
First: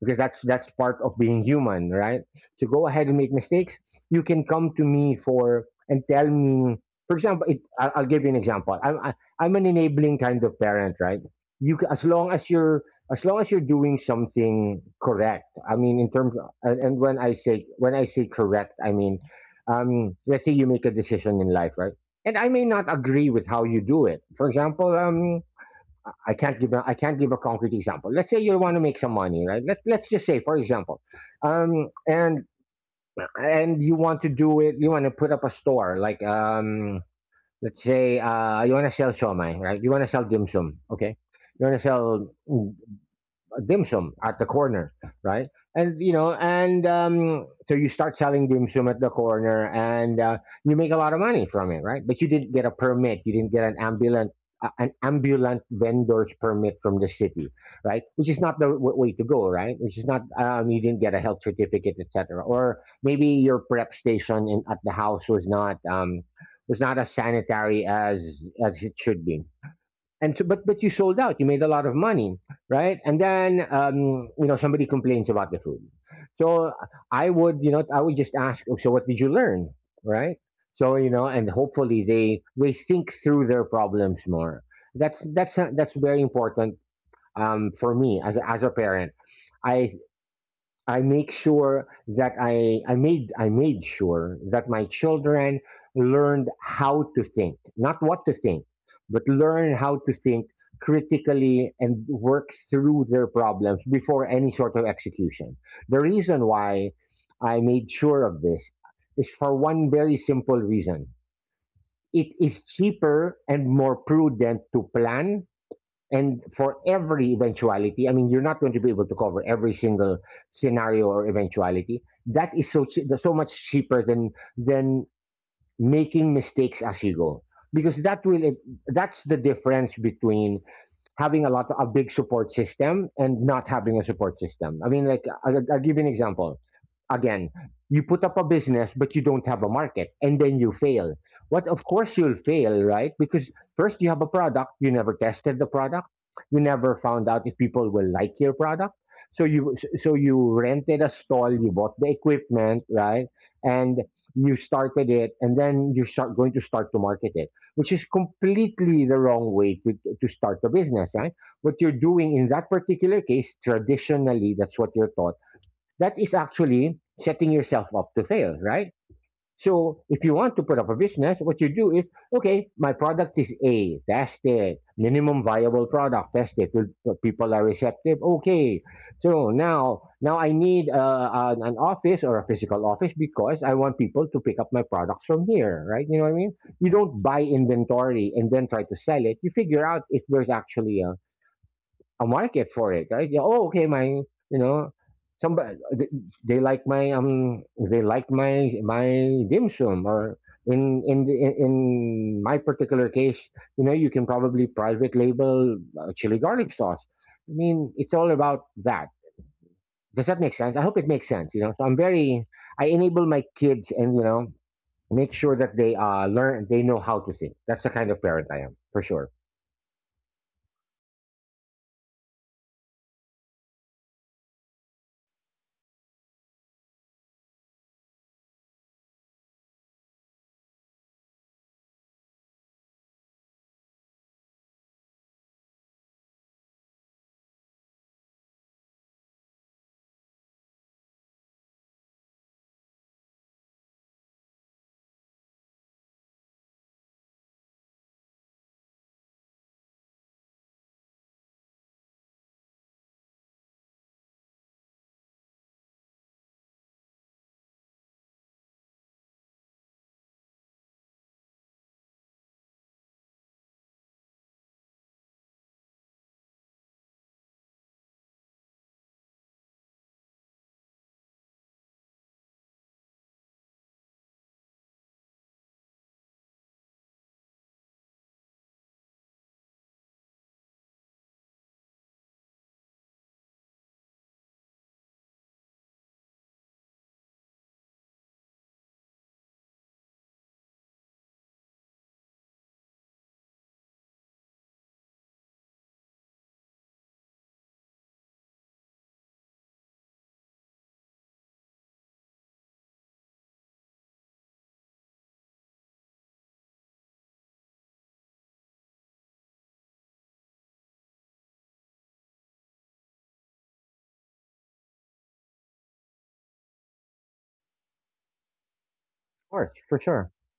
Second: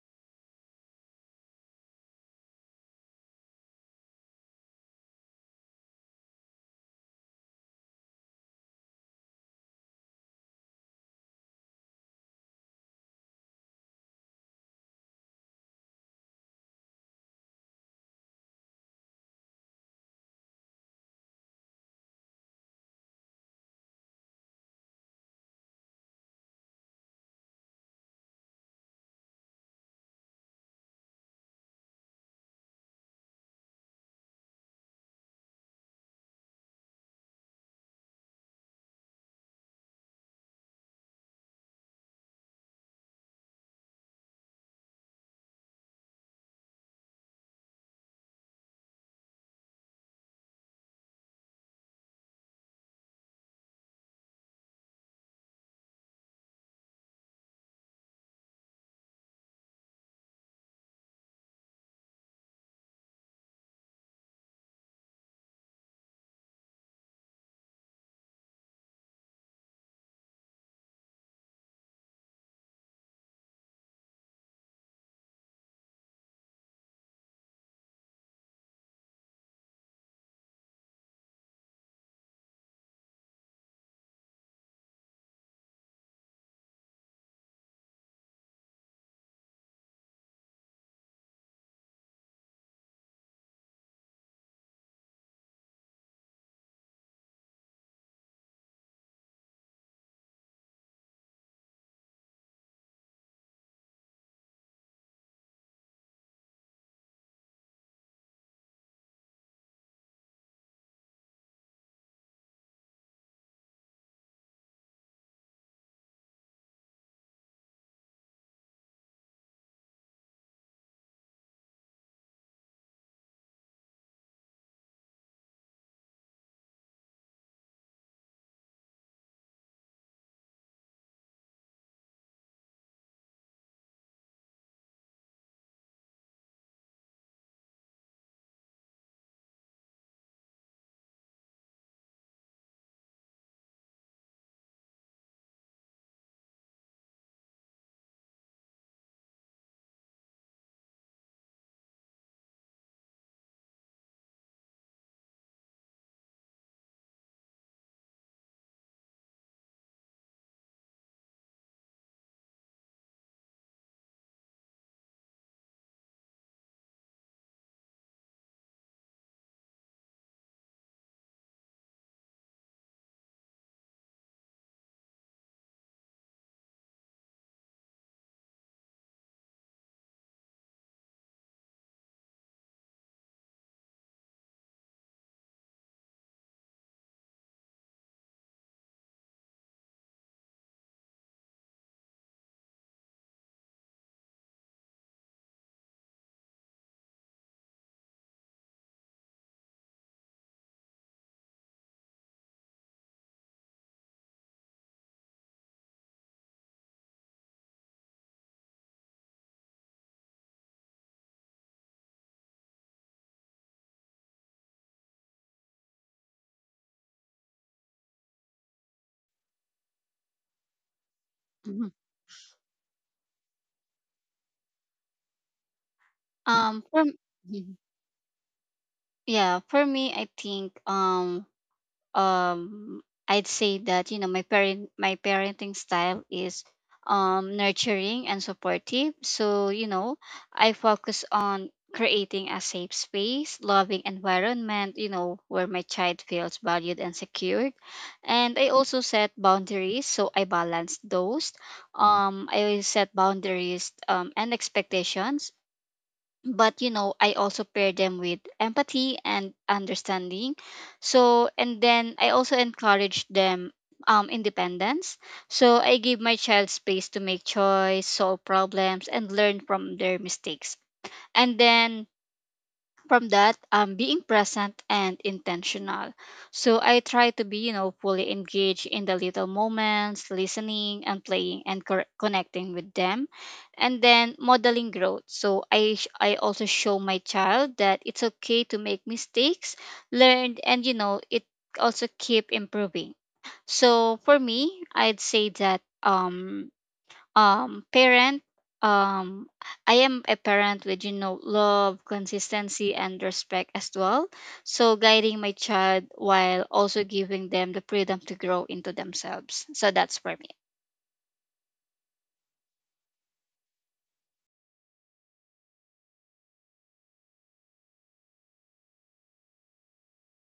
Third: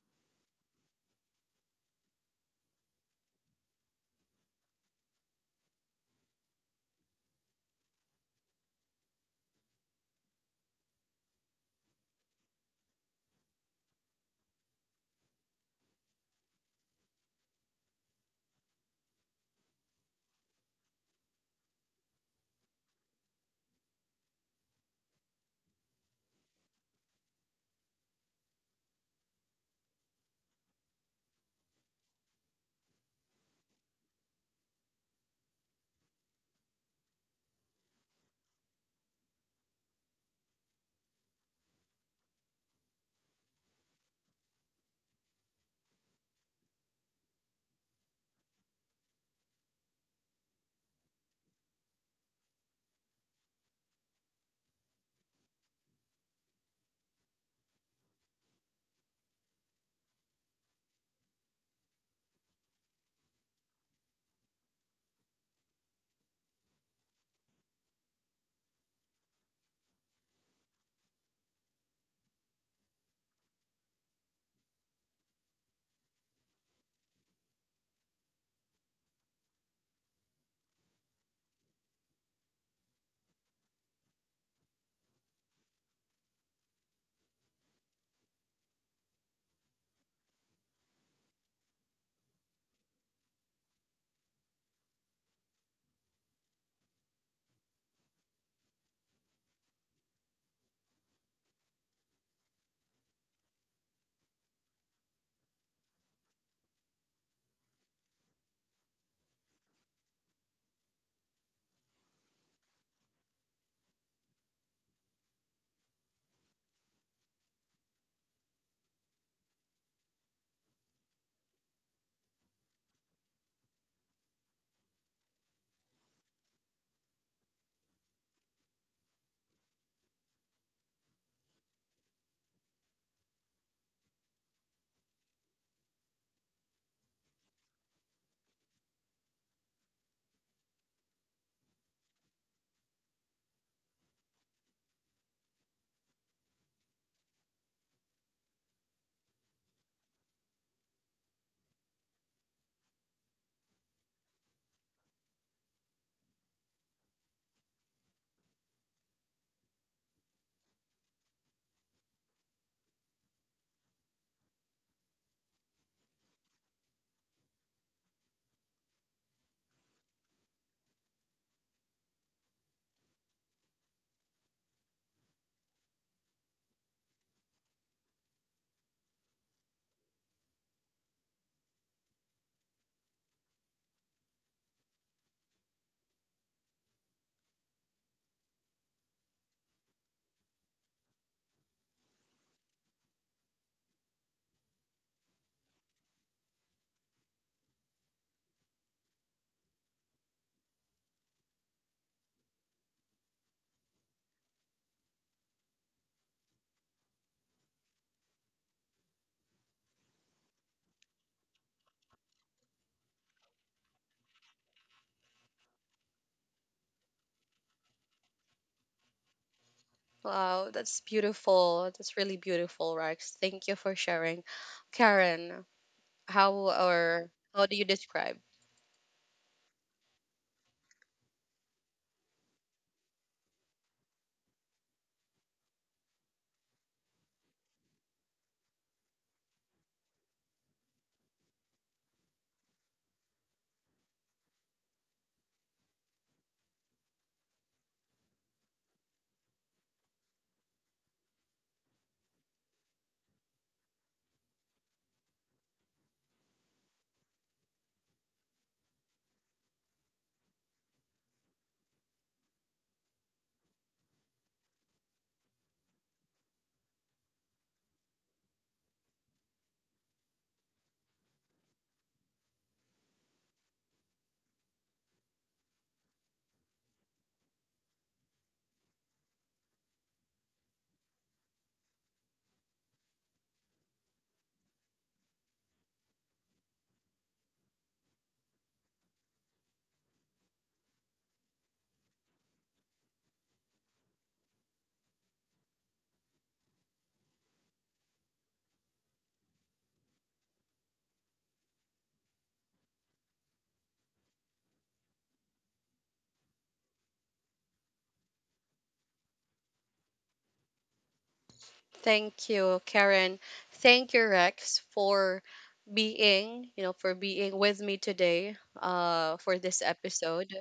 S3: because that's that's part of being human, right? To go ahead and make mistakes, you can come to me for and tell me. For example, it, I'll, I'll give you an example. I'm I, I'm an enabling kind of parent, right? You ca- as long as you're, as long as you're doing something correct. I mean, in terms of, and and when I say, when I say correct, I mean, um, let's say you make a decision in life, right? And I may not agree with how you do it. For example, um, I can't give a, I can't give a concrete example. Let's say you want to make some money, right? Let Let's just say, for example, um, and and you want to do it. You want to put up a store, like um, let's say uh, you want to sell shawmai, right? You want to sell dim sum, okay? You want to sell dim sum at the corner, right? And you know, and um, so you start selling dim sum at the corner, and uh, you make a lot of money from it, right? But you didn't get a permit. You didn't get an ambulant uh, an ambulant vendor's permit from the city, right? Which is not the w- way to go, right? Which is not um, you didn't get a health certificate, et cetera. Or maybe your prep station in, at the house was not um, was not as sanitary as as it should be and so, but but you sold out. You made a lot of money, right? And then um, you know somebody complains about the food. So I would, you know, I would just ask, "Oh, so what did you learn, right?" So you know, and hopefully they they think through their problems more. That's that's that's very important um, for me as a, as a parent. I I make sure that I, I made I made sure that my children learned how to think, not what to think, but learn how to think critically and work through their problems before any sort of execution. The reason why I made sure of this is for one very simple reason. It is cheaper and more prudent to plan and for every eventuality. I mean, you're not going to be able to cover every single scenario or eventuality that is so chea- so much cheaper than than making mistakes as you go, because that will that's the difference between having a lot of a big support system and not having a support system. I mean, like I, I'll give you an example. Again, you put up a business but you don't have a market, and then you fail. What? Of course, you'll fail, right? Because first you have a product, you never tested the product, you never found out if people will like your product. So you so so you rented a stall, you bought the equipment, right? And you started it, and then you start going to start to market it, which is completely the wrong way to, to start a business, right? What you're doing in that particular case, traditionally, that's what you're taught. That is actually setting yourself up to fail, right? So if you want to put up a business, what you do is, okay, my product is A, test it. Minimum viable product, test it. Will- People are receptive. Okay. So now, now I need uh, an, an office or a physical office because I want people to pick up my products from here, right? You know what I mean? You don't buy inventory and then try to sell it. You figure out if there's actually a, a market for it, right? Yeah, oh, okay, my, you know, somebody they, they like my um they like my my dim sum or in in the- in in my particular case, you know, you can probably private label uh, chili garlic sauce. I mean, it's all about that. Does that make sense? I hope it makes sense. You know, so I'm very, I enable my kids and, you know, make sure that they uh learn, they know how to think. That's the kind of parent I am, for sure.
S1: Wow, that's beautiful.
S2: Mhm.
S1: That's really beautiful, Rex. Thank you for sharing. Karen, how
S2: Um. For m-.
S1: or how do
S2: Mhm.
S1: you describe?
S2: Yeah. For me, I think, um um I'd say that, you know, my parent my parenting style is um nurturing and supportive. So, you know, I focus on creating a safe space, loving environment, you know, where my child feels valued and secured. And I also set boundaries, so I balance those. Um, I set boundaries, um and expectations, but you know, I also pair them with empathy and understanding. So and then I also encourage them, um, independence. So I give my child space to make choice, solve problems, and learn from their mistakes. And then from that, um, being present and intentional. So I try to be, you know, fully engaged in the little moments, listening and playing and cor- connecting with them. And then modeling growth. So i sh- I also show my child that it's okay to make mistakes, learn, and you know, it also keep improving. So for me, I'd say that um um parent um I am a parent with, you know, love, consistency, and respect as well. So guiding my child while also giving them the freedom to grow into themselves. So that's for me.
S1: Thank you, Karen. Thank you, Rex, for being, you know, for being with me today, uh,
S3: Of
S1: for
S3: course,
S1: this
S3: for sure,
S1: episode.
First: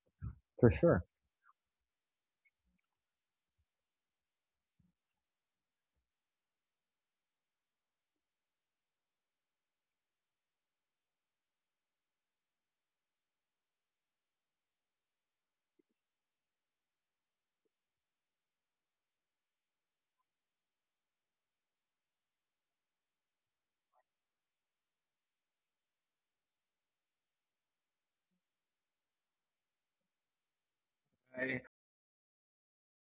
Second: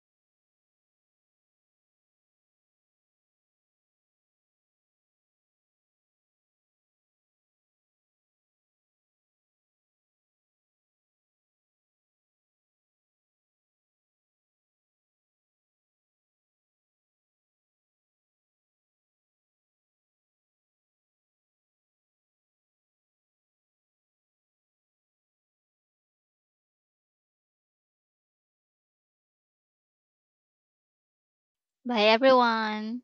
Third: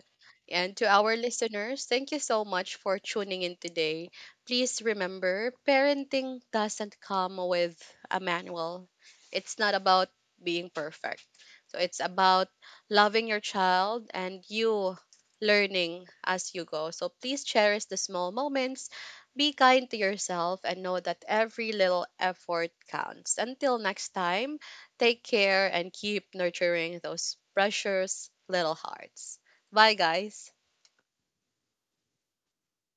S3: for
S1: And to
S3: sure.
S1: our listeners, thank you so much for tuning in today. Please remember, parenting doesn't come with a manual. It's not about being perfect. So it's about loving your child and you learning as you go. So please cherish the small moments, be kind to yourself, and know that every little effort counts. Until next time, take care and keep nurturing those precious little hearts. Bye, guys.
S2: Bye, everyone.